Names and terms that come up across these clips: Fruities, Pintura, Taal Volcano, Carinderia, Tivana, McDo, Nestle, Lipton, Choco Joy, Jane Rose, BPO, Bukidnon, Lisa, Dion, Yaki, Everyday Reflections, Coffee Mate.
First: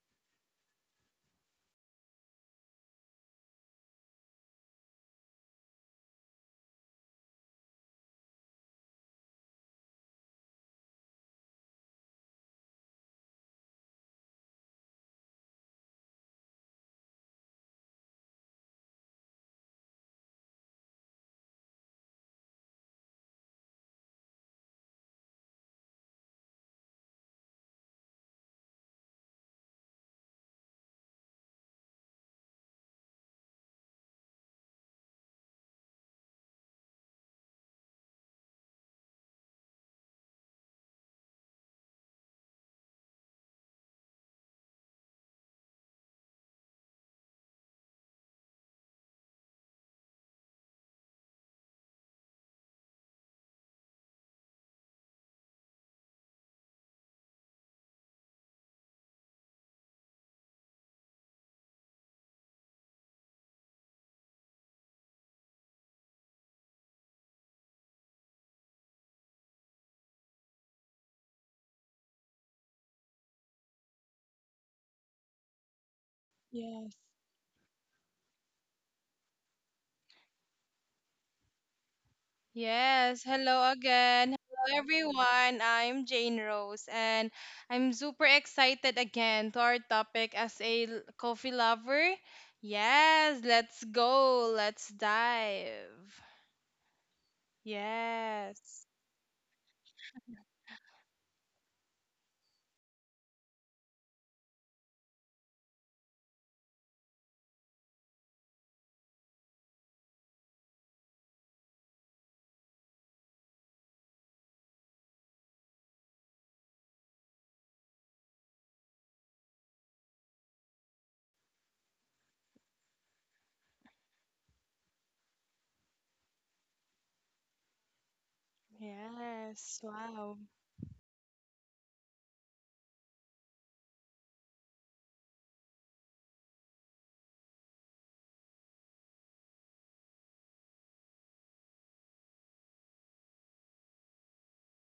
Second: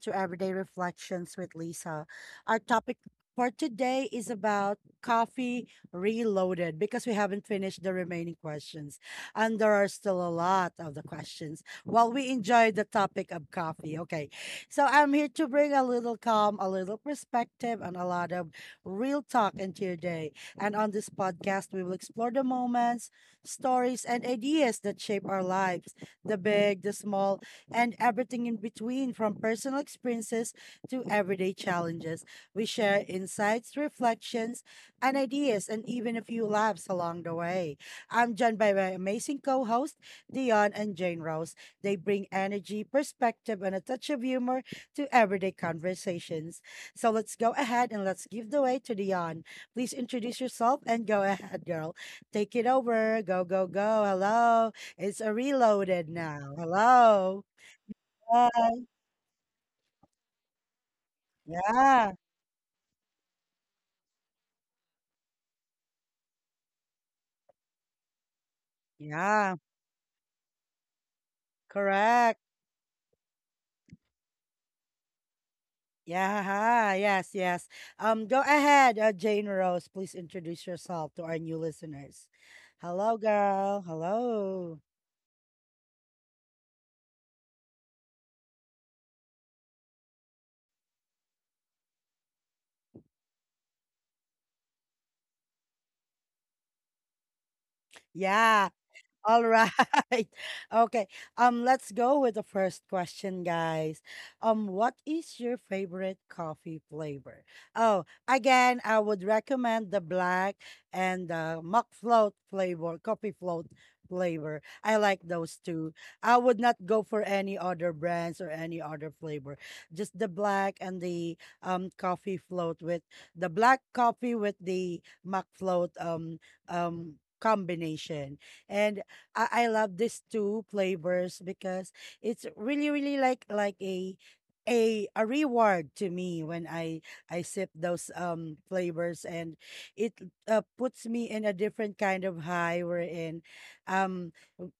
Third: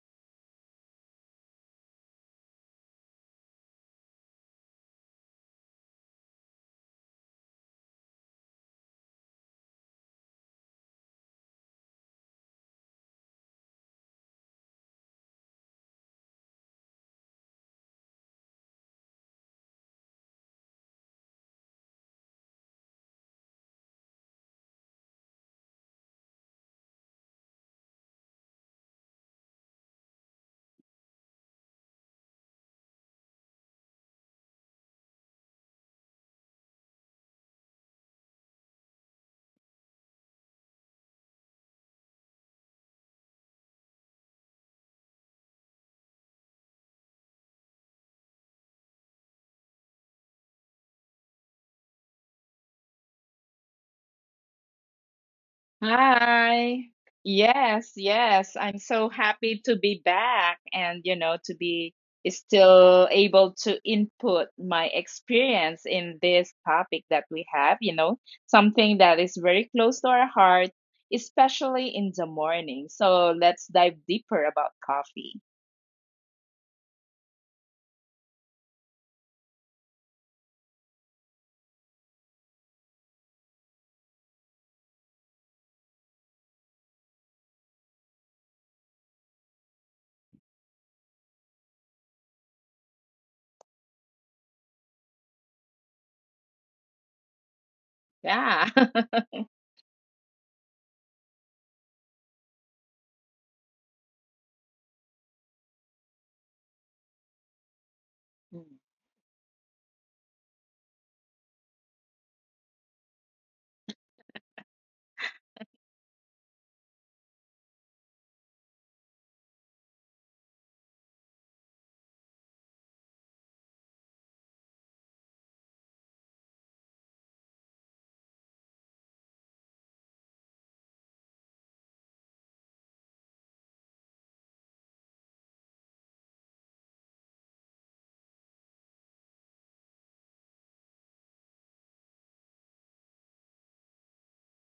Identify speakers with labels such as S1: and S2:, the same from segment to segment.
S1: to Everyday Reflections with Lisa. Our topic for today is about coffee reloaded because we haven't finished the remaining questions. And there are still a lot of the questions. Well, we enjoyed the topic of coffee. Okay. So I'm here to bring a little calm, a little perspective, and a lot of real talk into your day. And on this podcast, we will explore the moments, stories, and ideas that shape our lives, the big, the small, and everything in between, from personal experiences to everyday challenges. We share insights, reflections, and ideas, and even a few laughs along the way. I'm joined by my amazing co host, Dion and Jane Rose. They bring energy, perspective, and a touch of humor to everyday conversations. So let's go ahead and let's give the way to Dion. Please introduce yourself and go ahead, girl. Take it over. Go, go, go. Hello. It's a reloaded now.
S2: Hi.
S1: Hello.
S2: Yes,
S1: Yeah,
S2: yes. I'm so happy to be back and to be
S1: yeah,
S2: still able to input my experience in this topic that we have, something that is
S1: yeah,
S2: very close to our heart, especially in the
S1: correct.
S2: morning. So let's dive deeper about coffee.
S1: Yeah,
S3: Yes.
S1: yes, yes. Go ahead, Jane Rose. Please introduce yourself to our new listeners. Hello,
S3: Yes, hello
S1: girl.
S3: again. Hello
S1: Hello.
S3: everyone. I'm Jane Rose and I'm super excited again to our topic as a coffee lover. Yes, let's go. Let's dive.
S1: Yeah.
S2: Yeah.
S3: Yes.
S1: All right. Okay. Let's go with the first question, guys. What is your favorite coffee flavor? Oh, again, I would recommend the black and the mock float flavor, coffee float flavor. I like those two. I would not go for any other brands or any other flavor. Just the black and the coffee float with the black coffee with the mock float um combination. And I
S3: Yes.
S1: love these
S3: Wow.
S1: two flavors because it's really, really like a a reward to me when I sip those flavors and it puts me in a different kind of high we're in. Um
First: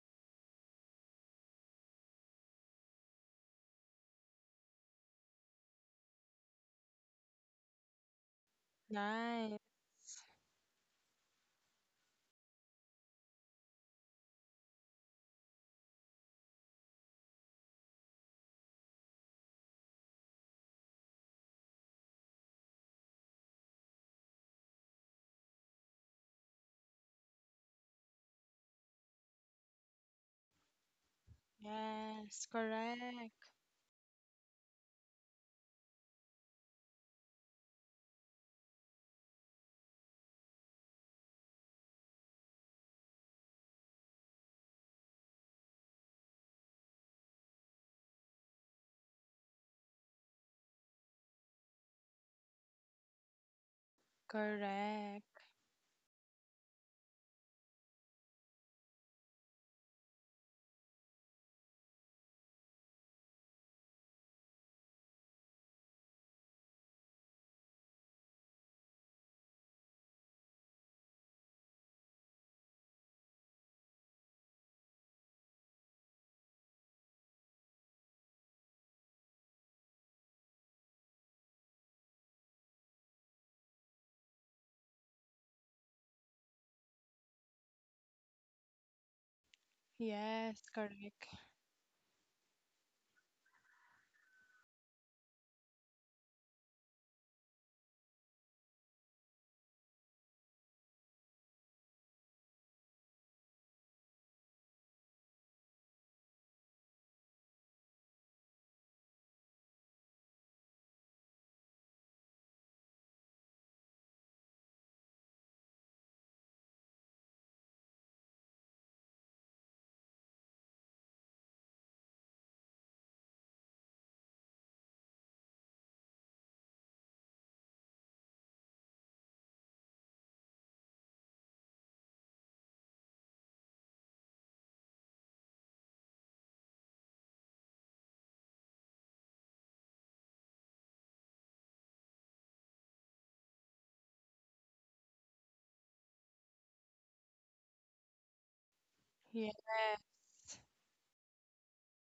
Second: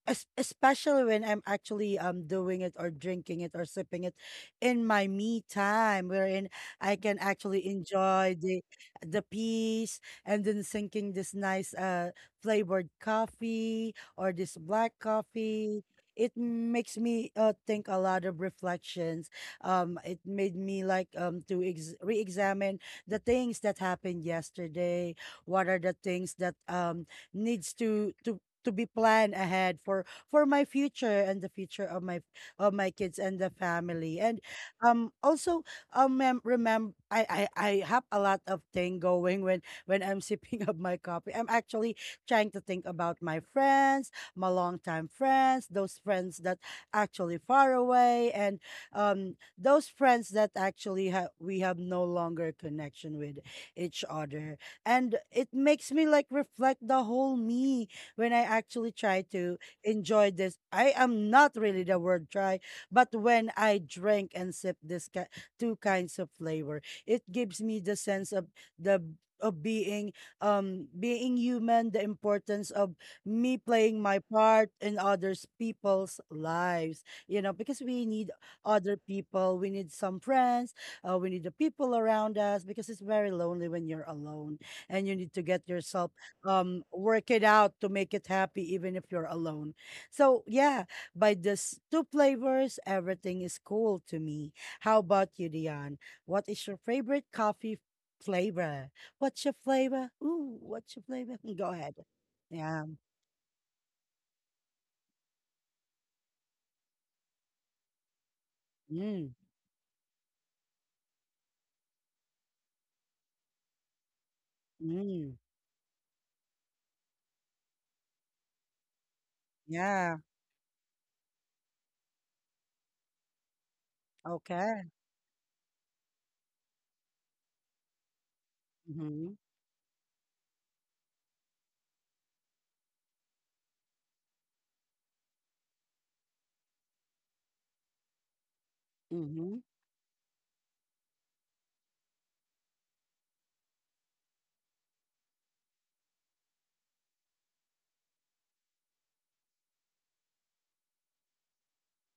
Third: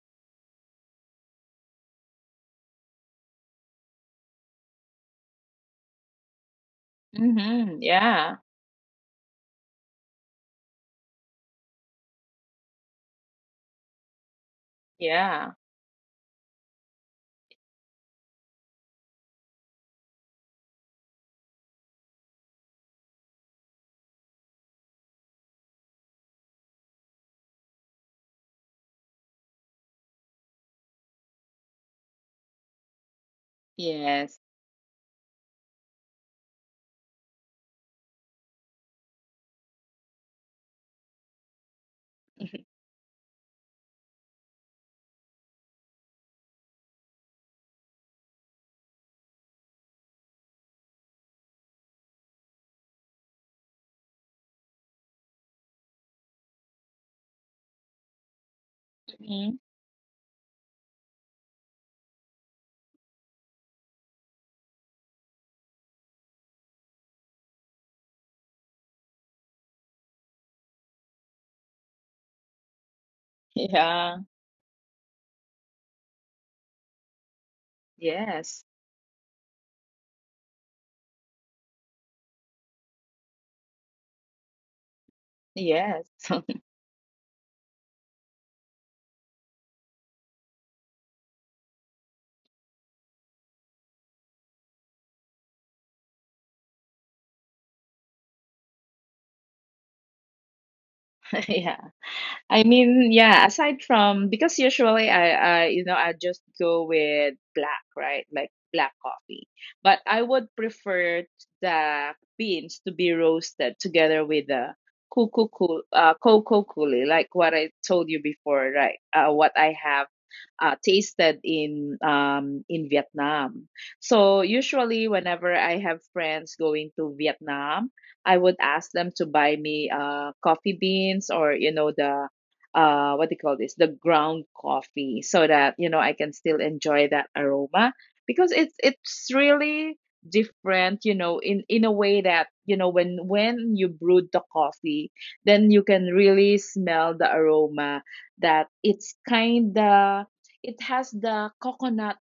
S1: Especially when I'm actually doing it or drinking it or sipping it in my me time wherein I can actually
S2: Mm-hmm.
S1: enjoy
S2: Yeah.
S1: the
S3: Nice.
S1: peace and then sinking this nice flavored coffee or this black
S2: Yeah.
S1: coffee. It makes me think a lot of reflections. It made me like to re-examine the things that happened yesterday. What are the things that needs to be planned ahead for my future and the future of my
S3: Yes,
S1: of my
S3: correct.
S1: kids and the family and
S2: Yes.
S1: also remember, I have a lot of thing going when I'm sipping up my coffee. I'm actually trying to think about my friends, my longtime friends, those friends that actually far away, and those friends that actually we have no longer connection with each other. And
S3: Correct.
S1: it makes me like reflect the whole me when I actually try to
S2: Hmm.
S1: enjoy this. I am not really the word try, but when I drink and sip this two kinds of flavor, it gives me the sense of the of being being human, the importance of me playing my
S2: Yeah.
S1: part in others people's lives, you know, because we need
S2: Yes.
S1: other people, we need some friends, we need the people around us because it's very lonely when you're alone and you need to get yourself
S2: Yes.
S1: work it out to make it happy even if you're alone. So
S3: Yes,
S1: yeah,
S3: correct.
S1: by this two flavors everything is cool to me. How about you, Dion? What is your favorite coffee flavor? What's your flavor? Ooh, what's your flavor? Go
S2: Yeah.
S1: ahead.
S2: I
S1: Yeah.
S2: mean, yeah, aside from because usually I I just go with black, right? Like black
S1: Mm,
S2: coffee. But I would prefer the beans to be roasted together with the
S1: mm.
S2: cuckoo cool, cocoa coolie, like what I told you before, right? What I have
S1: Yeah.
S2: tasted in Vietnam. So
S1: Okay.
S2: usually whenever I have friends going to Vietnam, I would ask them to
S1: Mhm,
S2: buy me coffee beans or the what do you call this, the ground coffee so that I can still enjoy that aroma, because it's
S1: mhm.
S2: really different, in a way that when you brewed the coffee, then you can really smell the aroma, that it's
S3: Yes.
S2: kinda, it has the coconut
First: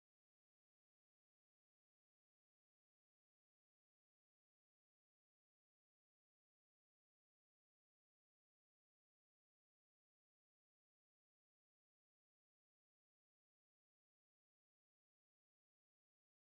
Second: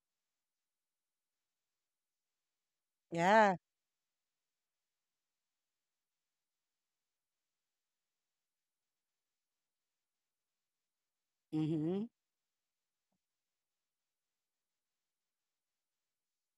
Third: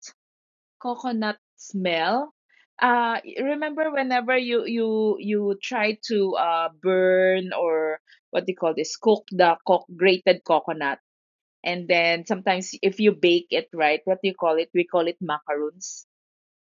S2: coconut smell.
S1: Yeah.
S2: Remember whenever you try to burn or what do you call this, cook the co grated coconut, and
S1: Mhm.
S2: then sometimes if you bake it right, what do you call it? We call it macaroons,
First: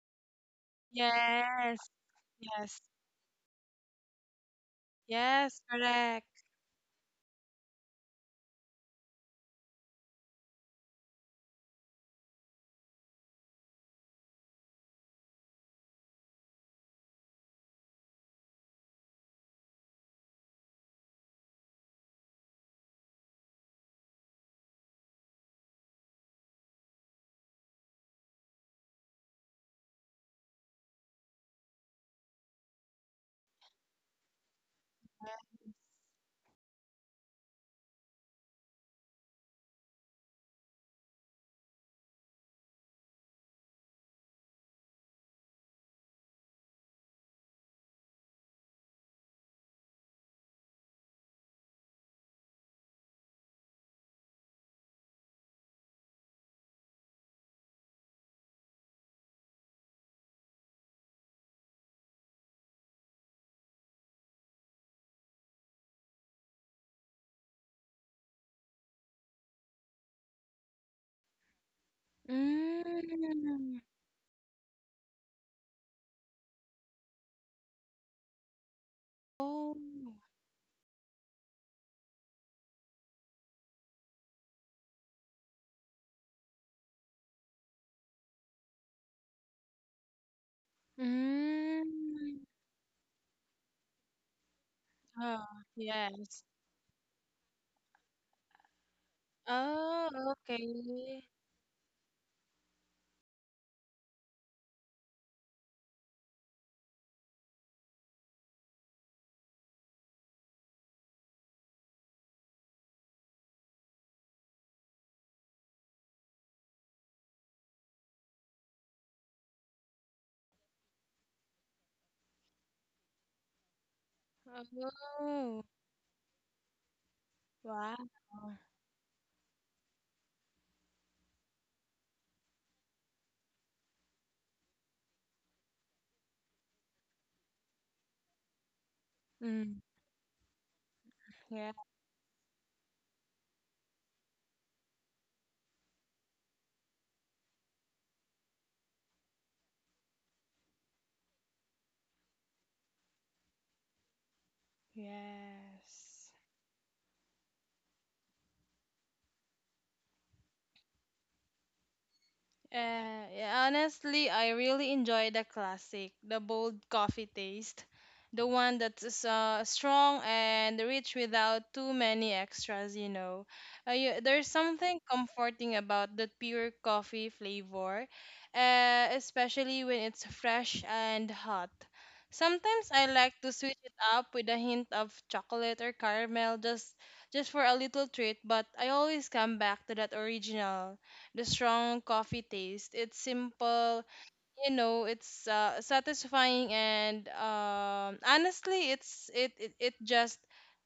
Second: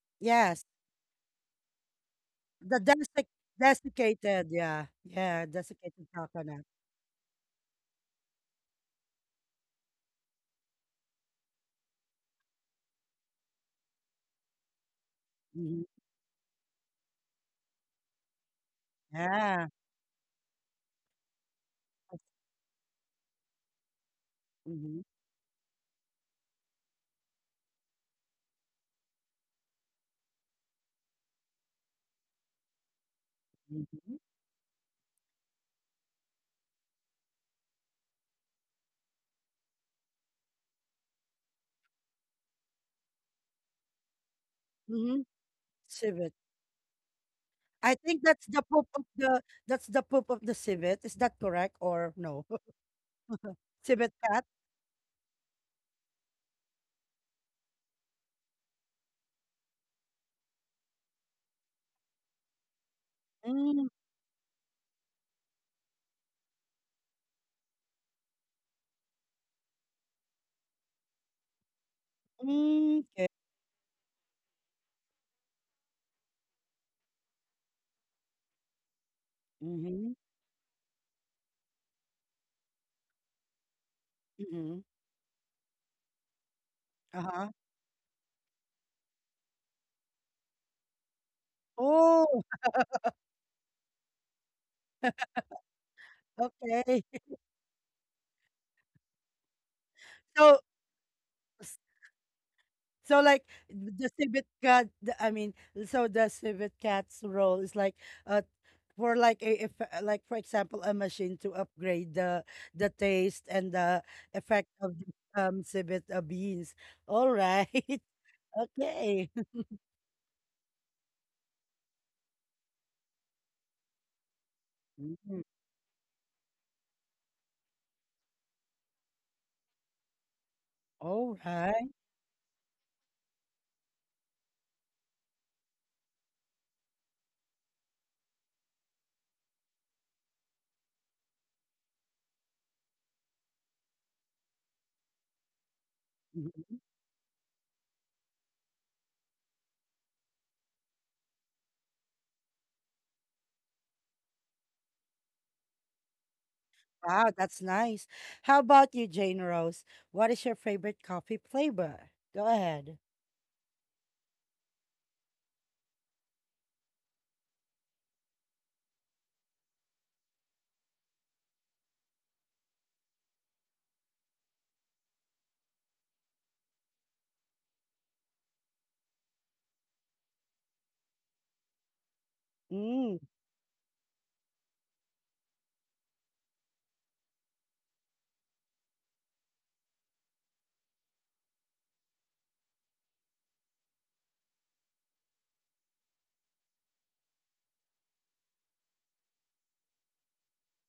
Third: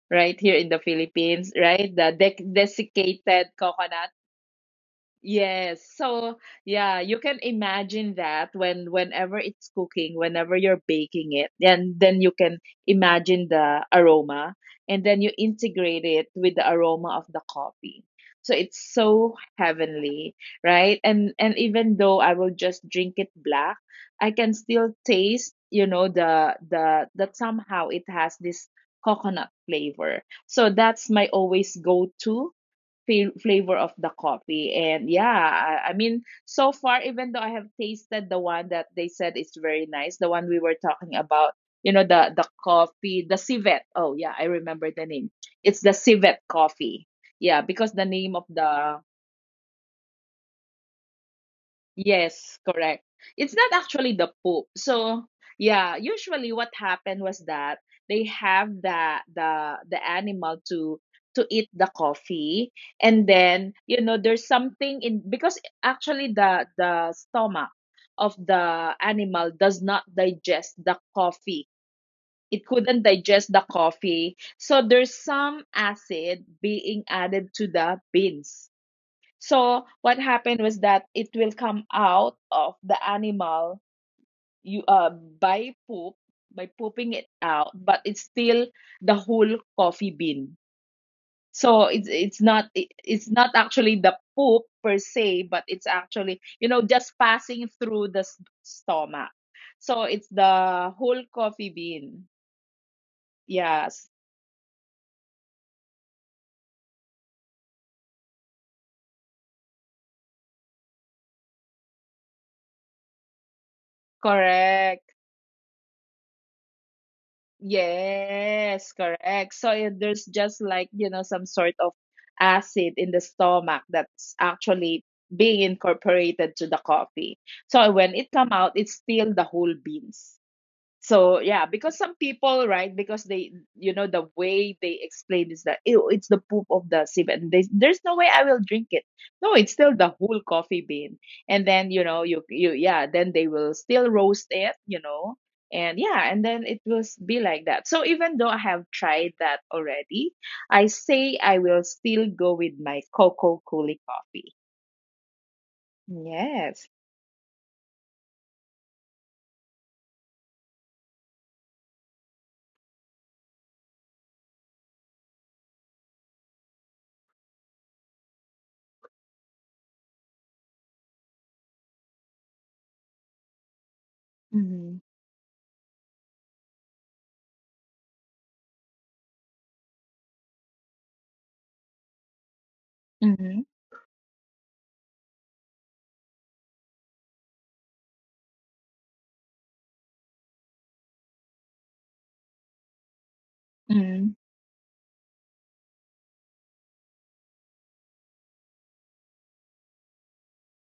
S2: right here
S1: Yes.
S2: in the Philippines,
S3: Yes.
S2: right? The
S1: The
S3: Yes.
S2: desiccated coconut.
S1: desiccated. Yeah. Yeah.
S3: Yes,
S2: Yes.
S1: Desiccated
S3: correct.
S2: So,
S1: coconut.
S2: yeah, you can imagine that whenever it's cooking, whenever you're baking it, and then you can imagine the aroma, and then you
S1: Mhm.
S2: integrate it with the aroma of the coffee. So it's so
S1: Yeah.
S2: heavenly, right? And even though I will just drink it black, I can still
S1: Mhm,
S2: taste, the that somehow it has this coconut flavor. So that's my always go-to feel flavor of the
S1: mhm,
S2: coffee. And yeah, I mean, so far, even though I have tasted the one that they said is very nice, the one we were talking about, the coffee, the civet. Oh yeah, I remember the
S1: mhm.
S2: name. It's the
S1: Civet.
S2: civet coffee. Yeah, because
S1: I
S2: the
S1: think
S2: name of
S1: that's the poop
S2: the.
S1: of the, that's the poop of the civet. Is that correct or no?
S2: Yes, correct. It's not actually
S1: Civet
S2: the
S1: cat.
S2: poop. So yeah, usually what happened was that they have the animal to eat the coffee, and then
S1: Mm,
S2: there's something in, because actually the stomach of the animal does not digest the coffee. It
S1: mm,
S2: couldn't
S1: okay.
S2: digest the
S3: Mm.
S2: coffee. So there's some acid being added to the beans,
S3: Oh.
S2: so
S1: Mhm,
S2: what happened was that it will come out of the animal you
S1: mhm.
S2: by poop by pooping it
S1: Uh-huh.
S2: out, but it's still the whole coffee bean. So it's
S3: Mm.
S1: Oh,
S2: not it's not actually the poop per se,
S3: Oh,
S2: but it's actually
S3: yes.
S1: okay.
S2: just passing through the stomach. So
S3: Oh,
S2: it's
S1: So,
S2: the whole
S3: okay.
S2: coffee bean.
S1: so like
S2: Yes,
S1: the civet cat, the, I mean, so the civet cat's role is like, uh for like a, if like for example a machine to upgrade the taste and the effect of the
S2: correct.
S1: civet, beans. All right,
S2: Yes,
S1: okay.
S2: correct. So there's just like, some sort of acid in the stomach that's actually
S1: Mm.
S2: being
S3: Oh,
S2: incorporated to the coffee. So
S3: wow.
S2: when it come out, it's still the whole beans.
S1: All
S2: So yeah,
S1: right.
S2: because some people, right? Because they, the way they explain is that, "Ew, it's the poop of the sieve," and there's no way I will drink it. No, it's
S3: Mm.
S2: still the whole coffee bean, and
S3: Yeah.
S2: then you know, you yeah, then they will still roast it, and yeah, and then
S1: Mhm.
S2: it will be like that. So even though I have tried that already, I say I will still go with my cocoa coolie coffee.
S3: Yes.
S2: Yes.
S1: Wow, that's nice. How about you, Jane Rose? What is your favorite coffee flavor? Go ahead.
S3: Yeah, honestly, I really enjoy the classic, the bold coffee taste, the one that's strong and rich without too many extras, you know. There's
S2: Mm-hmm.
S3: something comforting about the pure coffee flavor, especially when it's fresh and hot. Sometimes I
S1: Mm,
S3: like to
S2: Mm-hmm.
S3: switch it up with a hint of chocolate or caramel just for a little treat, but I always come back to that original the strong coffee taste. It's simple, you know it's satisfying and honestly it's it,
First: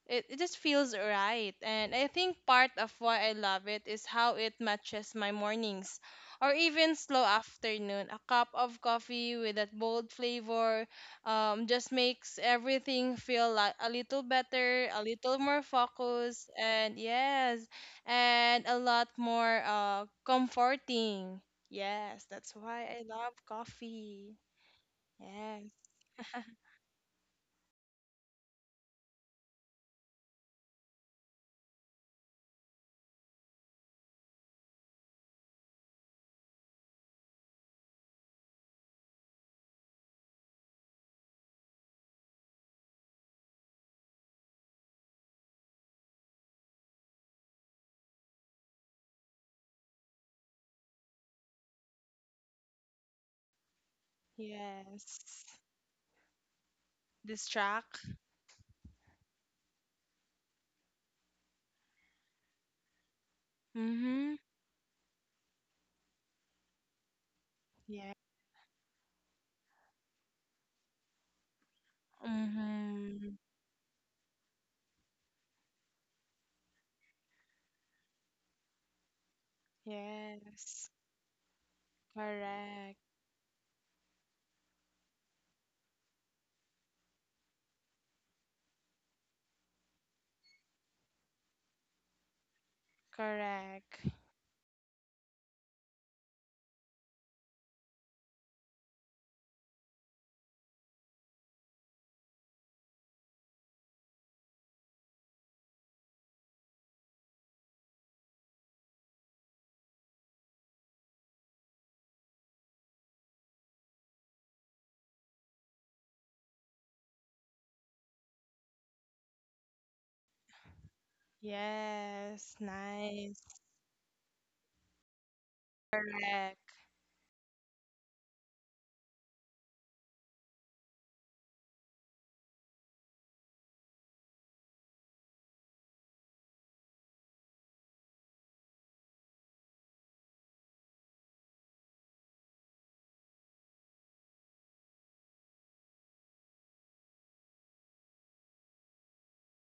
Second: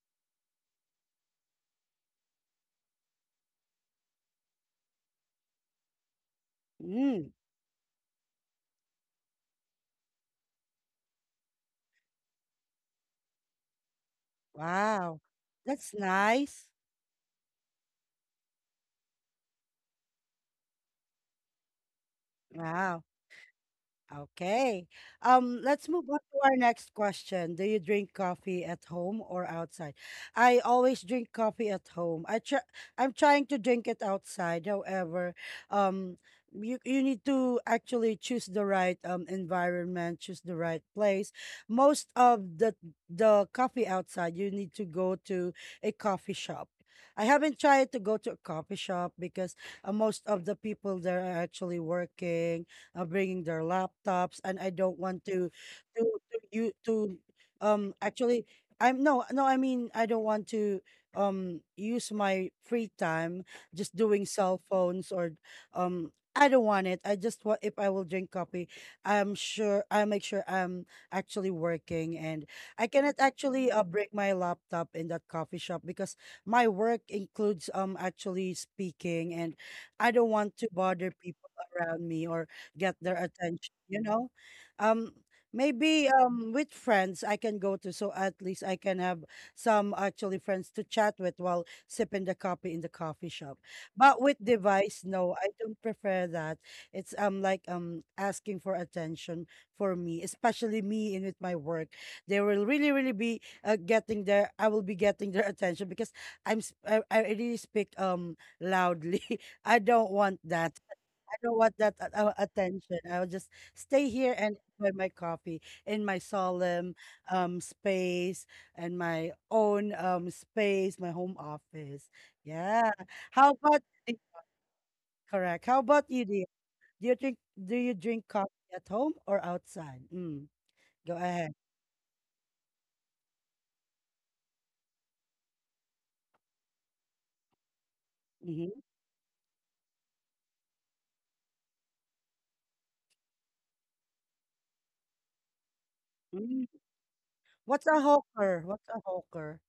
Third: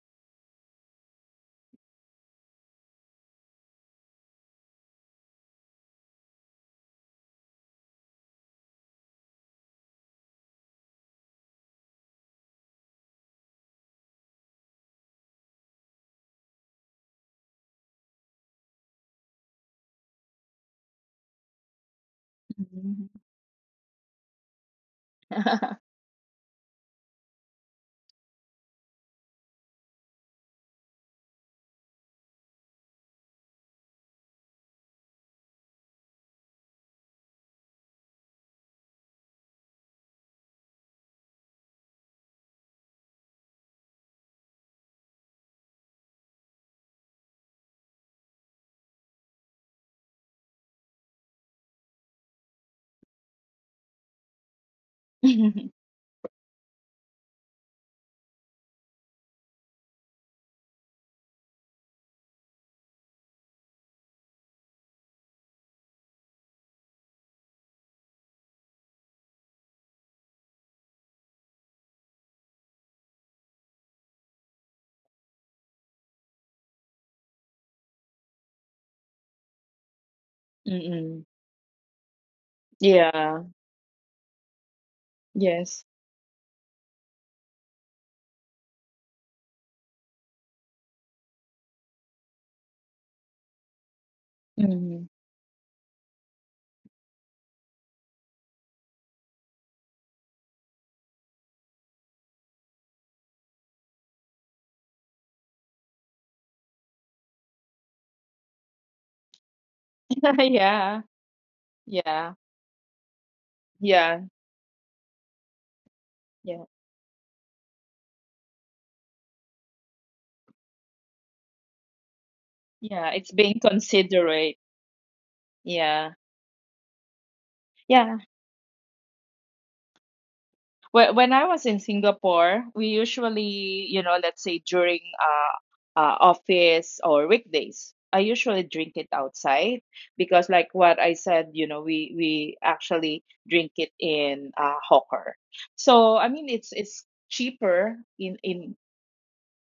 S3: it, it just feels right, and I think part of why I love it is how it matches my mornings or even slow
S1: mm,
S3: afternoon. A cup of coffee with that bold flavor just makes everything feel like a little better, a
S1: wow,
S3: little more
S1: that's
S3: focused,
S1: nice.
S3: and yes and a lot more comforting. Yes, that's why I
S1: Wow.
S2: Mm-hmm.
S3: love coffee.
S1: Okay.
S3: Yes.
S1: Let's move on to our next question. Do you drink coffee at home or outside? I always drink coffee at home. I try, I'm trying to drink it outside. However, um you, you need to actually choose the right environment, choose the right place. Most of the coffee outside, you need to go to a coffee shop. I haven't tried to go to a coffee shop because most of the people there are actually working, bringing their laptops, and I don't want
S3: Yes.
S1: to to you to
S3: This track.
S1: actually I'm no, I mean I don't want to use my free time just doing
S3: Mm-hmm.
S1: cell phones or I don't want it. I just want, if I will
S3: Yeah.
S1: drink coffee, I make sure I'm actually working and I cannot
S3: Mm-hmm.
S1: actually break my laptop in that coffee shop because my work includes actually speaking and I don't want to
S3: Yes.
S1: bother
S2: Mm-hmm.
S1: people around me or get
S3: Correct.
S1: their
S2: Yeah.
S1: attention, you know? Um,
S2: Yes.
S1: Maybe with friends I can go to, so at least I can have some actually friends to chat with while sipping the coffee in the coffee shop.
S3: Correct.
S1: But with device,
S2: Mhm.
S1: no, I don't prefer that. It's like asking for attention for me, especially me in with my work. They will really, really be getting their I will be getting their attention because I'm s- I, am I really speak loudly. I don't want that,
S2: Yeah.
S1: don't want that a-
S2: Yeah.
S1: a- attention. I will just stay
S2: Yeah.
S1: here and enjoy my coffee in my
S2: Yeah.
S1: solemn space and my own space, my home office.
S3: Yes.
S1: Yeah.
S2: Yeah. It's
S1: How
S2: being
S3: Nice.
S1: about eh,
S2: considerate.
S1: correct? How about
S2: Yeah.
S1: you, dear?
S3: Correct.
S1: Do you drink, do you
S2: Yeah.
S1: drink coffee at home or outside? Mm.
S2: When
S1: Go
S2: when I
S1: ahead.
S2: was in Singapore, we usually, let's say during office or weekdays, I usually
S1: Mm-hmm.
S2: drink it outside, because, like what I said, we actually drink it in hawker. So I mean,
S1: Mm.
S2: it's
S1: What's
S2: cheaper
S1: a
S2: in
S1: hawker?
S2: in
S1: What's a hawker?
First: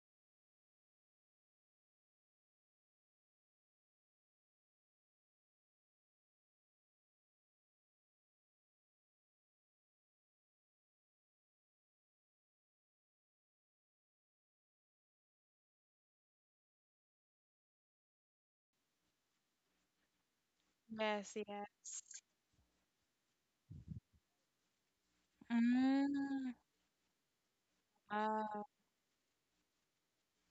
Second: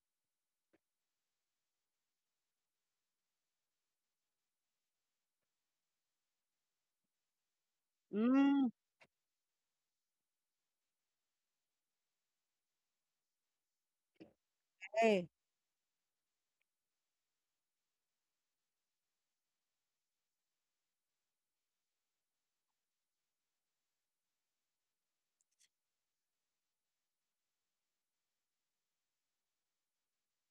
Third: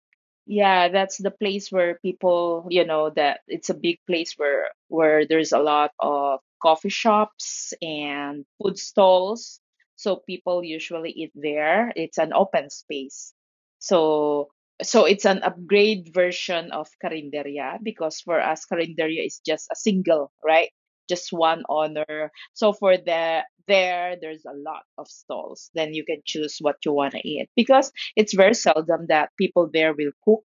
S2: Yeah, that's the place where people, that it's a big place where there's a lot of coffee shops and
S1: Mm.
S2: food stalls. So people usually eat there. It's an open space. So it's
S1: Hey.
S2: an upgrade version of Carinderia, because for us Carinderia is just a single, right?
S3: Yes,
S2: Just one
S3: yes.
S2: honor. So for the there's a lot of stalls. Then you can
S3: Mm.
S2: choose what you want to eat, because it's very
S3: Wow.
S2: seldom that people there will cook,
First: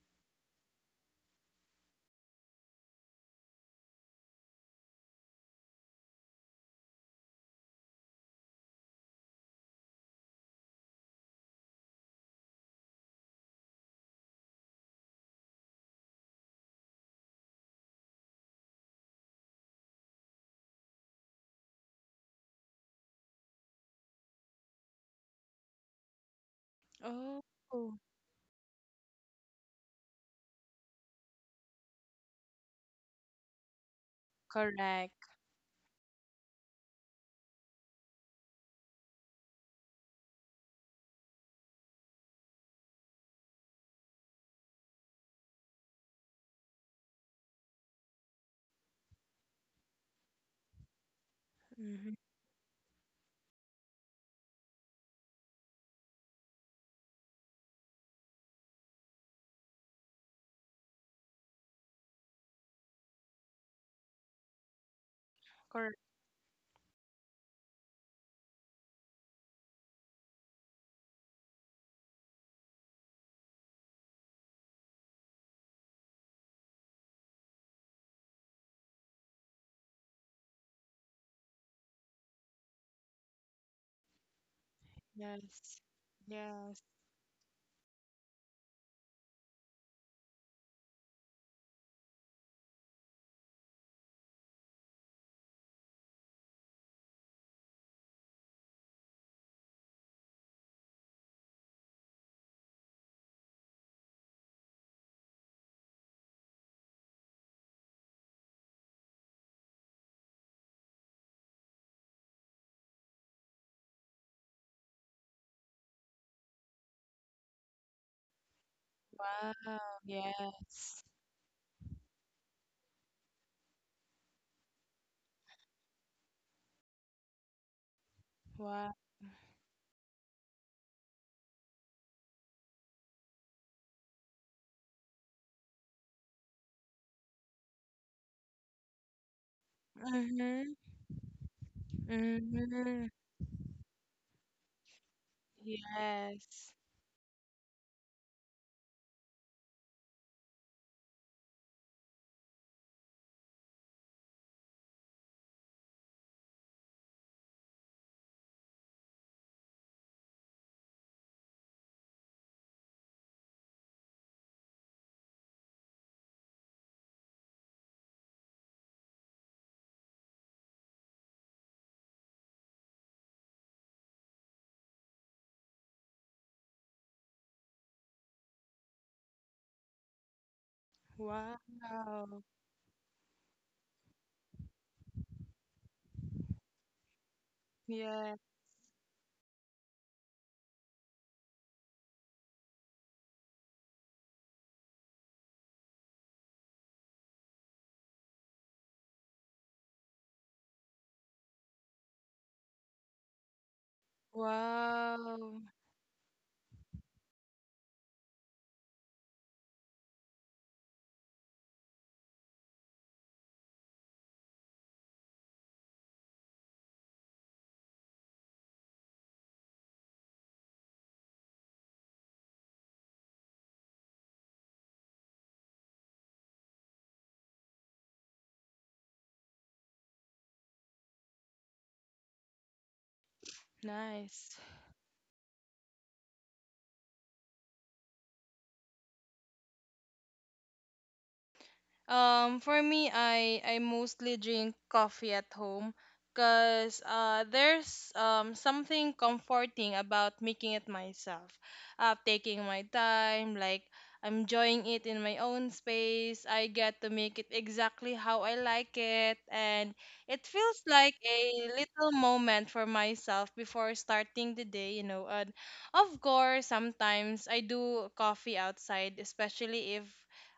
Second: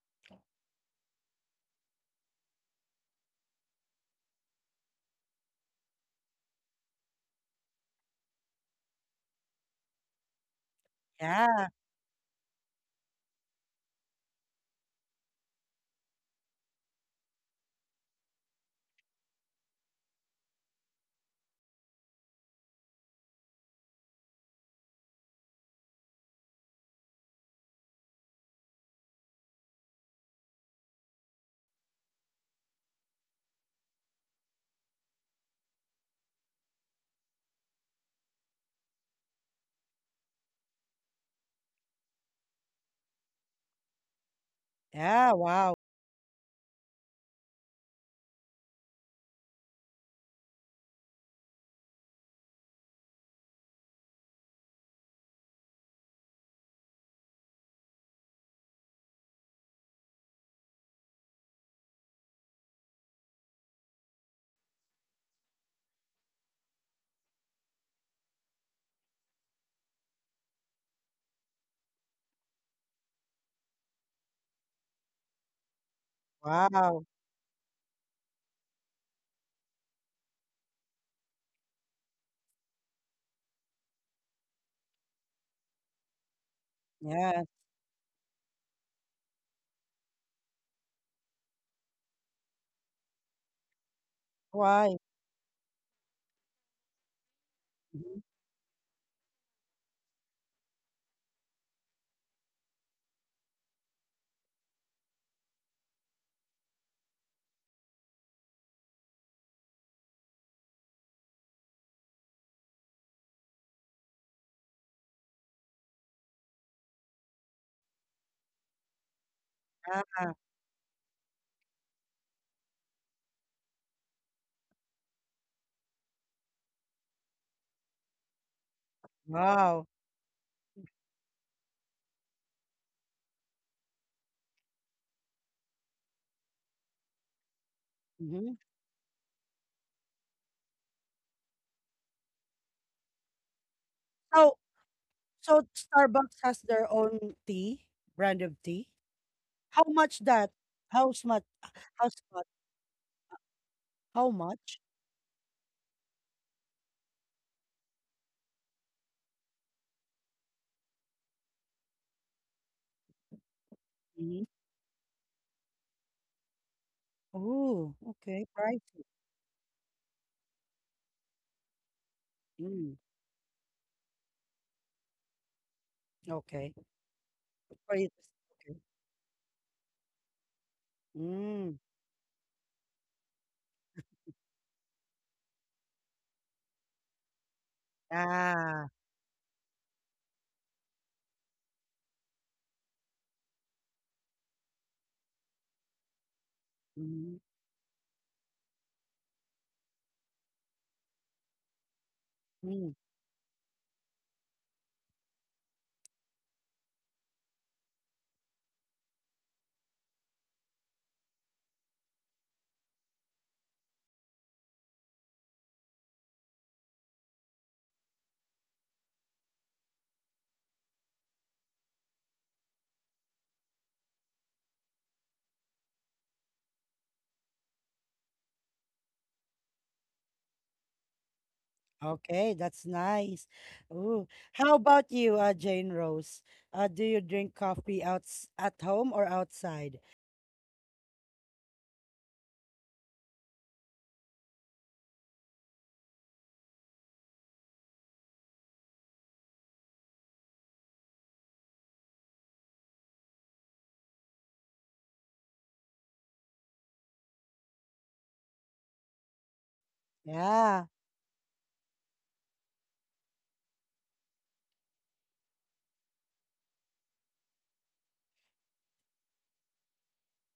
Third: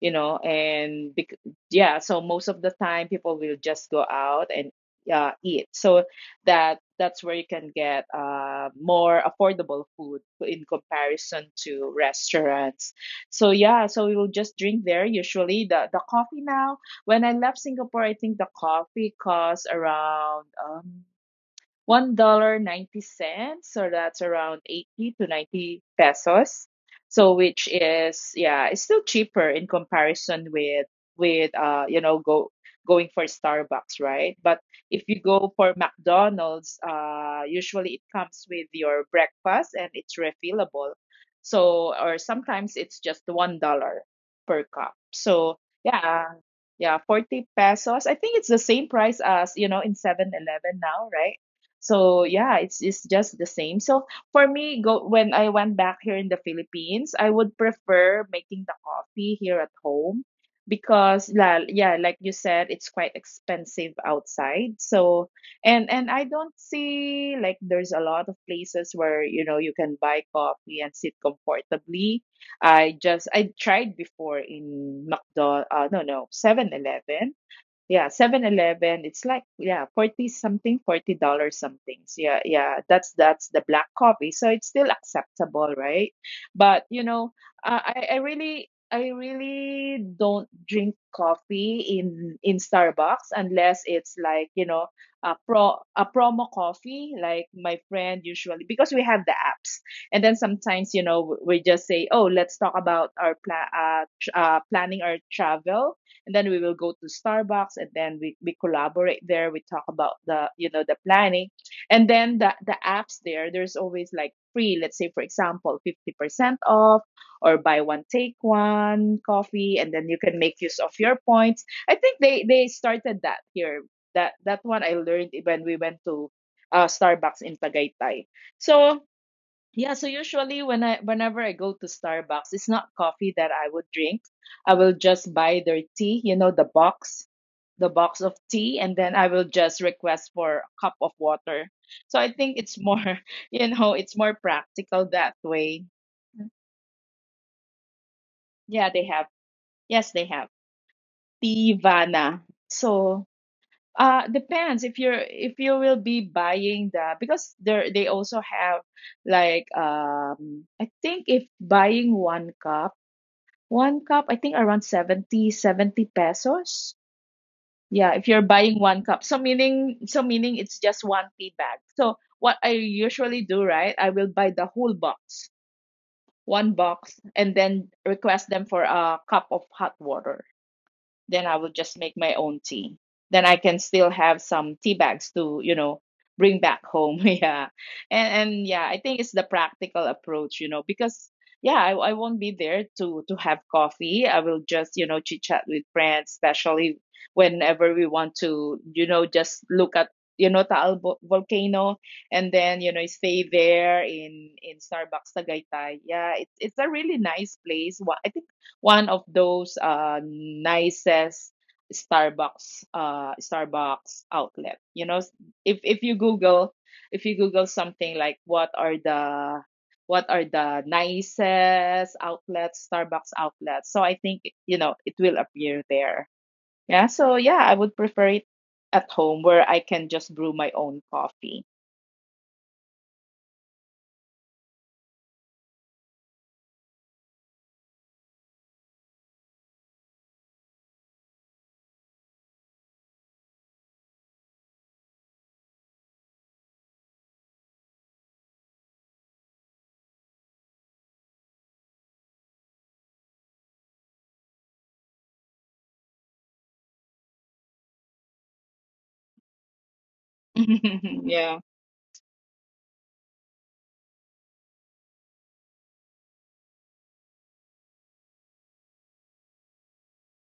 S2: and yeah, so most of the time people will just go out and eat, so that that's where you can get more affordable food in comparison
S1: Yeah.
S2: to restaurants. So yeah, so we will just drink there usually the coffee. Now when I left Singapore, I think the coffee costs around $1.90, so that's around 80 to 90 pesos. So
S3: Oh,
S2: which is, yeah, it's still cheaper in comparison with go going for Starbucks, right? But if you
S3: correct.
S2: go for McDonald's, usually it comes with your breakfast and it's refillable. So or sometimes it's just $1 per cup.
S1: Yeah.
S2: So
S1: Wow.
S2: yeah, yeah, 40 pesos. I think it's the same price as, in 7-Eleven now, right?
S3: Mm-hmm.
S2: So yeah, it's just the same. So for me, go when I went back here in the Philippines, I would prefer making the coffee here at home, because yeah, like you said, it's quite expensive outside. So and
S3: Correct.
S2: and I don't see like there's a lot of places where you can buy coffee and sit comfortably. I tried before in McDonald, no, no, Seven
S1: Wow.
S2: Eleven. Yeah, 7-Eleven. It's like, yeah, 40 something, $40 something. So yeah, yeah, that's the black coffee. So it's still acceptable,
S3: Yes.
S2: right?
S3: Yes.
S2: But
S1: Yeah.
S2: I really don't drink coffee in Starbucks, unless it's like,
S1: Why?
S2: a promo coffee, like my friend
S1: Mhm.
S2: usually, because we have the apps. And then sometimes, we just say, "Oh, let's talk about our planning our travel." And then we will go to Starbucks, and then we collaborate there, we talk about the you know the planning, and then the apps there's always like free, let's say for example 50% off, or buy one take one coffee,
S3: Wow.
S2: and then you
S1: Yeah.
S2: can make use of
S3: Yes.
S2: your points. I think they started that here. That one I learned when we went to Starbucks in Tagaytay.
S3: Wow.
S2: So
S1: Wow.
S2: yeah, so usually when I whenever I go to Starbucks, it's not coffee that I would drink. I will just buy their tea, you know, the box of
S1: Mhm.
S2: tea, and then I will just request for a
S3: Mm-hmm.
S2: cup of water. So I think it's
S3: Mm-hmm.
S2: more, it's more
S1: So,
S2: practical that
S1: so
S2: way.
S1: Starbucks has
S3: Yes.
S1: their own tea, brand of
S2: Yeah,
S1: tea?
S2: they have.
S1: How
S2: Yes,
S1: much
S2: they have.
S1: that? How much? How
S2: Tivana.
S1: much?
S2: So
S1: How much?
S2: depends, if you will be buying, the because there they also have like, I think if buying one cup, 1 cup, I
S1: Mhm.
S2: think around seventy pesos.
S1: Oh,
S2: Yeah, if you're
S1: okay.
S2: buying 1
S1: Pricey.
S2: cup. So meaning, it's just 1 tea bag. So what I
S1: Mm,
S2: usually do, right? I will buy the whole box, one
S1: okay.
S2: box, and then
S1: For you
S2: request them
S1: to, okay.
S2: for a cup of hot water, then I will
S1: Mm,
S2: just make my
S3: Wow.
S2: own tea. Then I can still have some tea bags to, bring back home. Yeah. And
S3: Yeah.
S2: and yeah,
S1: ah.
S2: I think it's the practical approach, because yeah, I won't be there to have coffee. I will just, chit chat with friends, especially
S1: Mm,
S2: whenever we want to, just look at, Taal volcano, and then
S1: mm.
S2: stay there in Starbucks
S3: Wow.
S2: Tagaytay. Yeah, it's a really nice place. I think one of those nicest Starbucks, outlet. You know, if you Google, something like, what are the, nicest outlets, Starbucks outlets. So I think it will appear there. Yeah. So yeah, I would prefer it at home, where I can just brew my own coffee.
S1: Okay, that's nice. Ooh.
S3: Nice.
S1: How about you, Jane Rose? Do you drink coffee outs at home or outside?
S3: For me, I mostly drink coffee at home, cause there's something comforting about making it myself, taking my time, like I'm enjoying it in my own space. I get to make it exactly how I like it, and it feels
S1: Yeah.
S3: like
S2: Yeah.
S3: a little moment for myself before starting the day, you know. And of course, sometimes I do coffee outside, especially if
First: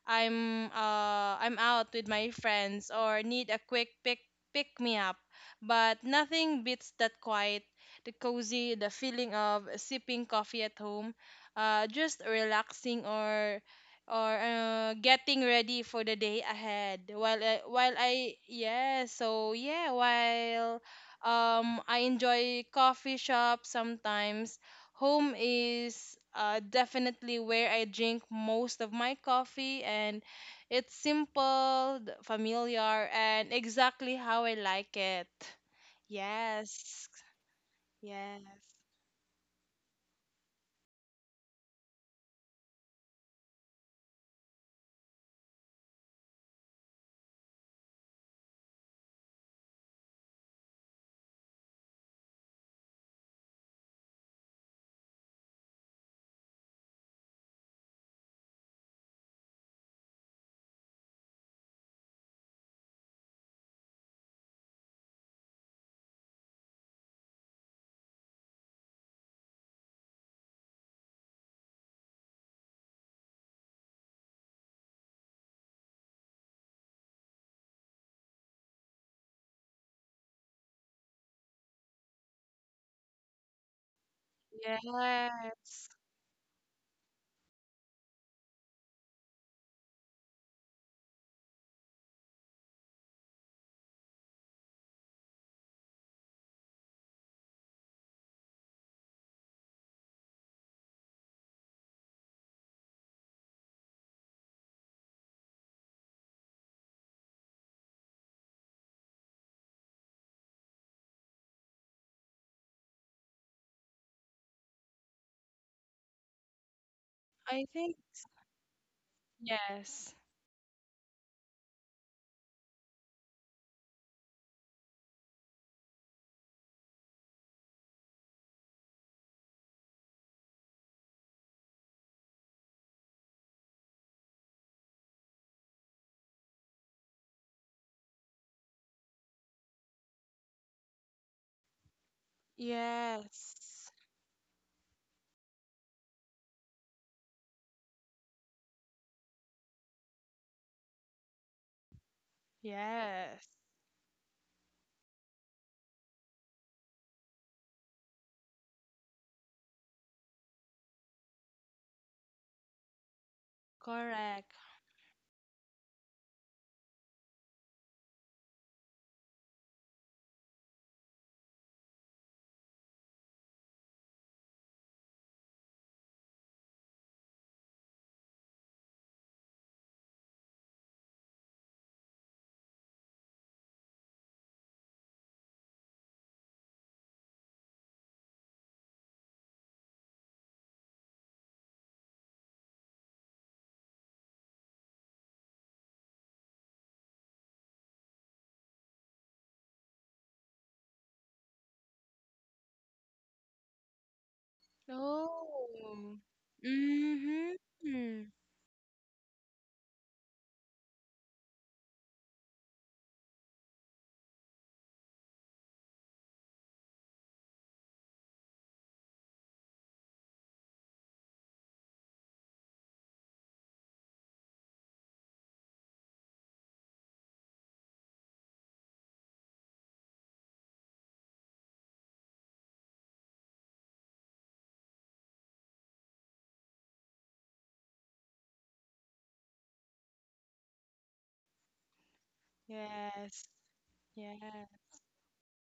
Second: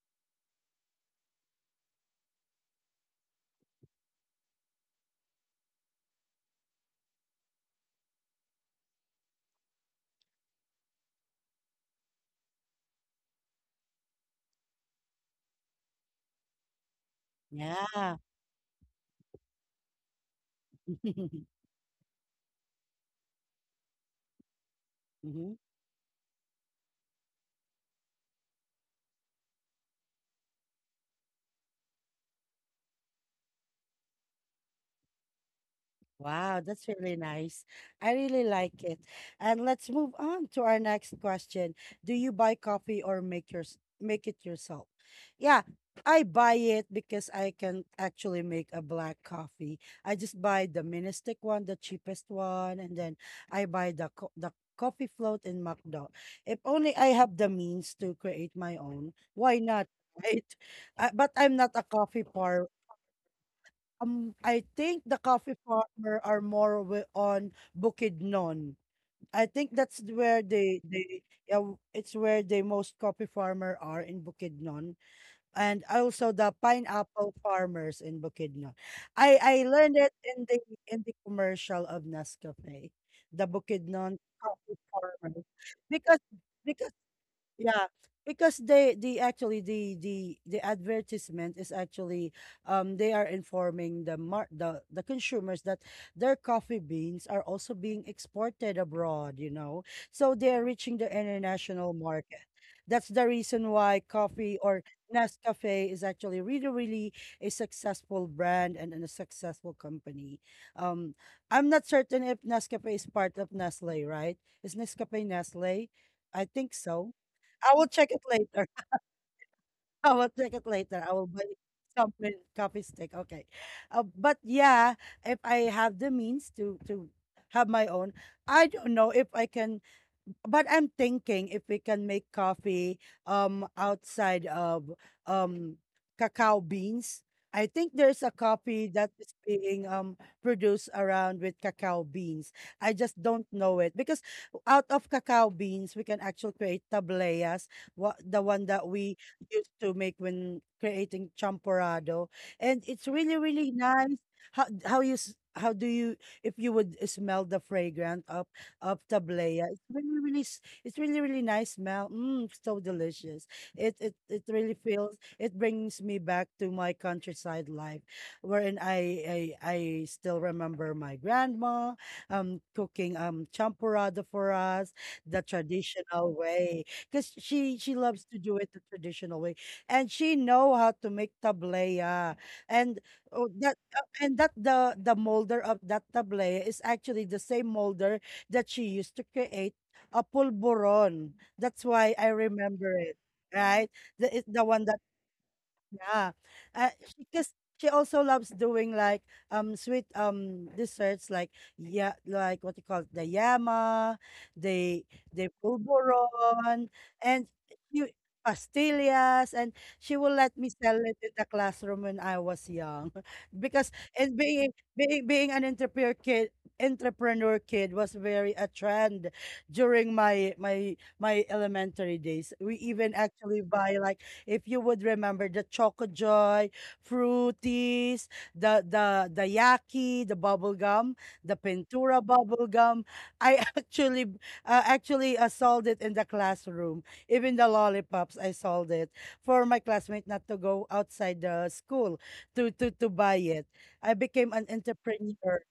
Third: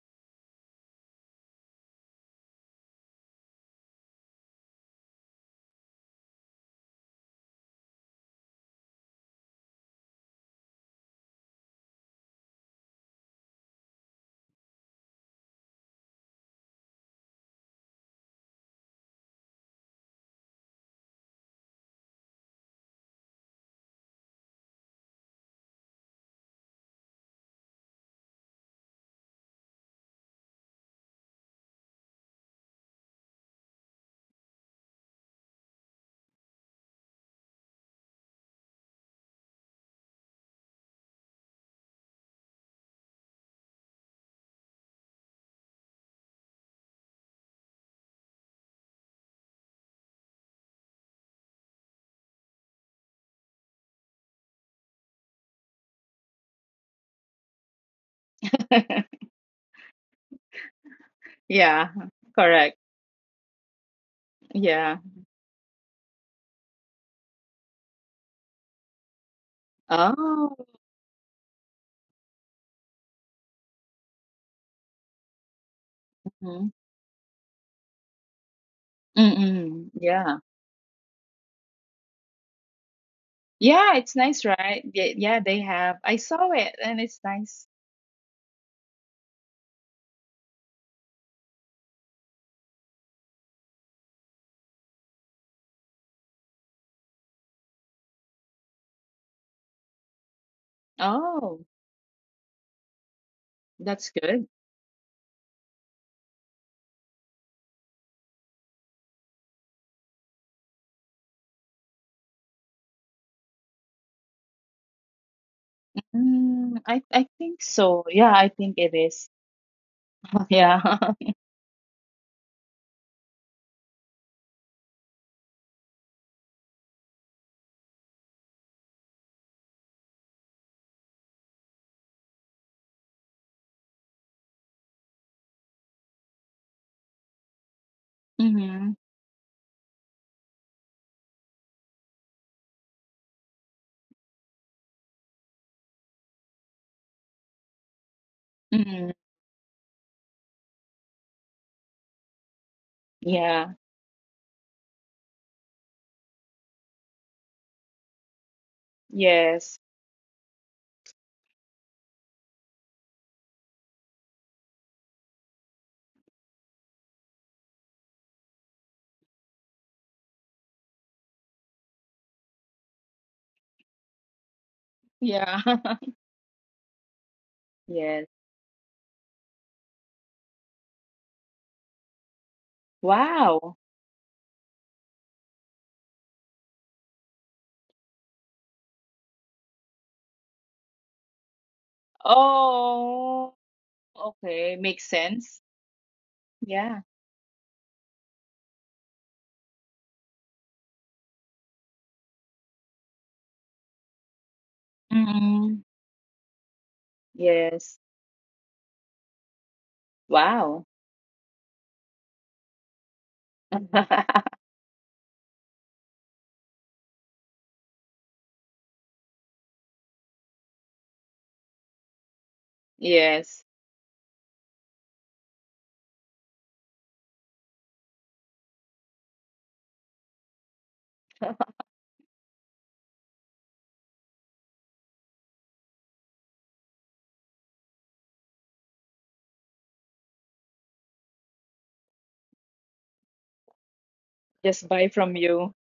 S3: I'm out with my friends or need a quick pick me up. But nothing beats that quiet, the cozy, the feeling of sipping coffee at home, just relaxing or getting ready for the day ahead. While
S1: Yeah.
S3: I yeah, so yeah, while I enjoy coffee shop sometimes. Home
S1: Mhm.
S3: is definitely where I drink most of my coffee, and it's simple, familiar, and exactly how I like it.
S1: Wow, that's
S3: Yes.
S1: really nice. I
S3: Yes.
S1: really like it. And let's move on to our next question. Do you buy coffee or make it yourself? Yeah, I buy it because I can actually make a black coffee. I just buy the mini stick one, the cheapest one, and then I buy the coffee float in McDo. If only I have the means to create my own, why not, right? But I'm not a
S2: Yeah.
S1: coffee par
S2: Correct.
S1: I think
S2: Yeah.
S1: the coffee farmer are more on Bukidnon. I think that's where
S2: Oh.
S1: they, yeah, it's where the most coffee farmer are in Bukidnon, and also the pineapple farmers in Bukidnon. I learned
S2: Mm-mm.
S1: it in the
S2: Yeah.
S1: in the commercial of Nescafe, the
S2: Yeah,
S1: Bukidnon
S2: it's nice,
S1: coffee
S2: right? Yeah,
S1: farmers,
S3: Yes.
S2: yeah, they have.
S1: because
S2: I saw it
S1: because
S2: and it's nice.
S1: yeah, because they the actually the advertisement is actually they are informing the consumers that their coffee beans are also being exported abroad, you know. So they are reaching the
S2: Oh,
S1: international market. That's the reason why
S2: that's good.
S1: coffee or Nescafe is actually really, really a successful brand, and a successful company. Um, I'm not certain if Nescafe is part of Nestle, right? Is Nescafe Nestle? I think
S2: I
S1: so.
S2: I think
S3: I
S1: I will
S3: think
S2: so.
S1: check it
S2: Yeah, I
S1: later.
S2: think it is.
S1: I
S3: yes.
S1: will check it
S2: Yeah.
S1: later. I will buy some coffee stick. Okay. But yeah, if I have the means to have my own, I don't know if I can, but I'm thinking if we can make coffee outside of um cacao beans. I think there's a coffee
S2: Mm-hmm.
S1: that is being produced around with cacao beans. I just don't know
S3: Yes.
S1: it because out of cacao beans we can actually create tableas, the one that
S2: Mm-hmm.
S1: we used to make when creating champorado. And it's really,
S3: Yes.
S1: really
S2: Yeah.
S1: nice. How do you, if you would smell the fragrance of tablea?
S2: Yes.
S1: It's really, it's really, really nice smell. Mm, so delicious. It
S3: Correct.
S1: really feels, it brings me back to my countryside life, wherein I still remember my grandma cooking champorado for us the
S2: Yeah.
S1: traditional way because she
S2: Yes.
S1: loves to do it the traditional way, and she know how to make tableya, and oh,
S2: Wow.
S1: that and that the molder of that tableya is actually the same molder that she used to create a pulburon. That's why I remember it,
S2: Oh,
S1: right? The
S2: okay.
S1: one that,
S2: Makes sense.
S1: yeah. Uh,
S2: Yeah.
S1: because she also loves doing like sweet desserts like yeah, like what you call it, the yama, the
S2: Mm-hmm.
S3: Oh.
S1: pulboron and
S2: Yes.
S1: you
S3: Mm-hmm.
S1: pastillas, and she will let me
S2: Wow.
S1: sell it in the classroom when I was young because and being an entrepreneur kid. Entrepreneur kid was very a trend during my my elementary days. We even
S2: Yes.
S1: actually buy like, if you would remember, the Choco Joy, Fruities, the the Yaki, the bubble gum, the Pintura bubble gum. I actually sold it in the classroom. Even the lollipops, I sold it for my classmate not to go outside the school to buy
S3: Yes.
S1: it. I
S3: Yeah.
S1: became an
S2: Just buy from
S1: entrepreneur,
S2: you.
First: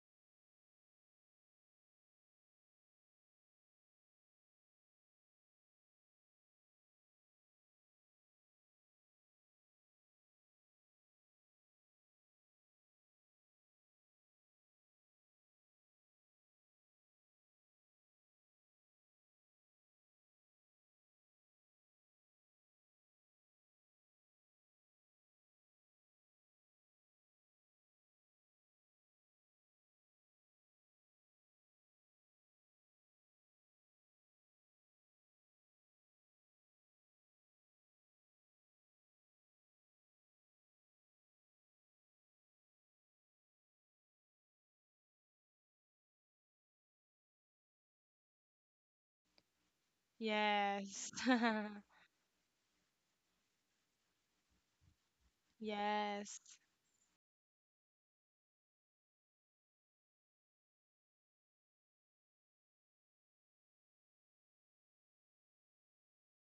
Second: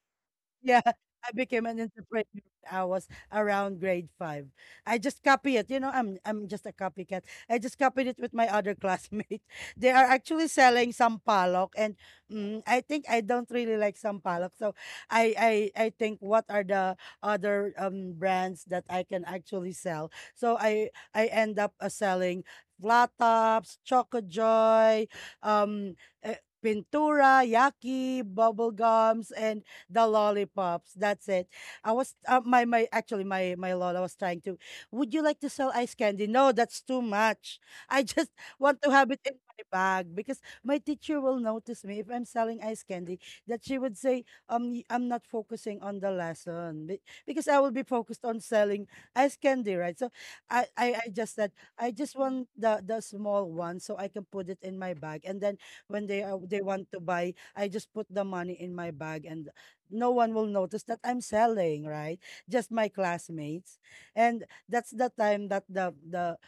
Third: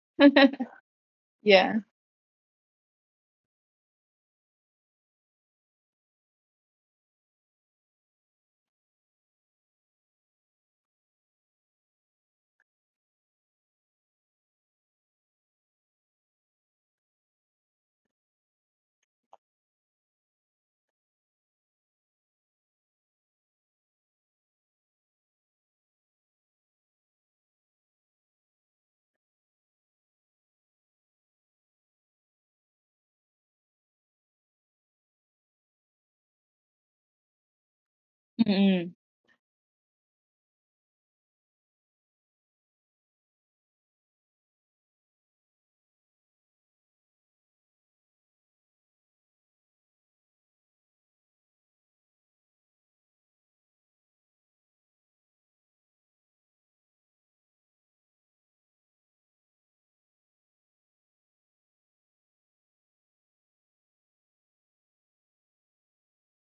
S1: yeah, I became an
S2: Yeah.
S1: entrepreneur when I was around grade five. I just copy it. You know, I'm just a copycat. I just copied it with my other classmates. They are actually selling sampalok, and mm, I think I don't really like sampalok. So I think, what are the other brands that I can actually sell? So I end up selling flat tops, choco joy, um. Pintura, Yaki, bubble gums, and the lollipops. That's it. I was my my actually my my lola was trying to. Would you like to sell ice candy? No, that's too much. I just want to
S2: Mm-hmm.
S1: have it in my bag because my teacher will notice me if I'm selling ice candy. That she would say, I'm not focusing on the lesson because I will be focused on selling ice candy, right? So I
S3: Yes.
S1: just said I just want the small one so I can put it in my bag, and then when
S3: Yes.
S1: they want to buy, I just put the money in my bag, and no one will notice that I'm selling, right? Just my classmates. And that's the time that the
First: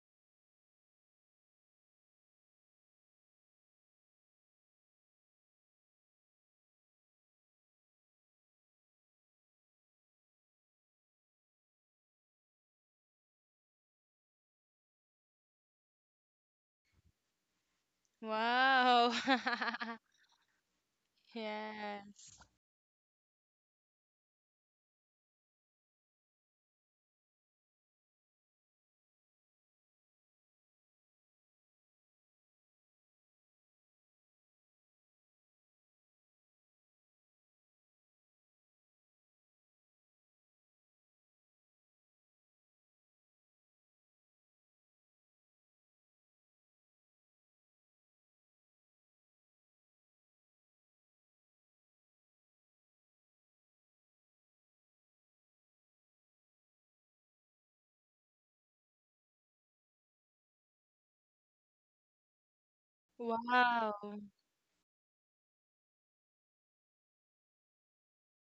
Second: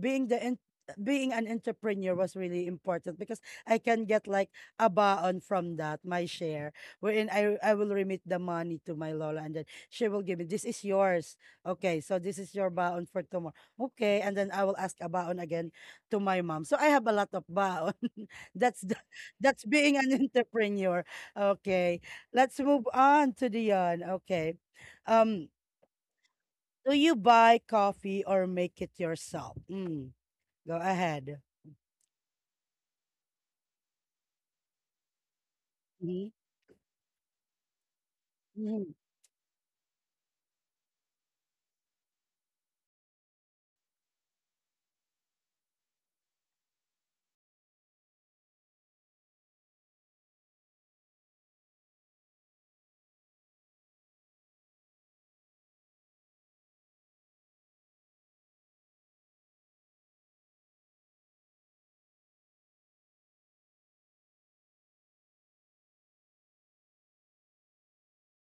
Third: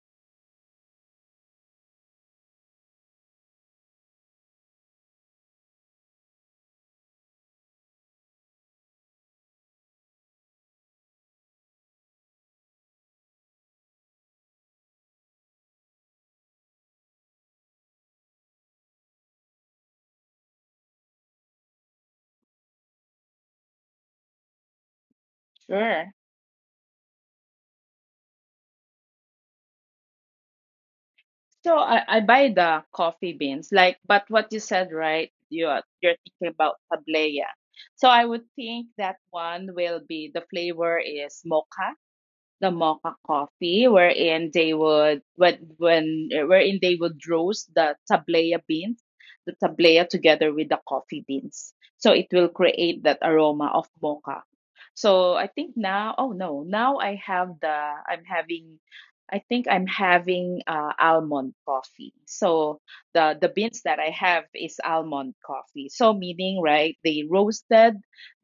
S1: being being an entrepreneur was really important, because I can get like a baon from that, my share, wherein I will remit the money to my Lola, and then she will give me, this is yours. Okay, so this is your baon for tomorrow. Okay, and then I will ask a baon again to my mom. So I have a lot of baon. that's the,
S3: Wow.
S1: that's being an entrepreneur. Okay.
S3: Yes.
S1: Let's move on to Dion. Okay. Um
S2: Sure.
S1: do you buy coffee or make it yourself? Mm. Go ahead.
S2: So I buy the coffee beans, like, but what you said, right? You're
S1: Mhm,
S2: thinking about tablea. So I would think
S1: mhm,
S2: that one will be, the flavor is mocha, the mocha coffee, wherein they would, roast the tablea beans, the tablea together with the coffee beans. So it will create that aroma of mocha. So I think now, oh no, now I have the I'm having I'm having almond coffee. So the beans that I
S3: Wow.
S2: have is almond coffee. So meaning, right, they roasted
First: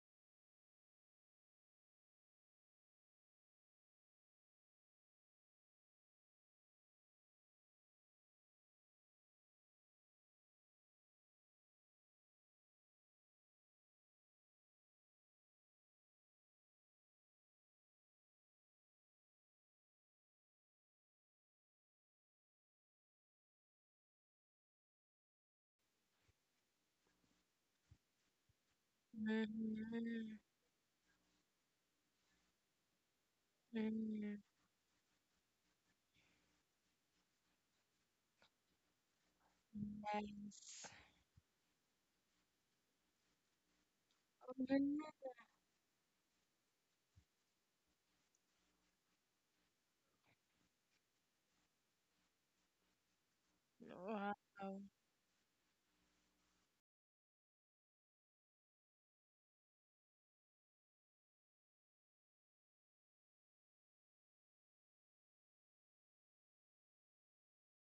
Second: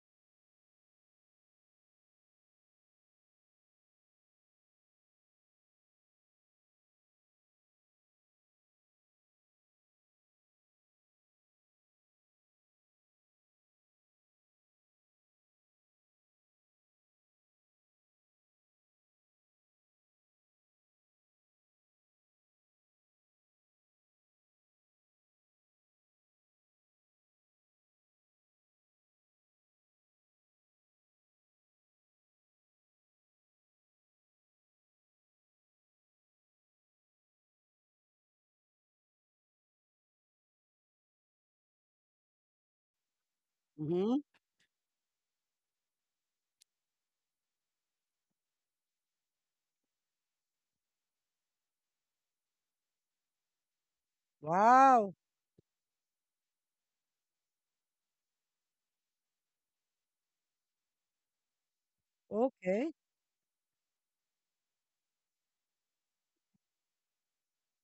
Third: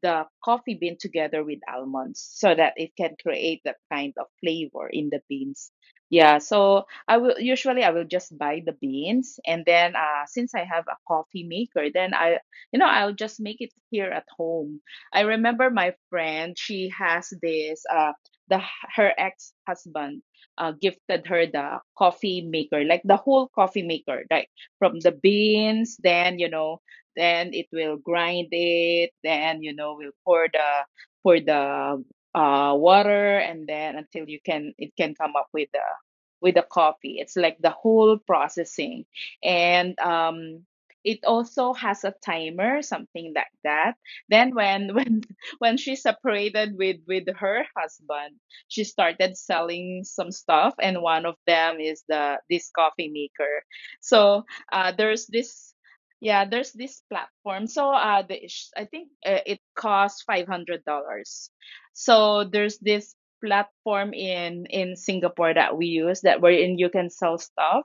S2: the coffee bean together with almonds so that it can create that kind of flavor in the beans. Yeah, so I will just buy the beans, and then since I have a coffee maker, then I'll just make it here at home. I remember my friend, she has this the her ex-husband gifted her the coffee maker, like the whole coffee maker, like from the beans, then, you know, then it will grind it, then, you know, we'll
S3: Mhm.
S2: pour the water, and then until you
S3: Mhm.
S2: can it can come up with the coffee. It's like the whole processing, and
S3: Yes.
S2: it also has a timer, something like that.
S1: mhm.
S2: Then when
S3: Mhm.
S2: when she separated with her husband, she started selling some stuff, and one of them is the this coffee maker.
S3: Wow.
S2: So uh,
S1: Wow!
S2: there's this yeah, there's this platform. So I think it costs $500. So there's
S1: Okay.
S2: this platform in Singapore that we use, that wherein you can sell stuff,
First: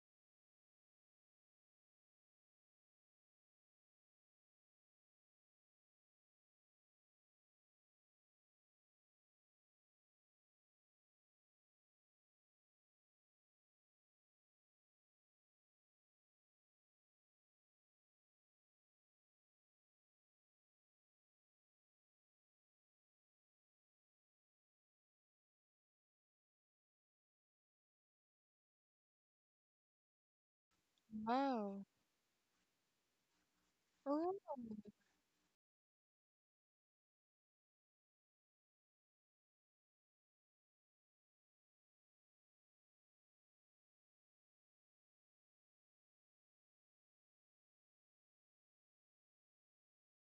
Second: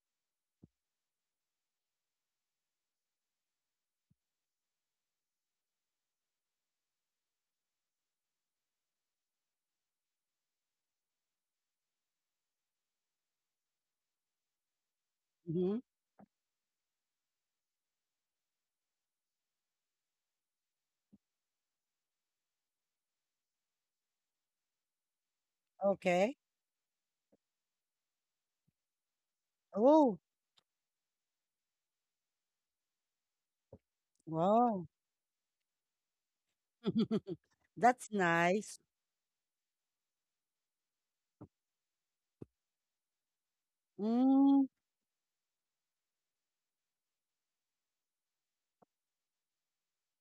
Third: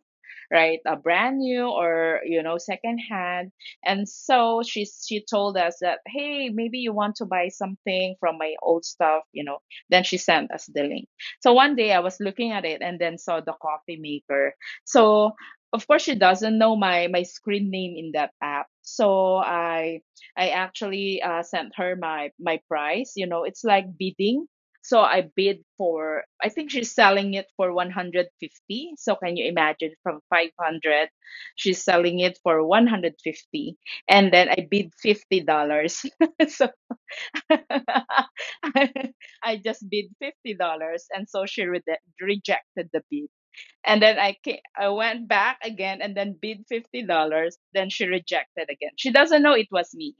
S2: right? A brand new or, you know, second hand. And so she told us that, hey, maybe you want to buy something from my old stuff, you know. Then she sent us the link. So one day I was looking at it and then saw the coffee maker. So
S1: Mhm.
S2: of course she doesn't know my screen name in that app, so I actually sent her my price, you know, it's like bidding. So I bid for,
S1: Okay.
S2: I think she's selling it for 150. So can you imagine,
S1: Oh,
S2: from 500 she's
S3: Wow.
S2: selling it for 150, and then
S3: Oh.
S2: I
S1: wow.
S2: bid $50. So
S1: That's nice.
S2: I just bid $50, and so rejected the bid. And then
S1: Mm.
S2: I went back again and then bid $50. Then she rejected again. She doesn't know it was me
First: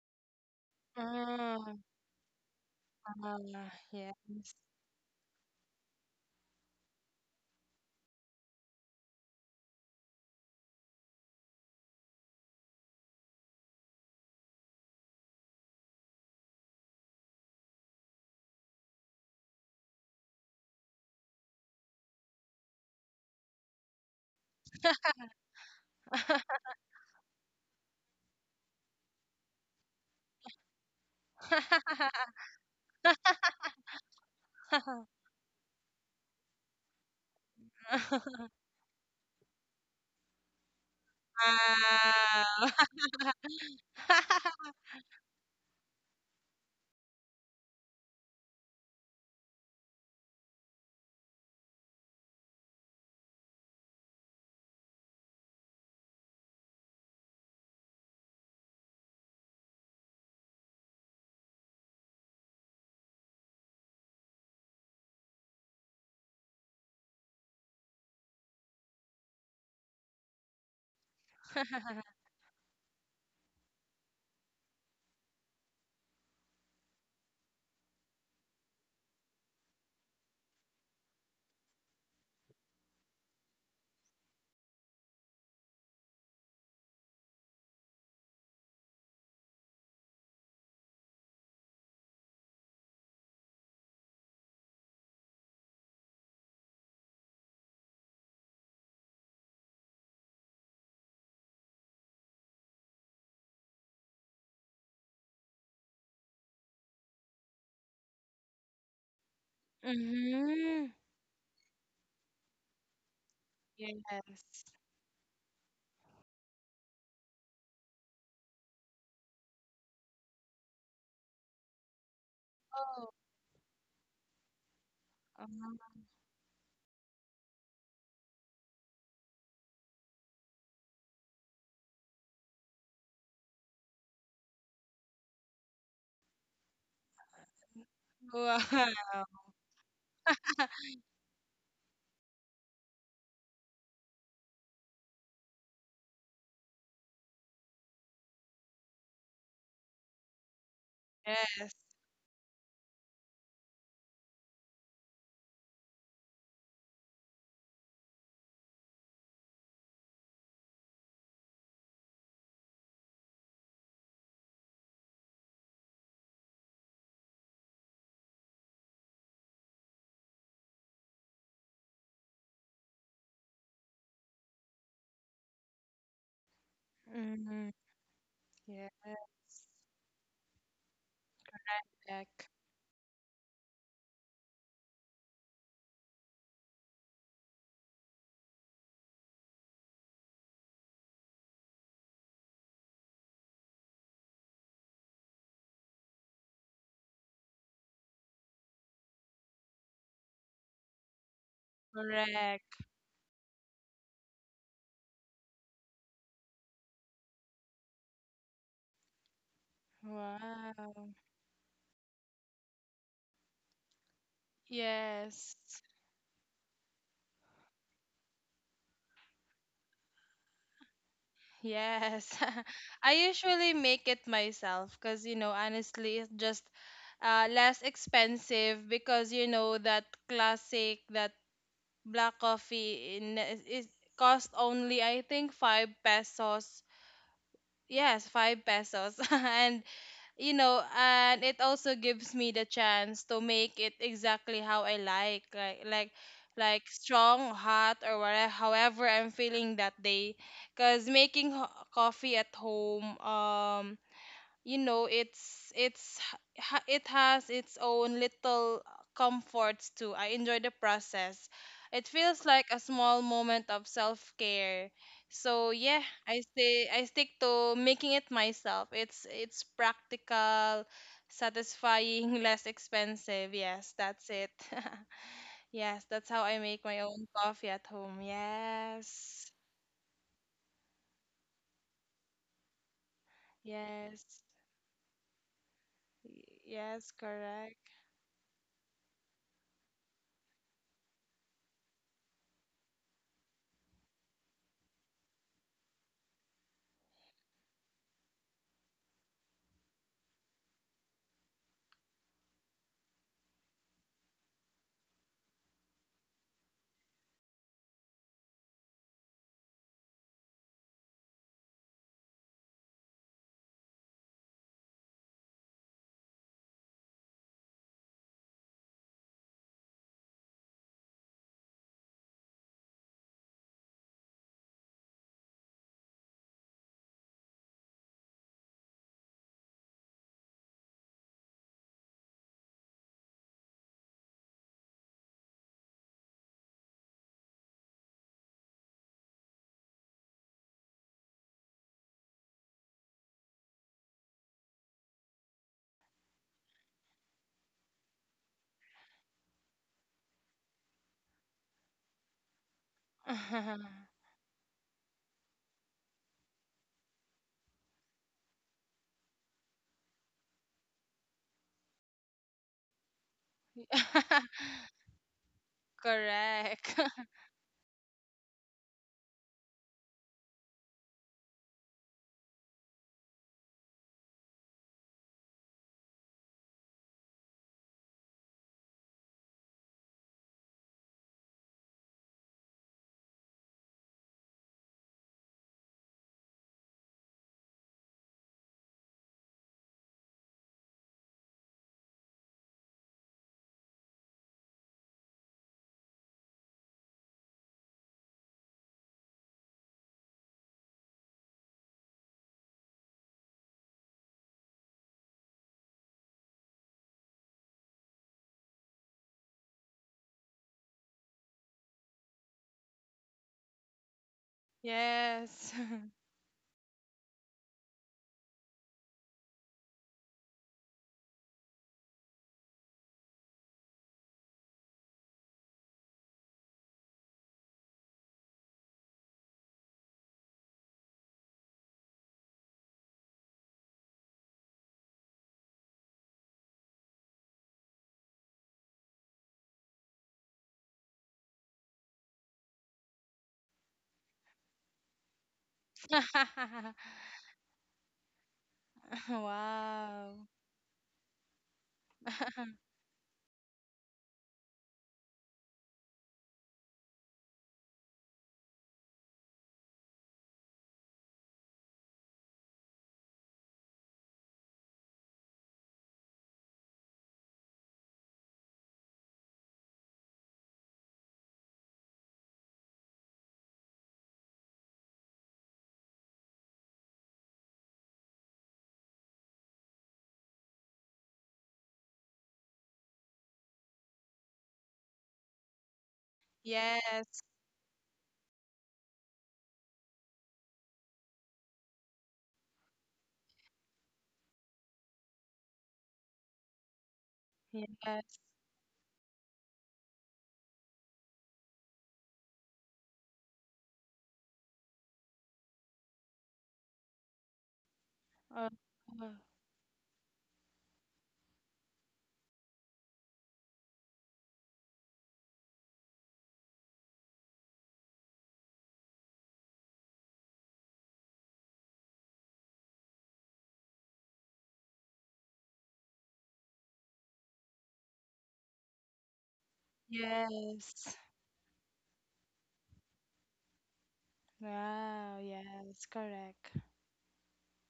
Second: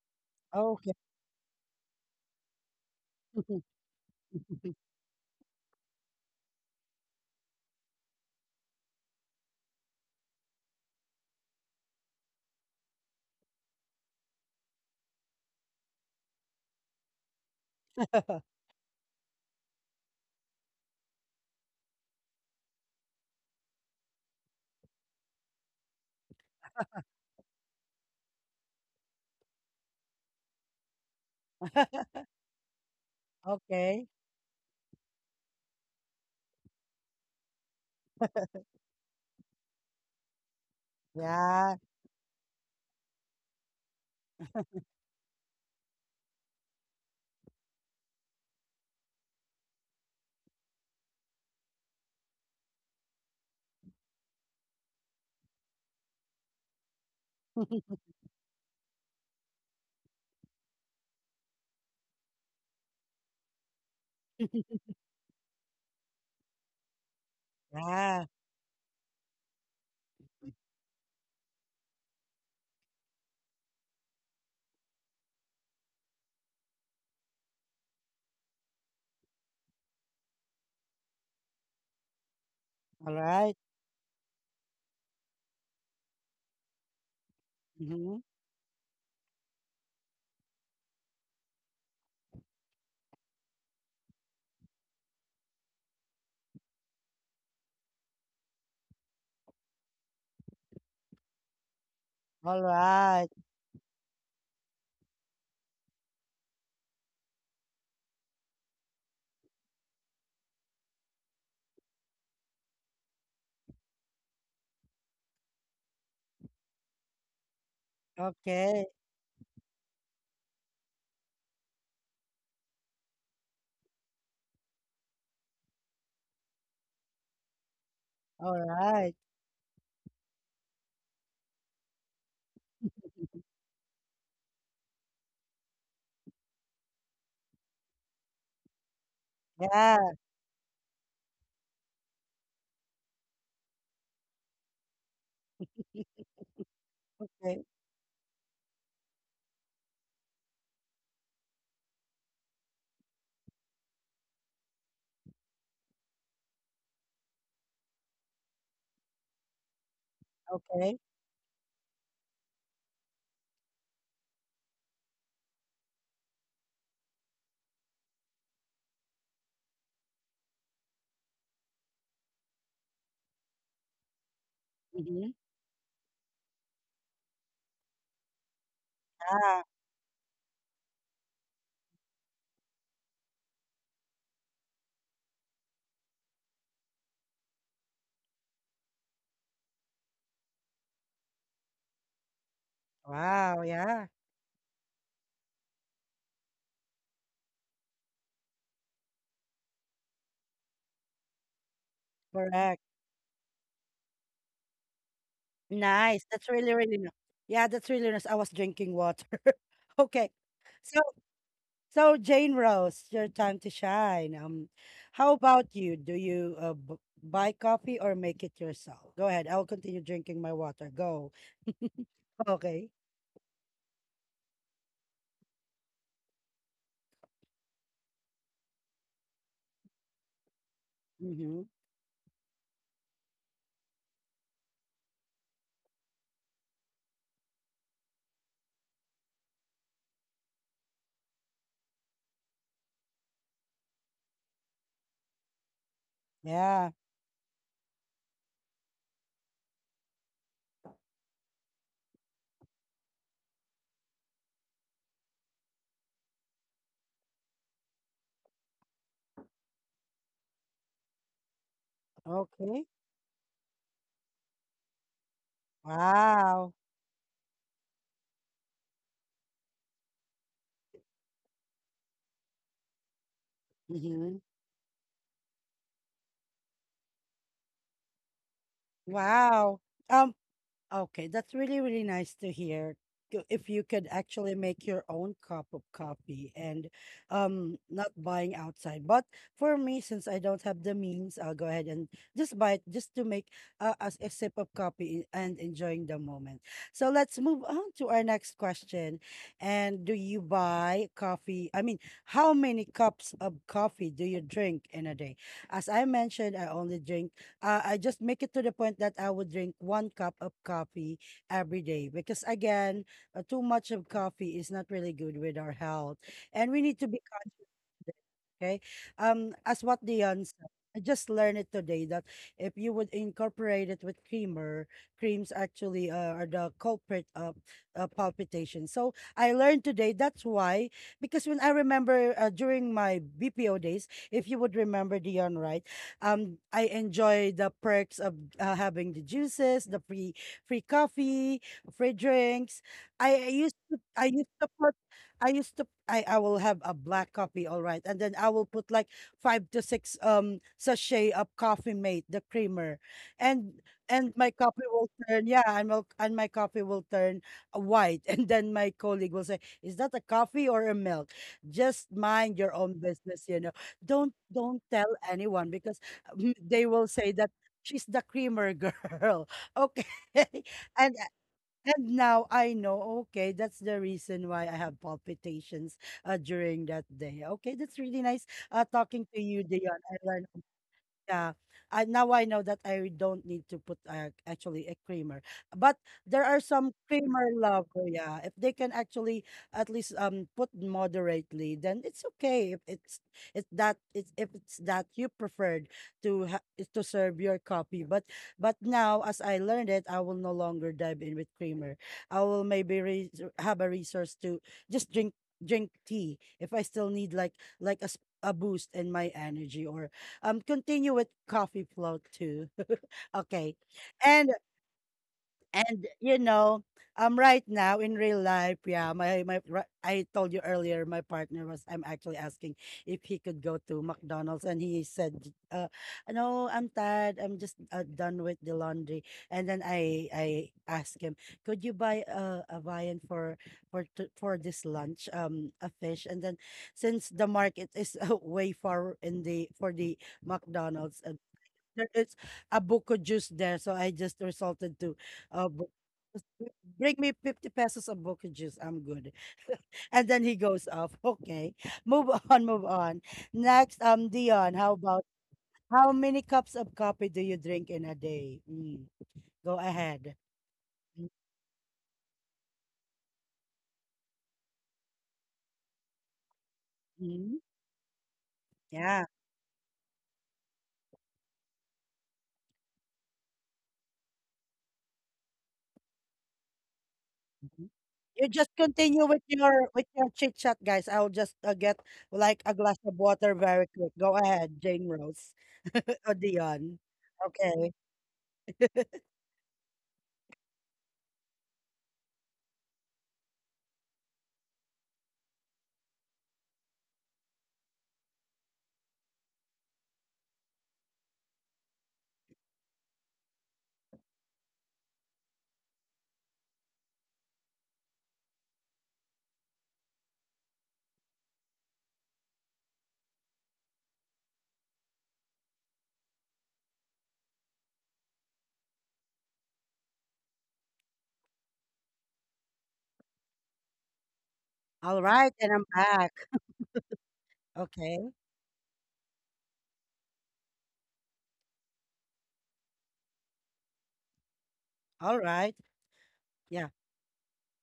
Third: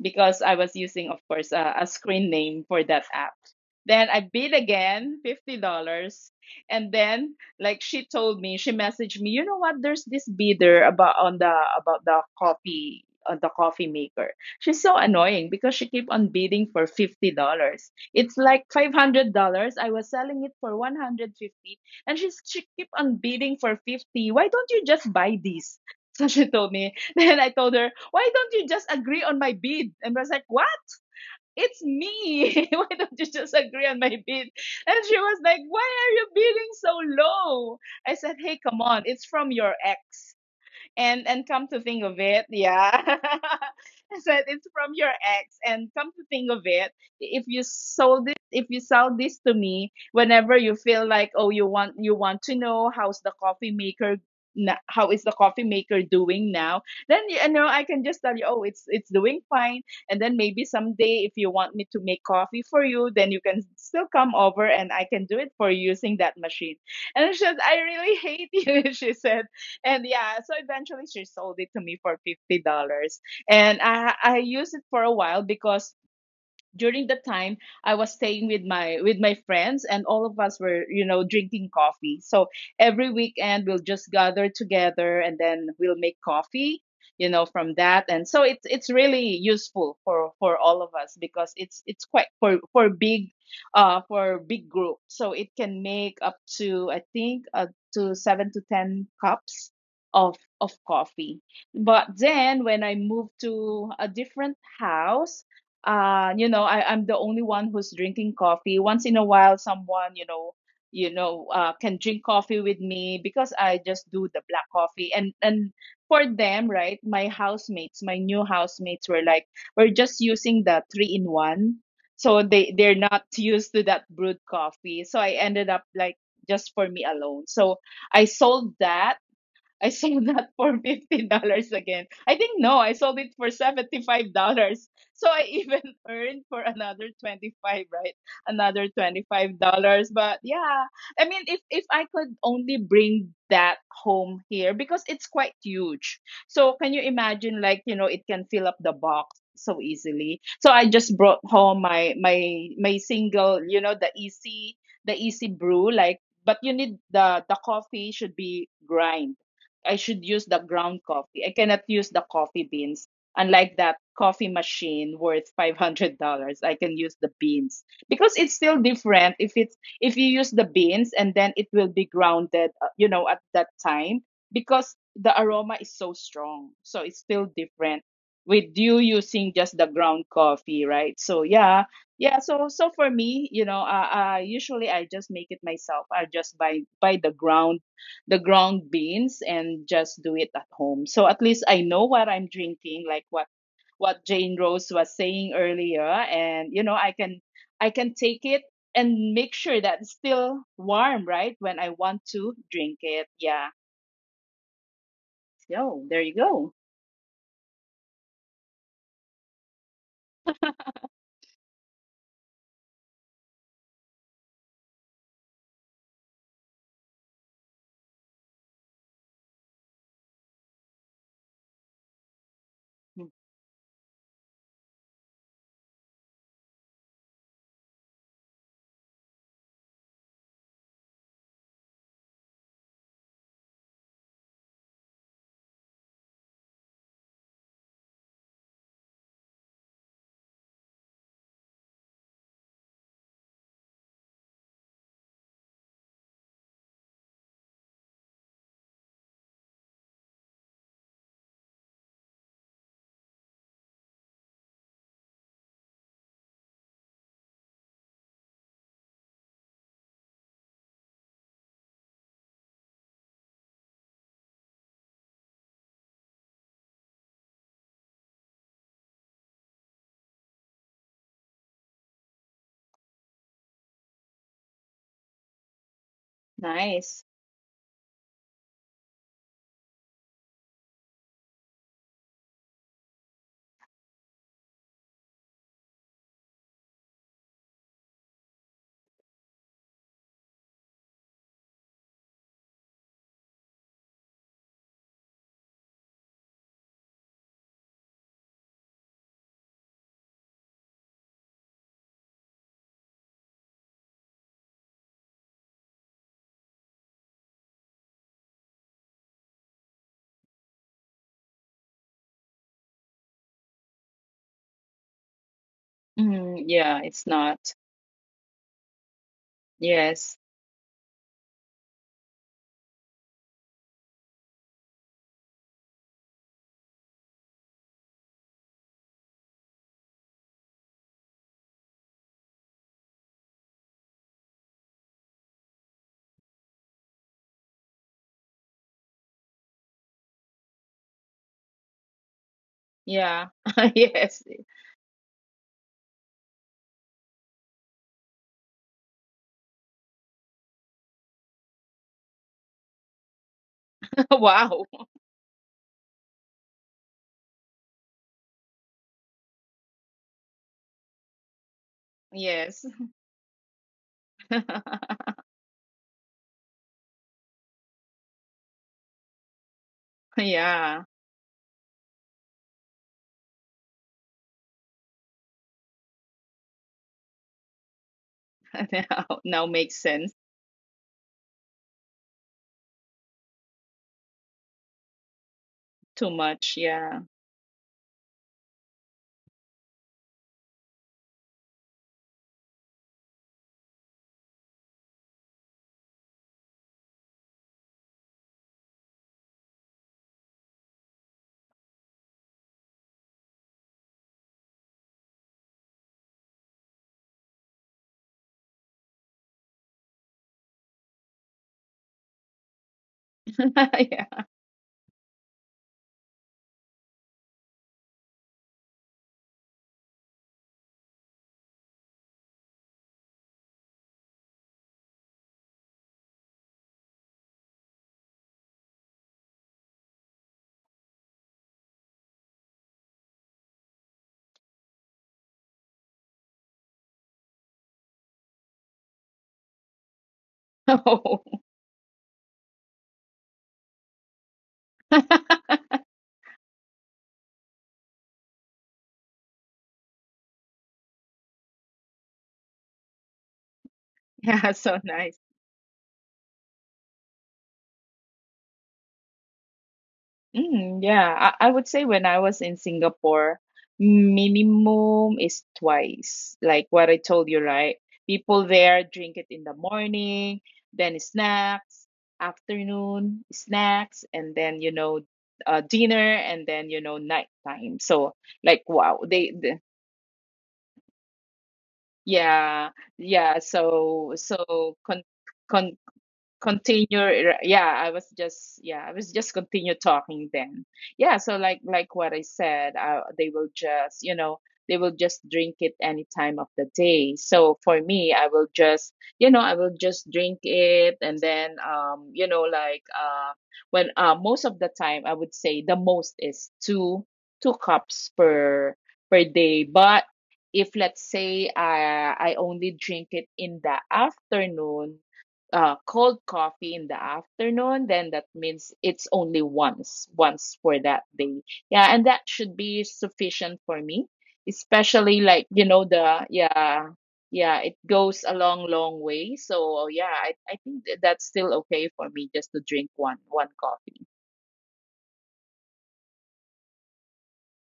S2: because I was
S1: Okay.
S2: using, of course,
S3: Ah,
S2: a screen name for that app.
S3: ah,
S2: Then I bid
S3: yes.
S2: again, $50. And then, like she told me, she messaged me, you know what, there's this bidder about the coffee, on the coffee maker. She's so annoying because she keep on bidding for $50. It's like $500. I was selling it for 150, and she keep on bidding for 50. Why don't you just buy this? So she told me, then I told her, why don't you just agree on my bid? And I was like, what? It's me. Why don't you just agree on
S1: Okay.
S2: my bid? And she was like, why are you bidding so low? I said, hey, come on. It's from your ex, and come
S1: Yeah,
S2: to think of it,
S3: Wow.
S2: yeah. I said, it's from your ex, and come to think of it, if you sell this to me, whenever you feel like, oh, you want to know how's the coffee maker, how is the coffee maker doing now, then, you know, I can just tell you, oh, it's doing fine. And then maybe someday, if you want me to make coffee for you, then you can still come over, and I can do it for you using that machine. And she said, I really
S1: yeah.
S2: hate you. She said, and yeah, so eventually she sold it to me for $50, and I used it for a while because during the time I was staying with my friends, and all of us were, you know, drinking coffee. So every
S1: All right.
S2: weekend we'll just gather together, and then we'll make coffee, you know, from that.
S1: Mhm.
S2: And so it's really useful for all of us because it's quite for big group. So it can make up to, I think, up to 7 to 10 cups of coffee. But
S1: All
S2: then when I
S1: right.
S2: moved to a different house, you know, I'm the only one who's drinking coffee. Once in a while someone, you know,
S3: Mhm.
S2: can drink coffee with me because I just do the
S3: Yes.
S2: black coffee. And for them, right, my housemates, my new
S1: Okay.
S2: housemates were like, we're just using the three in one. So they they're
S3: Oh.
S2: not used to that brewed coffee, so I ended up
S3: ah,
S2: like just for me alone. So I
S1: All
S2: sold
S1: right.
S2: that. I sold that for $50 again. I think, no, I sold it for $75. So I even earned for another 25, right? Another
S3: Wow.
S2: twenty five
S1: Yeah.
S2: dollars. But yeah, I mean, if I could only bring that home here because it's quite huge. So can you imagine,
S1: Okay.
S2: like, you know, it can fill up the box so easily. So I just brought
S3: Yes.
S2: home my single, you know, the easy brew, like, but you need the coffee should be grind. I should use the
S1: Okay.
S2: ground coffee. I cannot use the coffee beans. Unlike that coffee machine worth $500, I can use the beans, because it's still different. If it's if you use the beans, and then it will be grounded, you know, at that time, because the
S1: Mhm.
S2: aroma is so strong. So it's still
S3: Mhm.
S2: different with you
S3: Yeah.
S2: using
S1: Yeah.
S2: just the ground coffee, right? So yeah, yeah.
S3: Correct.
S2: So so for me, you know, usually I just make it myself. I just buy the ground beans and just do it at home. So at least I know what I'm drinking, like
S1: Wow. Yeah.
S2: what Jane Rose was saying earlier, and, you know, I can take it and make sure that it's still warm, right? When I want to
S1: Correct.
S3: Correct.
S2: drink it, yeah. So there
S1: Nice.
S2: you
S1: That's
S2: go.
S1: really, really nice. Yeah, that's really nice. I was drinking water. Okay.
S3: Wow.
S1: So, so, Jane Rose, your time to shine. How
S3: Yes.
S1: about you? Do you buy coffee or make it yourself? Go ahead. I'll continue drinking my water. Go.
S3: Yes.
S1: Okay.
S3: I
S2: Mm.
S3: usually make it myself because, you know, honestly, it's just less expensive because, you know, that classic, that
S1: Mm-hmm.
S3: black coffee in, is cost only, I think, 5 pesos. Yes, 5 pesos. And you know, and it also gives me the chance to make it exactly how I like,
S1: Yeah.
S3: strong, hot, or whatever. However, I'm feeling that day, cause making coffee at home, you know it has its own little comforts too. I enjoy the process. It feels like a
S1: Okay.
S3: small moment of self-care, so yeah, i
S1: Wow.
S3: stay i stick to making it myself. It's practical, satisfying, less expensive. Yes, that's
S1: Mm-hmm.
S3: it. Yes, that's how I make my own
S2: Nice.
S3: coffee at home. yes
S1: Wow. Um, Okay, that's really, really nice to hear. If you could
S3: yes
S1: actually make your own cup of coffee
S3: y-
S1: and
S3: yes correct.
S1: not buying outside. But for me, since I don't have the means, I'll go ahead and just buy it just to make a sip of coffee and enjoying the moment. So let's move on to our next question. And do you buy coffee? I mean, how many cups of coffee do you drink in a day? As I mentioned, I only drink I just make it to the point that I would drink one cup of coffee every day, because again, too much of coffee is not really good with our health, and
S2: Mm,
S1: we need to
S2: yeah,
S1: be
S2: it's
S1: conscious.
S2: not.
S1: Okay. As what Dion
S2: Yes.
S1: said, I just learned it today that if you would incorporate it with creamer, creams actually are the culprit of palpitation. So I learned today. That's why, because when I remember during my BPO days, if you would remember, Dion, right? I enjoy the perks of having the juices, the free coffee, free drinks. I
S2: Yeah.
S1: used to I used
S2: Yes.
S1: to I used to I will have a black coffee, all right. And then I will put like five to six sachet of coffee mate, the creamer. And my coffee
S2: Wow.
S1: will turn, yeah, and my coffee will turn white. And then my colleague will say, is that a coffee or a milk? Just mind your own
S2: Yes.
S1: business, you know. Don't tell anyone because mm, they
S3: Correct.
S1: will say that she's the creamer girl. Okay. and
S2: Yeah.
S1: and now I know, okay, that's the reason why I have palpitations during that day. Okay, that's really nice talking
S2: Now,
S1: to you,
S2: now
S1: Dion.
S2: makes
S1: I learned,
S2: sense.
S1: yeah. I Now I know that I don't need to put actually a creamer. But there
S2: Too
S1: are
S2: much.
S1: some
S2: Yeah.
S1: creamer lover, yeah. If they can actually at least put moderately, then it's okay. If it's it's that it's If it's that you preferred to ha is to serve your coffee. But now, as I learned it, I will no longer dive in with creamer. I will maybe re have a resource to just drink drink tea if I still need like like a s- a boost in my energy, or continue with coffee float too. Okay. And
S2: Yeah.
S3: Yes.
S1: you know, right now in real life, yeah, I told you earlier, my partner was, I'm actually asking if he could go to McDonald's, and he said, no, I'm tired. I'm just done with the laundry. And then I asked him, could you buy a viand for for this lunch, a fish? And then since the market is way far in the for the McDonald's.
S2: Oh.
S1: There is a buko juice there, so I just resulted to uh, bring me 50 pesos of boca juice. I'm good. And
S3: Wow.
S1: then he goes off. Okay. Move on, move on. Next, Dion,
S2: Yeah, so nice.
S1: how many cups of coffee do you drink in a day? Mm, go ahead.
S2: Mm, yeah, I would say when I was in Singapore, minimum is twice. Like what I told
S1: Mhm.
S2: you, right? People there
S1: Yeah.
S2: drink it in the morning, then snacks, afternoon snacks, and then, you know, dinner, and then, you know,
S1: Mhm.
S2: nighttime. So
S1: You just
S2: like, wow,
S1: continue with
S2: they, the
S1: your chit chat, guys. I'll just get like a
S2: yeah,
S1: glass of water
S2: yeah.
S1: very quick. Go
S2: So
S1: ahead,
S2: so
S1: Jane Rose
S2: con,
S1: or Dion.
S3: Yes.
S2: continue.
S1: Okay.
S2: Yeah, I was just, yeah, I was just continue talking then. Yeah, so like what I said, they will just, you know, they will just drink it any time of the day. So for
S3: Yes.
S2: me, I will just, you know, I will just drink it, and then, you know, like when most of the time I would say the most is two cups
S3: Oh,
S2: per
S3: oh,
S2: per day. But if let's say I only drink it in the afternoon, cold coffee in the afternoon, then that means it's only once, once for that day. Yeah, and that should be sufficient for me,
S1: All
S2: especially
S1: right,
S2: like,
S1: and
S2: you
S1: I'm
S2: know,
S1: back.
S2: the, yeah, yeah, it
S1: Okay.
S2: goes a long, long way. So, yeah, I think
S3: yes.
S2: that that's still okay for me, just to drink one, one coffee.
S3: Wow.
S1: All right.
S3: Yes. Correct.
S1: Yeah.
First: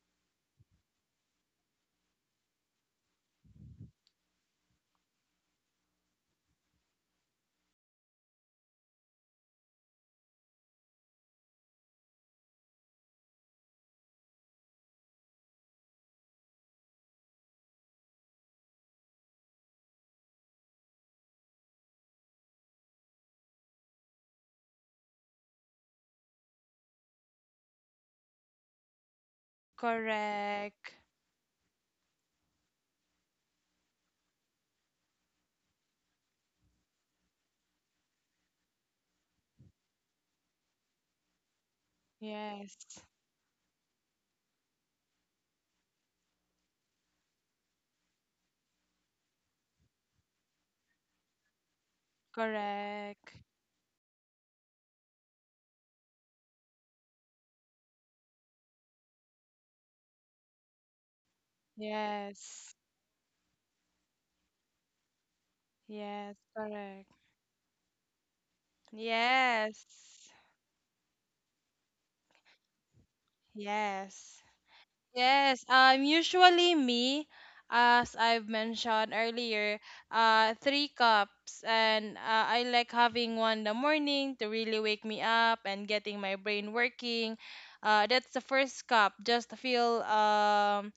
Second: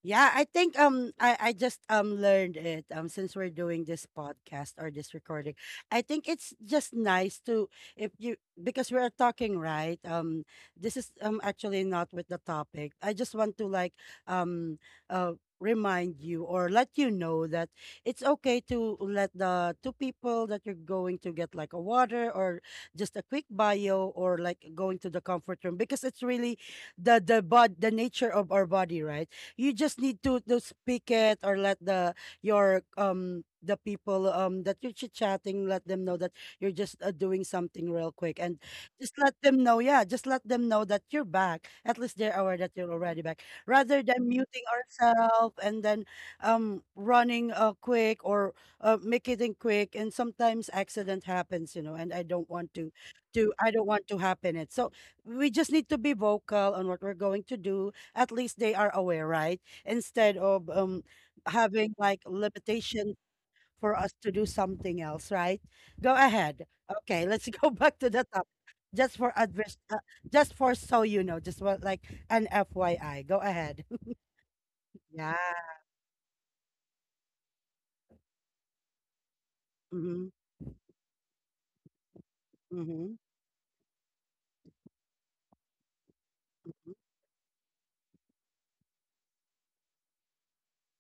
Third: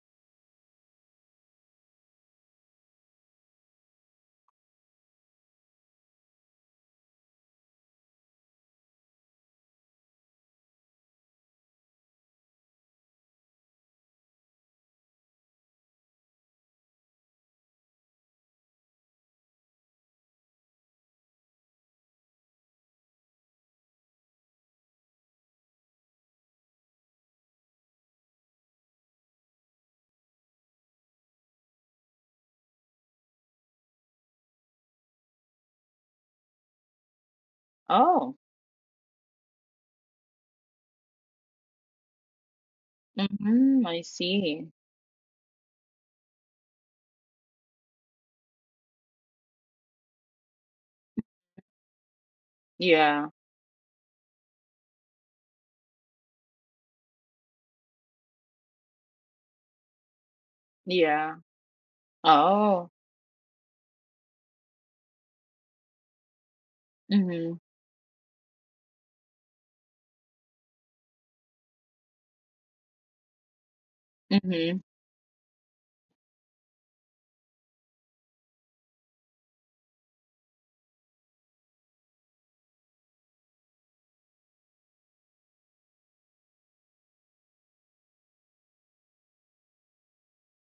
S1: Yeah, I think I just learned it since we're doing this podcast or this recording. I think it's just nice to, if you, because we are talking, right, this is actually not with the topic. I just want to like um remind you or let you know that it's okay to let the two people that you're going to get like a water or just a quick bio or like going to the comfort room, because it's really the nature of our body, right? You just need to
S3: Correct.
S1: speak it or let the your the people that you're chit chatting, let them know that you're just doing something real quick,
S2: Oh.
S1: and just let them know, yeah, just let them know that you're back, at least they're aware that
S3: Yes.
S1: you're already back, rather
S2: Mm-hmm, I
S1: than muting
S2: see.
S1: ourselves and then running quick, or make it in quick, and sometimes accident happens, you know, and I don't want
S3: Correct.
S2: Yeah,
S1: to I don't want to happen it. So we just need to be vocal on what we're going to do, at least they are aware, right? Instead of
S2: yeah.
S1: having like
S3: Yes.
S2: Oh,
S1: limitation for us to do something else, right? Go
S3: Yes.
S1: ahead.
S3: Correct.
S1: Okay, let's go
S2: mm-hmm,
S1: back to the top. Just for advice,
S3: Yes.
S1: just for so you know, just what like an FYI. Go ahead.
S3: Yes.
S2: mm-hmm,
S1: Yeah.
S3: Yes, usually me, as I've mentioned earlier,
S1: Mm-hmm.
S3: three cups, and I like
S1: Mm-hmm.
S3: having one in the morning to really wake me up and getting my brain working. That's the first cup, just to feel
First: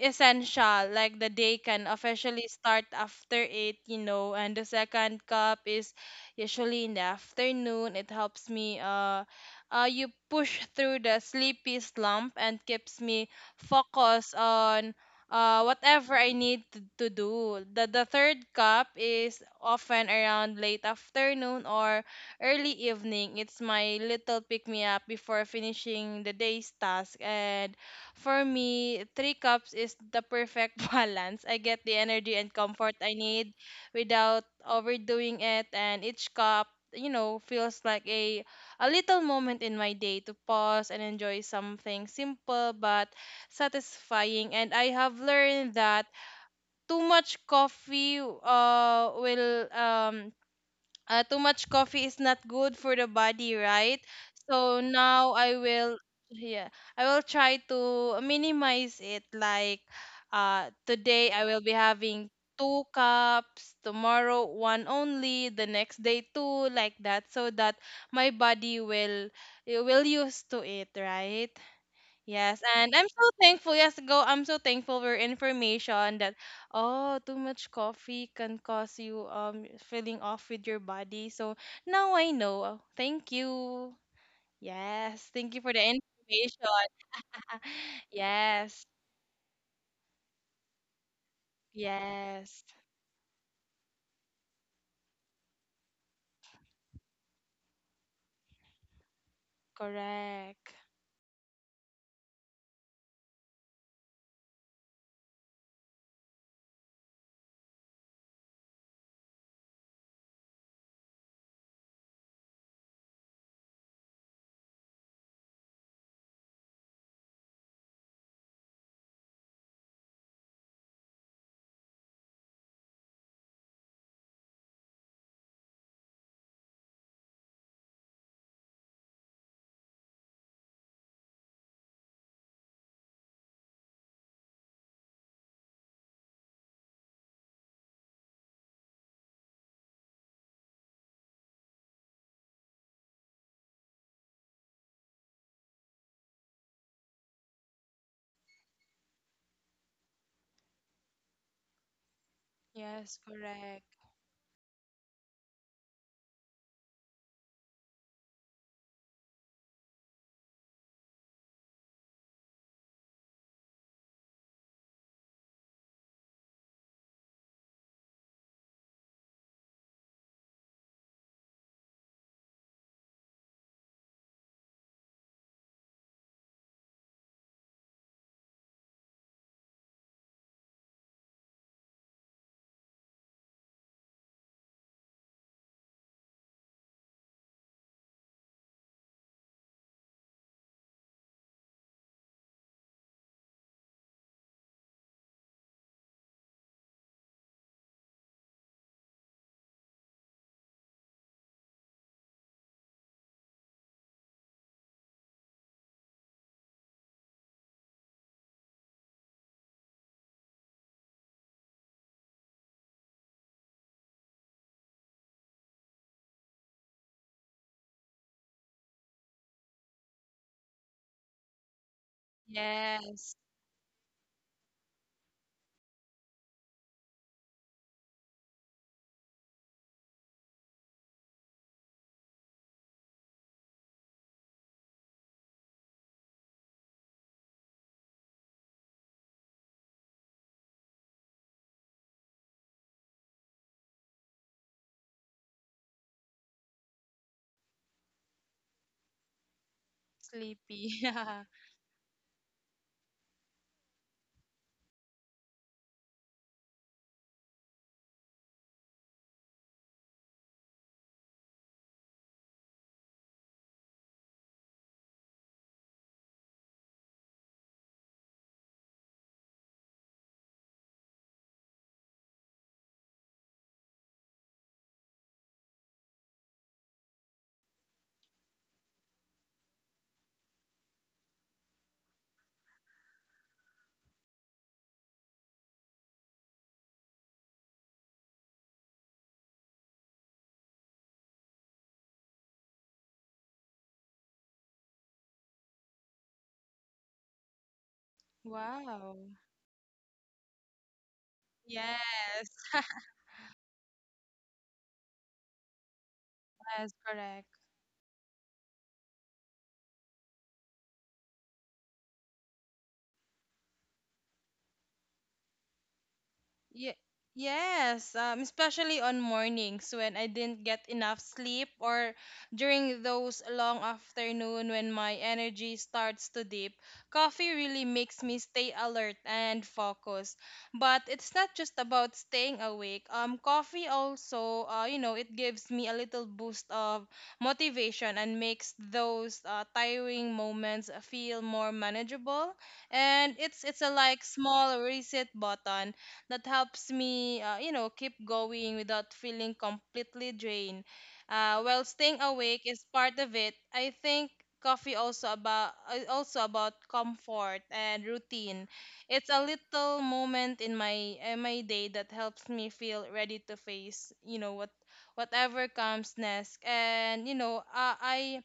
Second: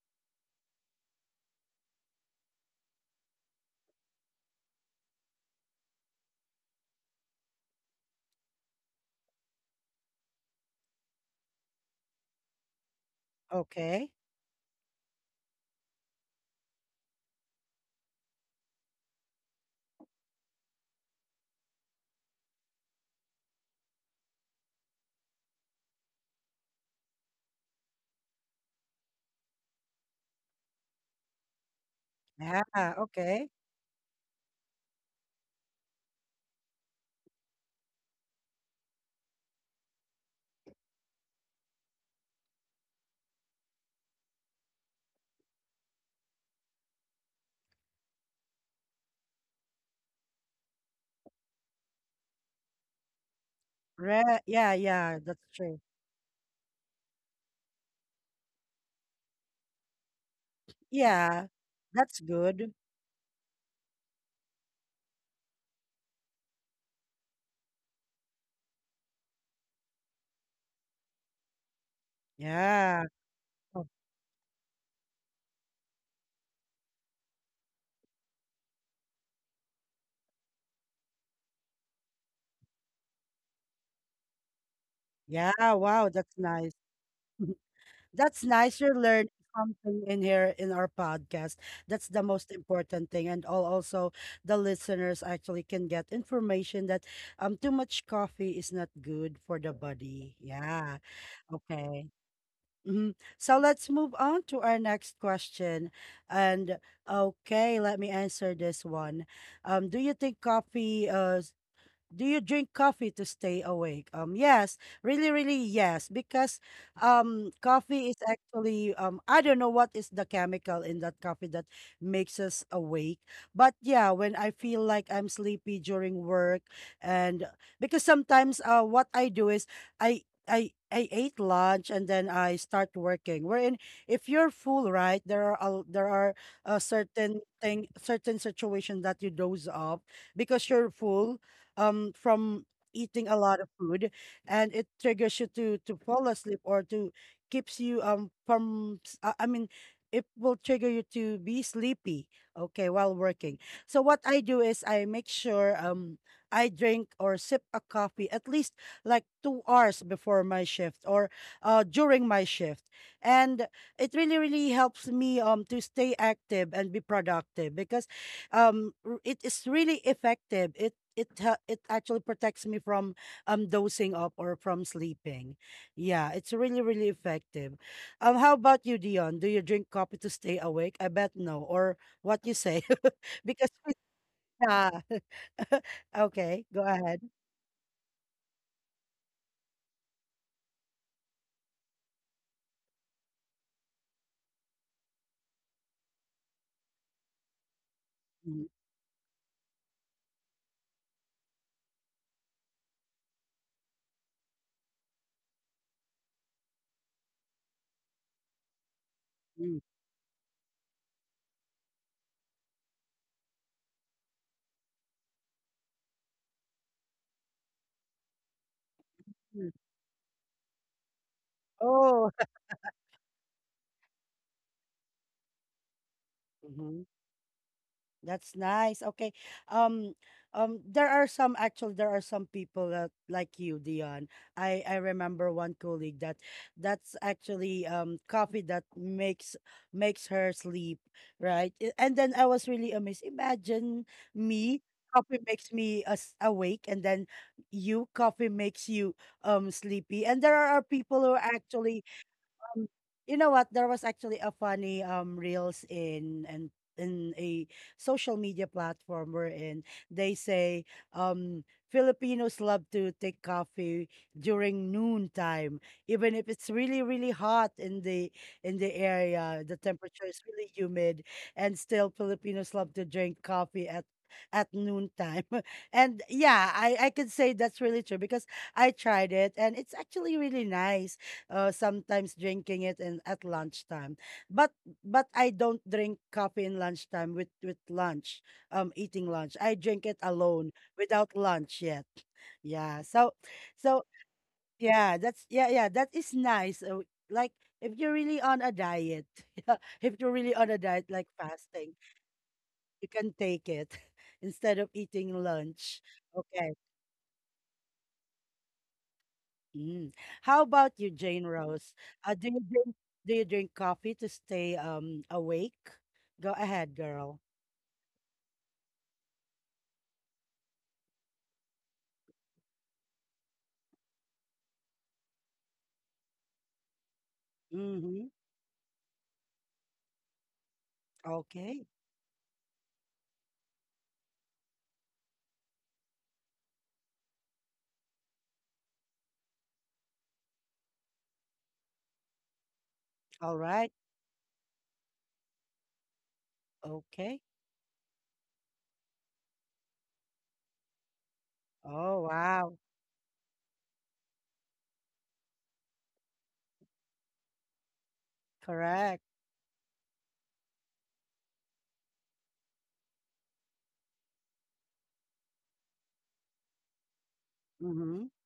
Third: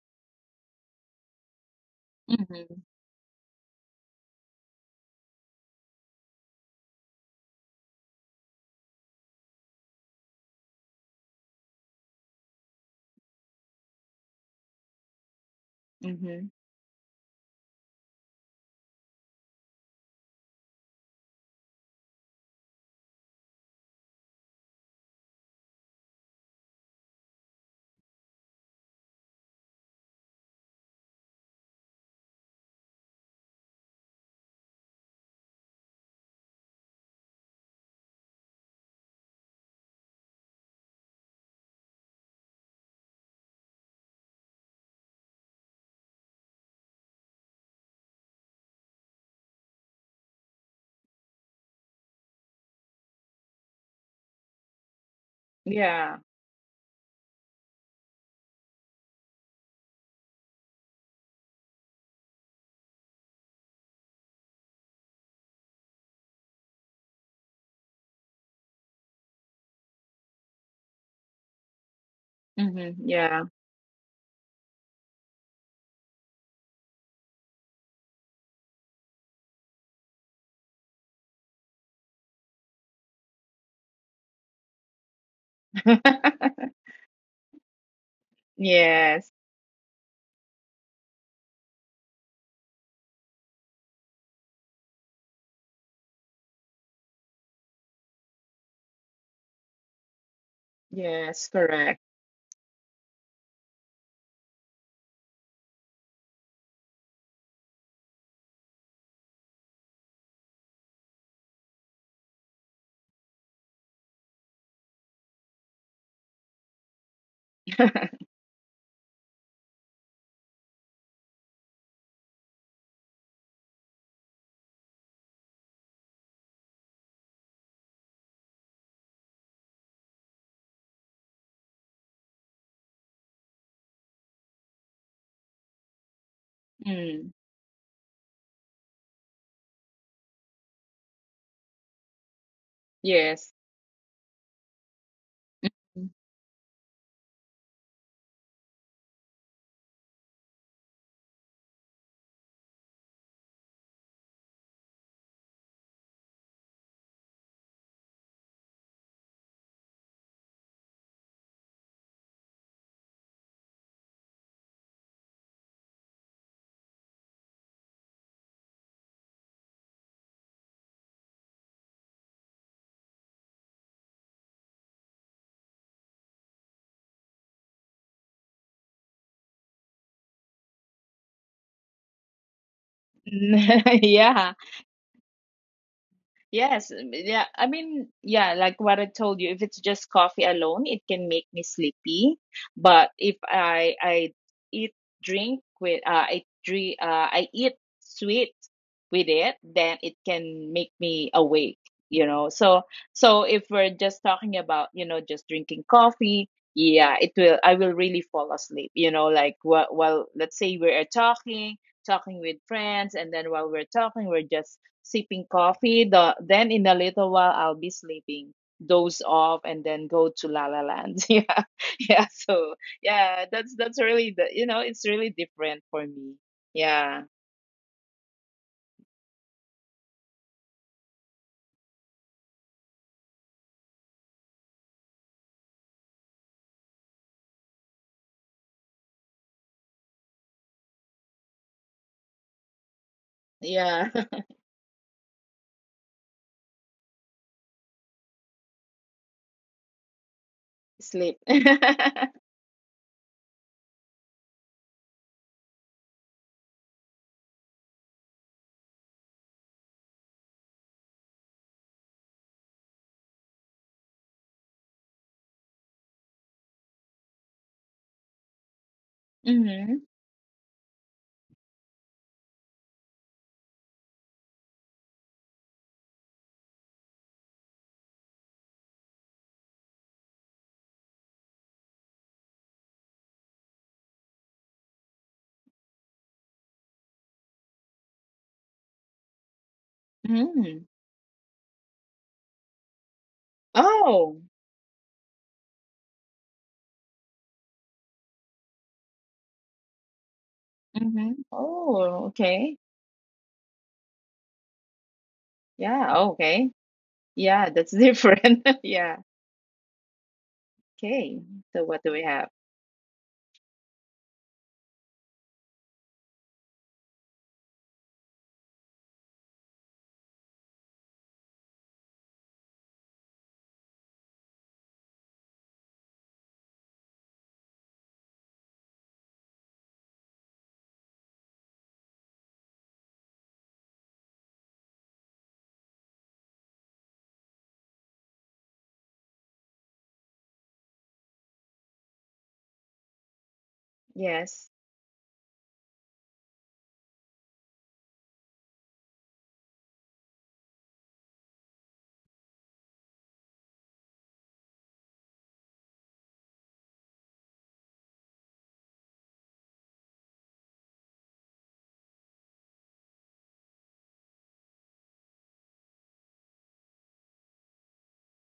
S3: essential, like the day can officially
S2: mm-hmm,
S3: start after 8, you know. And the second cup is usually in the afternoon. It helps me you push through the sleepy slump and keeps me
S1: Okay.
S3: focused on whatever I
S2: mm-hmm.
S3: need to do. The third cup is often around late afternoon or early evening. It's my little pick me up before finishing the day's task. And for me, three cups is the perfect balance. I get the energy and
S1: Yeah.
S3: comfort I
S1: Okay.
S3: need without overdoing it, and each cup, you know, feels like a little moment in my day to pause and enjoy something simple but satisfying. And I have learned that too much coffee uh will um too much coffee is not good for the body, right?
S1: Yeah.
S3: So
S1: Yeah.
S3: now
S1: That's
S3: I
S1: true.
S3: will,
S2: Yeah,
S3: yeah, I will try to minimize it. Like, today I
S1: Yeah.
S3: will be
S1: That's
S3: having
S1: good.
S3: two cups, tomorrow one only, the next day two, like that, so that my body will it will used to it, right? Yes, and
S1: Yeah.
S3: I'm
S2: mm-hmm,
S3: so
S2: yeah.
S3: thankful.
S1: Oh,
S3: Yes, go. I'm so thankful for information that oh, too much coffee can cause you feeling off with your body. So now I know. Thank you. Yes,
S1: yeah.
S3: thank you for the
S1: Wow. That's
S3: information.
S1: nice. That's nice.
S3: Yes,
S1: You're learning
S2: Yes,
S1: something in here in our podcast. That's the most
S3: yes,
S1: important thing. And all also the listeners actually can get information that too much coffee is not good for the body.
S3: correct.
S1: Yeah.
S2: yes,
S1: Okay.
S2: correct.
S1: Hmm. So let's move on to our next question. And okay, let me answer this one. Do you think coffee do you drink coffee to stay awake? Yes, really, really, yes, because coffee is actually I don't know what is the chemical in that coffee that makes us awake, but yeah, when I feel like I'm sleepy during work, and because sometimes what I do is I. I ate lunch and then I start working. Wherein, if you're full, right, there are a
S2: Mm,
S1: certain thing, certain situation that you doze off because you're full from eating a
S2: yes.
S1: lot of food, and it triggers you to fall asleep or to keeps you I mean it will trigger you to be sleepy, okay, while
S3: Yes,
S1: working.
S3: correct.
S1: So what I do is I make sure I drink or sip a coffee at least like 2 hours before my shift or during my shift. And it really really helps me to stay active and be productive because it is really effective, it it actually protects me from dozing up or from sleeping. Yeah, it's really really effective. How about you, Dion? Do you drink coffee to stay awake? I bet no, or what you say? because we-
S2: Yeah.
S1: yeah. Okay,
S2: Yes,
S1: go ahead.
S2: yeah. I mean, yeah, like what I told you, if it's just coffee alone, it can make me sleepy. But if I I eat drink with I drink I eat sweet
S1: Mm,
S2: with it, then it can make me awake, you know. So so if we're just talking about, you know, just drinking coffee, yeah, it will I will really fall asleep, you know, like
S1: mm,
S2: while let's say we're talking, talking with friends, and then while we're talking, we're just sipping coffee. Then in a little while I'll be sleeping, doze off, and
S1: mm.
S2: then go to La La Land. Yeah, yeah.
S1: Oh.
S2: So yeah,
S3: Yes,
S2: that's really the, you know, it's really different for me. Yeah,
S1: That's nice. Okay. Um, there are some, actually there are some people that, like you, Dion. I remember one colleague that that's actually coffee that makes makes her sleep, right? And then I was really amazed. Imagine
S2: yeah.
S1: me, coffee makes me as awake, and then you, coffee makes you sleepy. And there are
S3: sleepy.
S1: people who
S3: Yeah.
S2: Sleep.
S1: actually
S2: Mm-hmm.
S1: um, you know what? There was actually a funny reels in and in a social media platform wherein they say um Filipinos love to take coffee during noontime, even if it's really, really hot in the area, the temperature is really humid, and still Filipinos love to drink coffee at noontime. And yeah, I could say that's really true because I tried it and it's actually really nice, sometimes drinking it in at lunchtime. But but I don't drink coffee in lunchtime with lunch, eating lunch. I drink it
S2: Mm-hmm.
S1: alone without lunch yet. Yeah. So so
S2: Oh.
S1: yeah, that's yeah yeah that is nice. Like if you're really on a
S3: Wow.
S1: diet, yeah, if you're really on a diet
S2: Mm-hmm.
S1: like fasting,
S2: Oh.
S3: Yes,
S2: Okay.
S1: you can take it instead of eating
S2: Yeah.
S1: lunch.
S2: Oh, okay.
S1: Okay.
S3: yes, correct.
S2: Yeah, that's different. Yeah.
S1: Mm. How about you,
S2: Okay.
S1: Jane
S2: So what
S1: Rose?
S2: do we have?
S1: Do you drink do you drink coffee to stay awake? Go ahead,
S3: Ye-
S1: girl.
S3: yes, especially on mornings when I didn't get enough sleep or during those long afternoon when my energy starts to dip. Coffee really makes
S1: Mm-hmm.
S3: me stay alert and focused. But it's not just
S1: Okay.
S3: about staying awake. Coffee also, you know, it gives me a little boost of motivation and makes those tiring moments feel more manageable. And
S1: All
S3: it's
S1: right.
S3: a like
S2: Yes.
S3: small reset button that helps
S1: Okay.
S3: me, you know, keep going without feeling completely drained. While staying
S1: Oh,
S3: awake
S1: wow.
S3: is part of it, I think coffee also about comfort and routine.
S1: Correct.
S3: It's a little moment in my day that helps me feel ready to face, you know, whatever comes next. And you know,
S1: Mm-hmm.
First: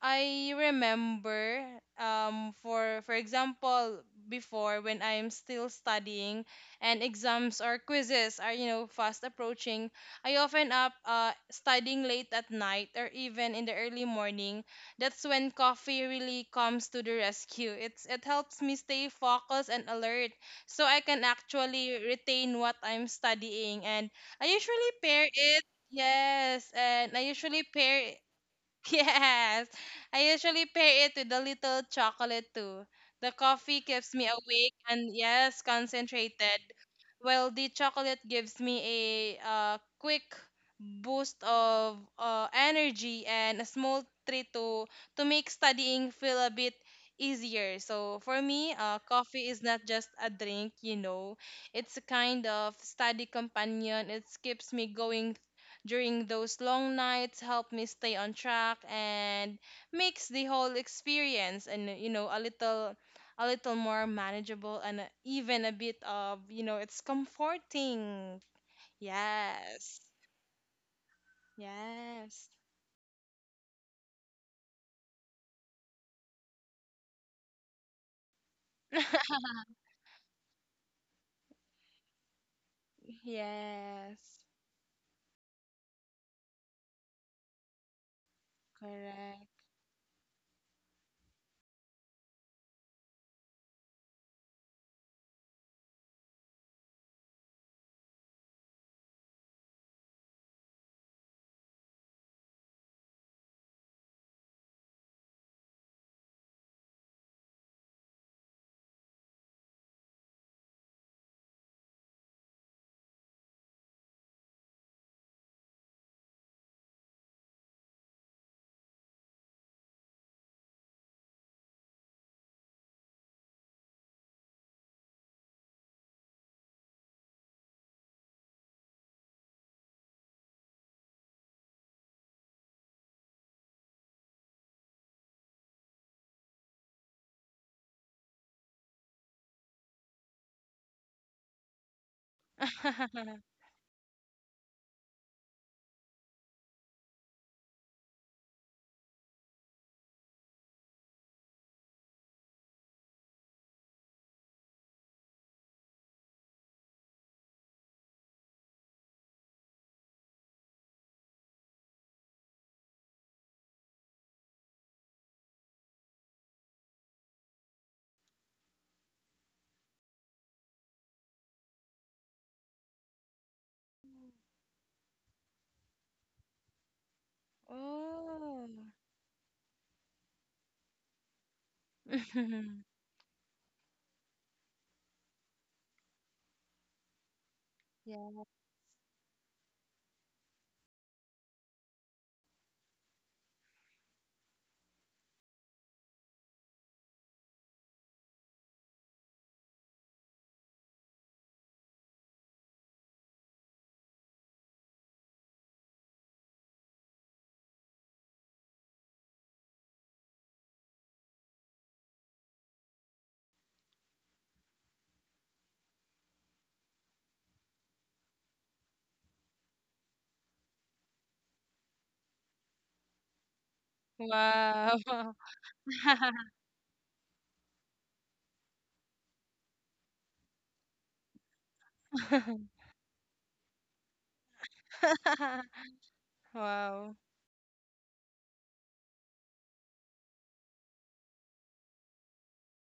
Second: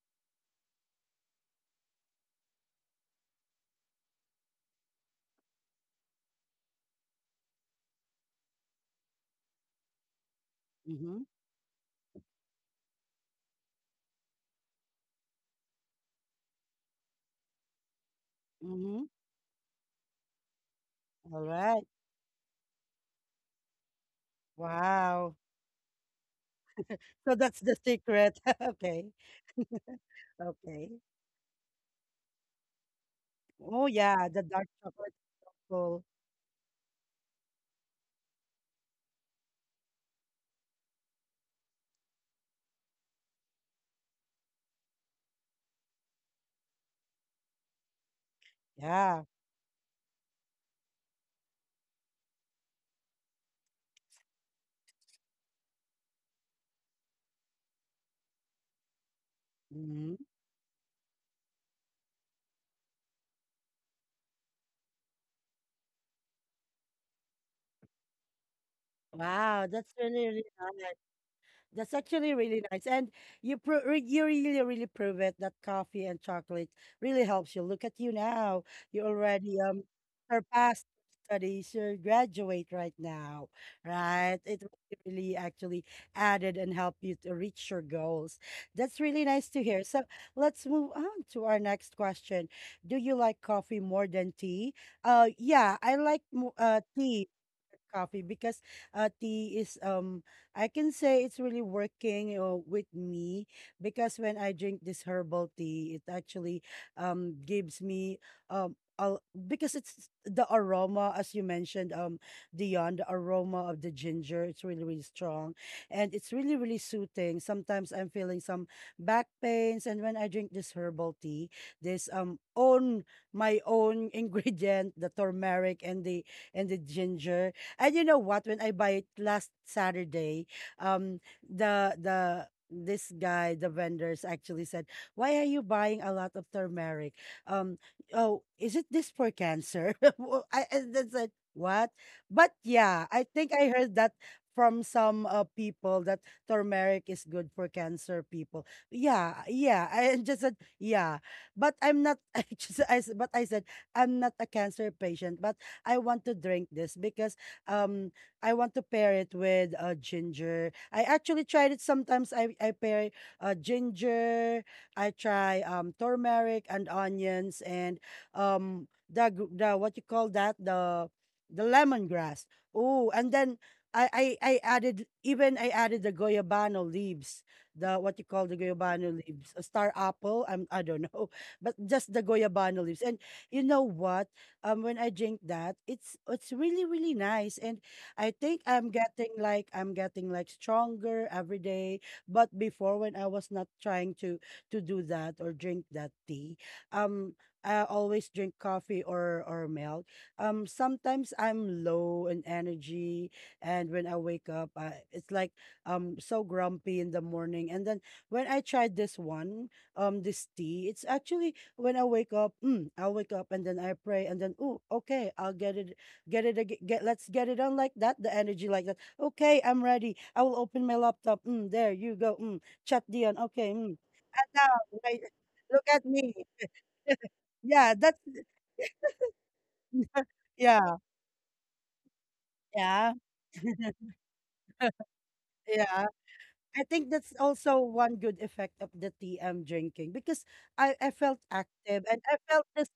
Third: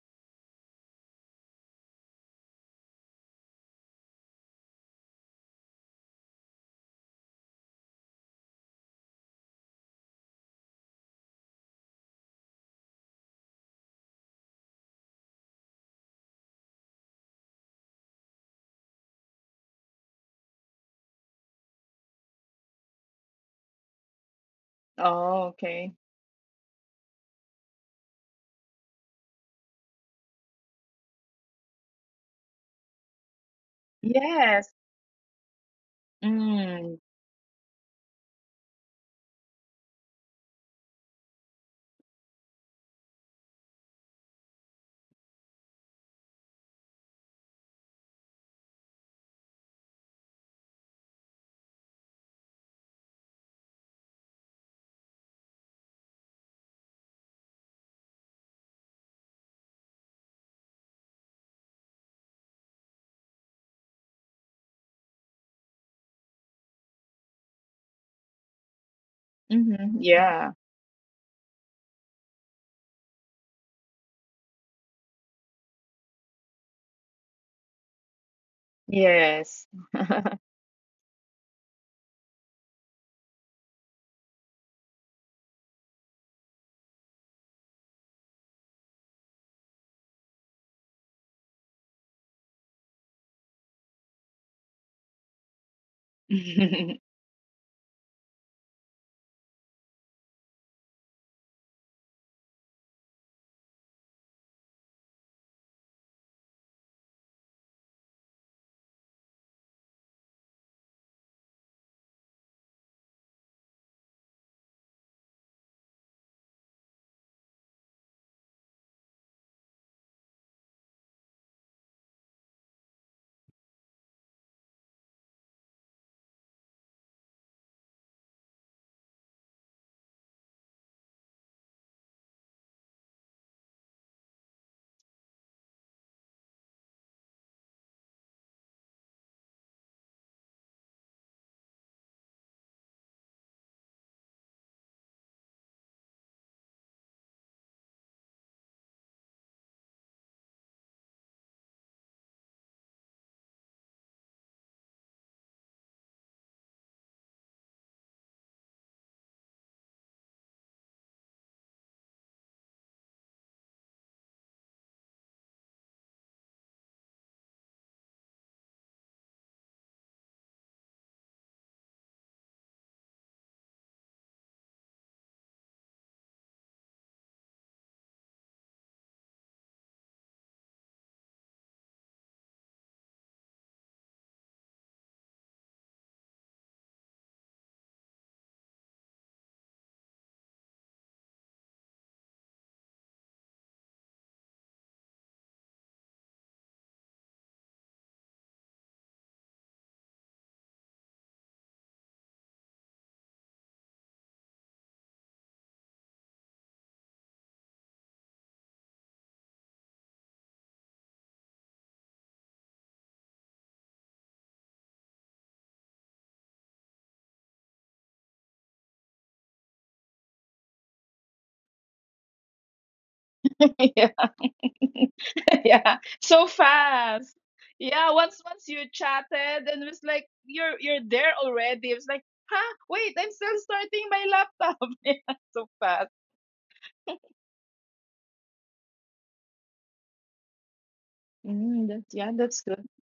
S3: I remember for example, before when I'm still studying and exams or quizzes are you know fast approaching, I often up
S1: Mm-hmm.
S3: studying late at night or even in the early morning. That's when coffee really comes to the rescue. It's it helps me
S1: Mm-hmm.
S3: stay focused and alert so I can
S1: All right.
S3: actually retain what I'm studying, and I usually pair
S1: Wow.
S2: Oh,
S3: it.
S2: okay.
S3: Yes, and I
S1: So that's
S3: usually
S1: the
S3: pair.
S1: secret. Okay.
S3: Yes. I usually
S1: Okay.
S3: pair it with a little chocolate too. The coffee
S1: Oh
S3: keeps
S1: yeah,
S3: me
S1: the dark
S2: Yes.
S3: awake
S1: chocolate
S3: and yes,
S1: full.
S3: concentrated.
S2: Mm.
S3: Well, the chocolate gives me a quick boost of energy and a small treat to make studying feel a bit easier. So for me,
S1: Yeah.
S3: coffee is not just a drink, you know. It's a kind of study companion. It keeps me going during those long nights, help me stay on track, and
S1: Mm-hmm.
S3: makes the whole experience, and you know, a little more manageable and even a bit of, you know, it's comforting.
S1: Wow, that's
S2: Mm-hmm.
S3: Yes.
S1: really, really
S2: Yeah.
S1: nice. That's actually
S3: Yes.
S1: really nice. And you you really really prove it that coffee and chocolate really helps you. Look at you now. You already
S2: Yes.
S1: surpassed studies. You graduate right now, right?
S3: Yes.
S1: It really actually added and helped you to reach your goals. That's really nice
S3: Correct.
S1: to hear. So let's move on to our next question. Do you like coffee more than tea? Yeah, I like tea coffee because tea is I can say it's really working, with me because when I drink this herbal tea, it actually gives me because it's the aroma, as you mentioned, Dion, the aroma of the ginger, it's really really strong, and it's really really soothing. Sometimes I'm feeling some back pains, and when I drink this herbal tea, this own my own ingredient, the turmeric and the ginger. And you know what? When I buy it last Saturday, the this guy, the vendors actually said, "Why are you buying a lot of turmeric? Um, oh, is it this for cancer?" Well, I and then said, "What?" But yeah, I think I heard that from some people that turmeric is good for cancer people. Yeah, yeah. I just said, "Yeah," but I'm not. I just I s- but I said I'm not a cancer patient, but I want to drink this because um I want to pair it with ginger. I actually tried it sometimes. I pair ginger, I try turmeric and onions and the what you call that, the lemongrass. Oh, and then I added, even I added the goyabano leaves, the what you call the
S3: Oh.
S1: goyabano leaves, a star apple. I'm I don't know, but just the goyabano leaves. And you know what? When I drink that, it's really really nice, and I
S3: Yeah.
S1: think I'm getting like stronger every day. But before, when I was not trying to do that or drink that tea, um. I always drink coffee or milk. Sometimes I'm low in energy, and when I wake up, I, it's like so grumpy in the morning. And then when I tried this one, this tea, it's actually when I wake up, I'll wake up and then I pray and then oh, okay, I'll get it, get it, get let's get it on like that. The energy like that. Okay, I'm ready. I will open my laptop. Mm, there you go. Mm, chat Dion. Okay.
S2: Yeah.
S1: Mm. And now, right,
S3: Wow.
S2: Yeah.
S1: look at
S2: So
S1: me.
S2: fast. Yeah,
S1: Yeah,
S2: once
S1: that's
S2: once you chatted and it was like you're
S1: yeah,
S2: there already. It was like, huh, wait, I'm
S1: Yeah.
S2: still starting my laptop. Yeah, so fast.
S1: yeah. I think
S3: Wow.
S1: that's also one good effect of the tea I'm drinking because I felt
S2: Mm, that's
S1: active
S2: yeah,
S1: and I
S2: that's good.
S1: felt this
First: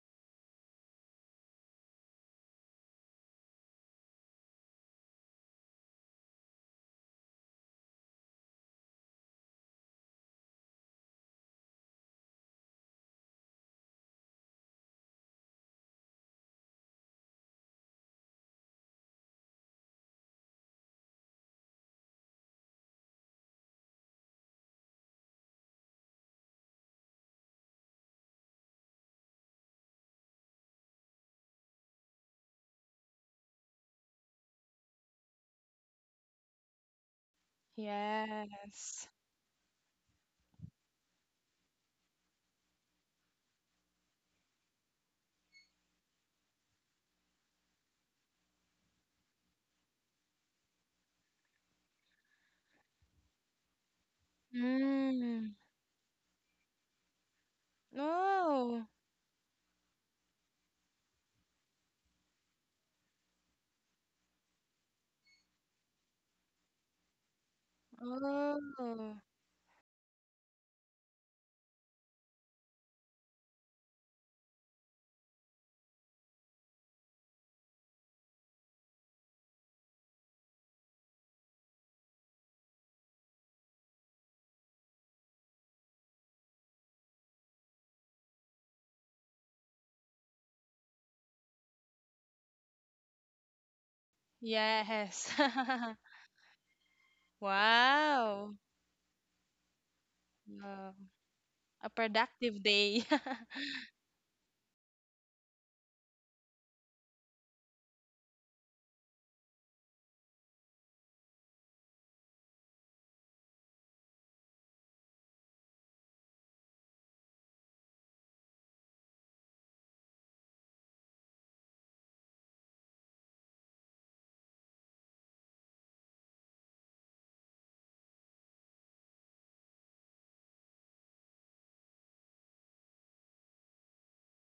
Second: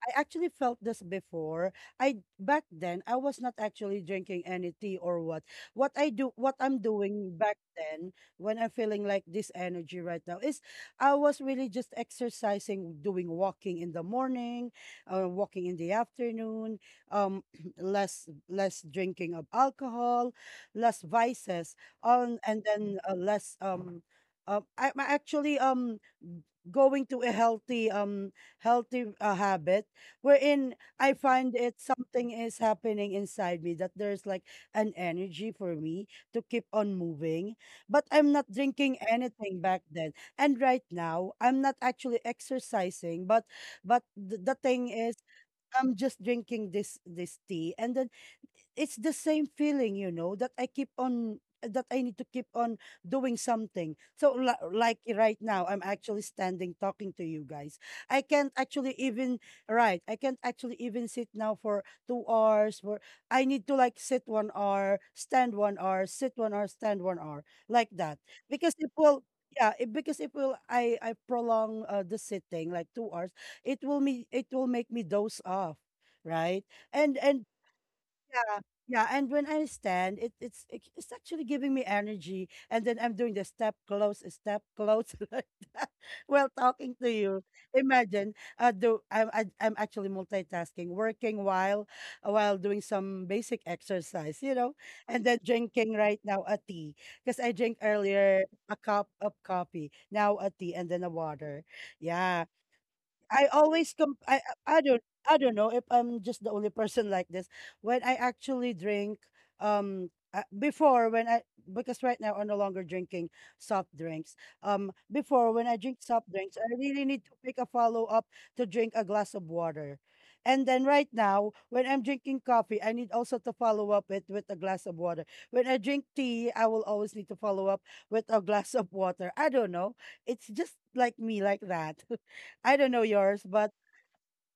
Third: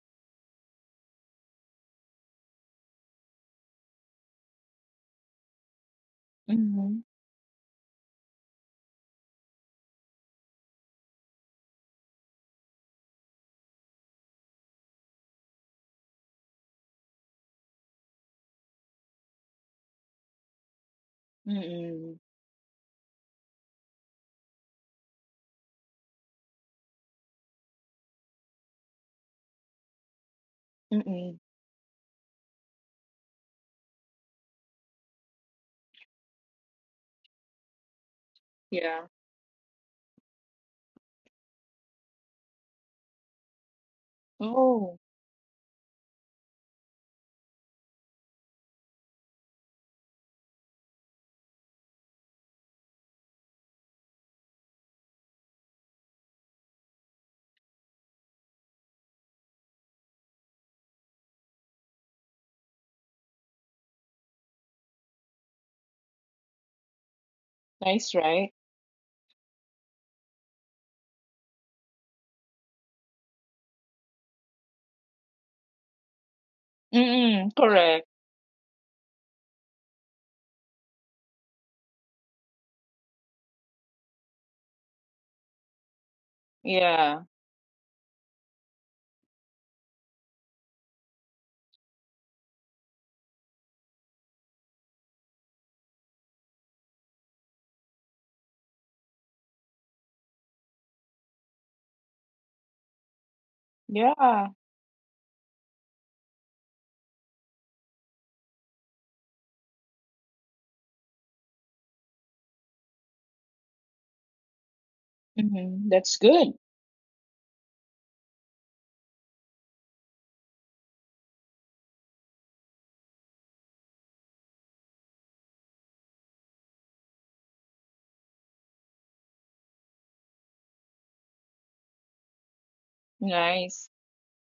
S1: I actually felt this before. I back then I was not actually drinking any tea or what. What I do what I'm
S2: Mm-hmm.
S1: doing back then when I'm feeling like this energy right now is I was really just exercising, doing walking in the morning, walking in the afternoon, um less less drinking of alcohol, less vices,
S2: Mm-mm.
S1: on and then less I'm actually going to a healthy healthy, habit wherein I
S2: Mm-mm.
S1: find it something is happening inside me that there's like an energy for me to keep on moving. But I'm not drinking
S3: Yes.
S2: Yeah.
S1: anything back then. And right now, I'm not actually exercising, but the thing
S2: Oh,
S1: is I'm just drinking this this tea and then it's the same feeling, you know, that I keep on that I need to keep on doing something. So like right
S3: Mm.
S1: now, I'm actually standing talking to you guys. I can't
S3: Oh.
S1: actually even right. I can't actually even sit now for 2 hours. For I need to like sit 1 hour, stand 1 hour, sit 1 hour, stand 1 hour, like that.
S2: nice, right?
S1: Because it
S3: Oh.
S1: will. Yeah, it, because it will I prolong, the sitting like 2 hours. It will me it will make me doze off, right? And
S2: Mm-mm. Correct.
S1: yeah, yeah. And when I stand, it, it's actually giving me energy. And then I'm doing the step close like that while talking to
S2: Yeah.
S1: you. Imagine, do I'm actually multitasking, working while doing some basic exercise, you know, and
S3: Yes.
S1: then drinking right now a tea because I drink earlier
S3: Wow.
S1: a cup of coffee, now a tea, and
S3: Wow.
S1: then a water.
S3: A
S1: Yeah.
S3: productive day.
S1: I always com I
S2: Yeah.
S1: I don't I don't know if I'm just the only person like this. When I actually drink, before when I because right now I'm no longer drinking soft drinks. Before when I
S2: Mm-hmm.
S1: drink
S2: That's
S1: soft
S2: good.
S1: drinks, I really need to pick a follow up to drink a glass of water. And then right now, when I'm drinking coffee, I need also to follow up it with a glass of water. When I drink tea, I will always need to follow up with a glass of water. I don't know. It's just like me, like that. I don't know yours, but
S2: Nice.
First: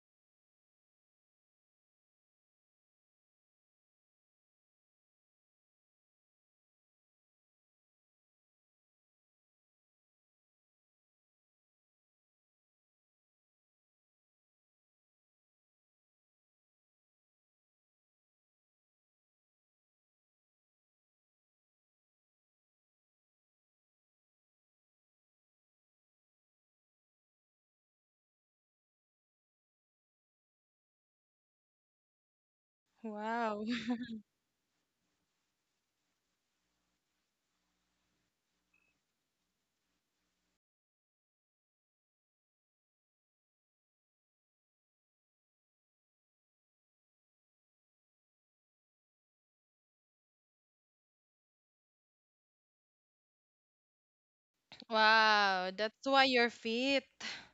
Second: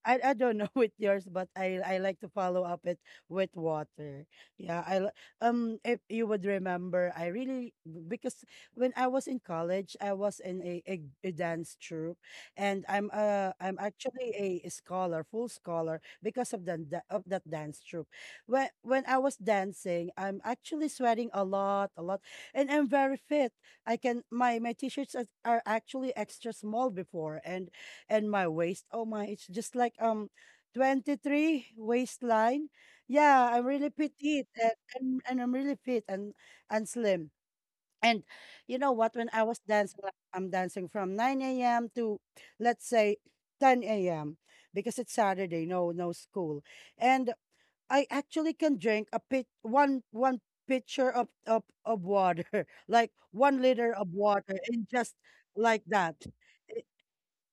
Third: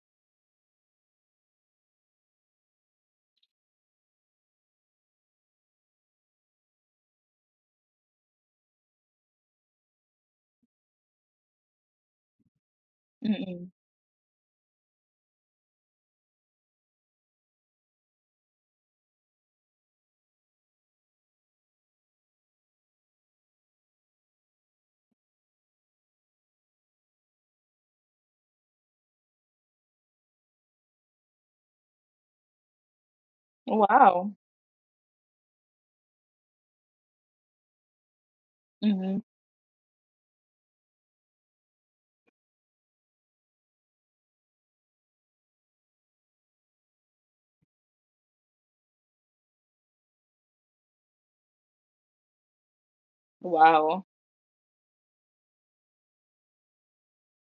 S1: I don't know with yours, but I like to follow up it with water. Yeah, if you would remember, I really because when I was in college, I was in a dance troupe, and
S2: Mm-mm.
S1: I'm actually a scholar, full scholar because of the of that dance troupe. When I was dancing, I'm actually sweating a lot, and I'm very fit. I can my my t-shirts are actually extra small before, and my waist. Oh my, it's just like 23 waistline. Yeah,
S3: Wow.
S1: I'm really
S2: Wow.
S1: petite and I'm really fit and slim. And you know what?
S2: Mm-hmm.
S1: When I was dancing, like I'm dancing from 9 a.m. to let's say 10 a.m. because it's Saturday, no no school. And I actually can drink a pit one one pitcher of water, like 1 liter
S2: Wow.
S1: of water in just
S3: Wow,
S1: like
S3: that's
S1: that
S3: why you're fit.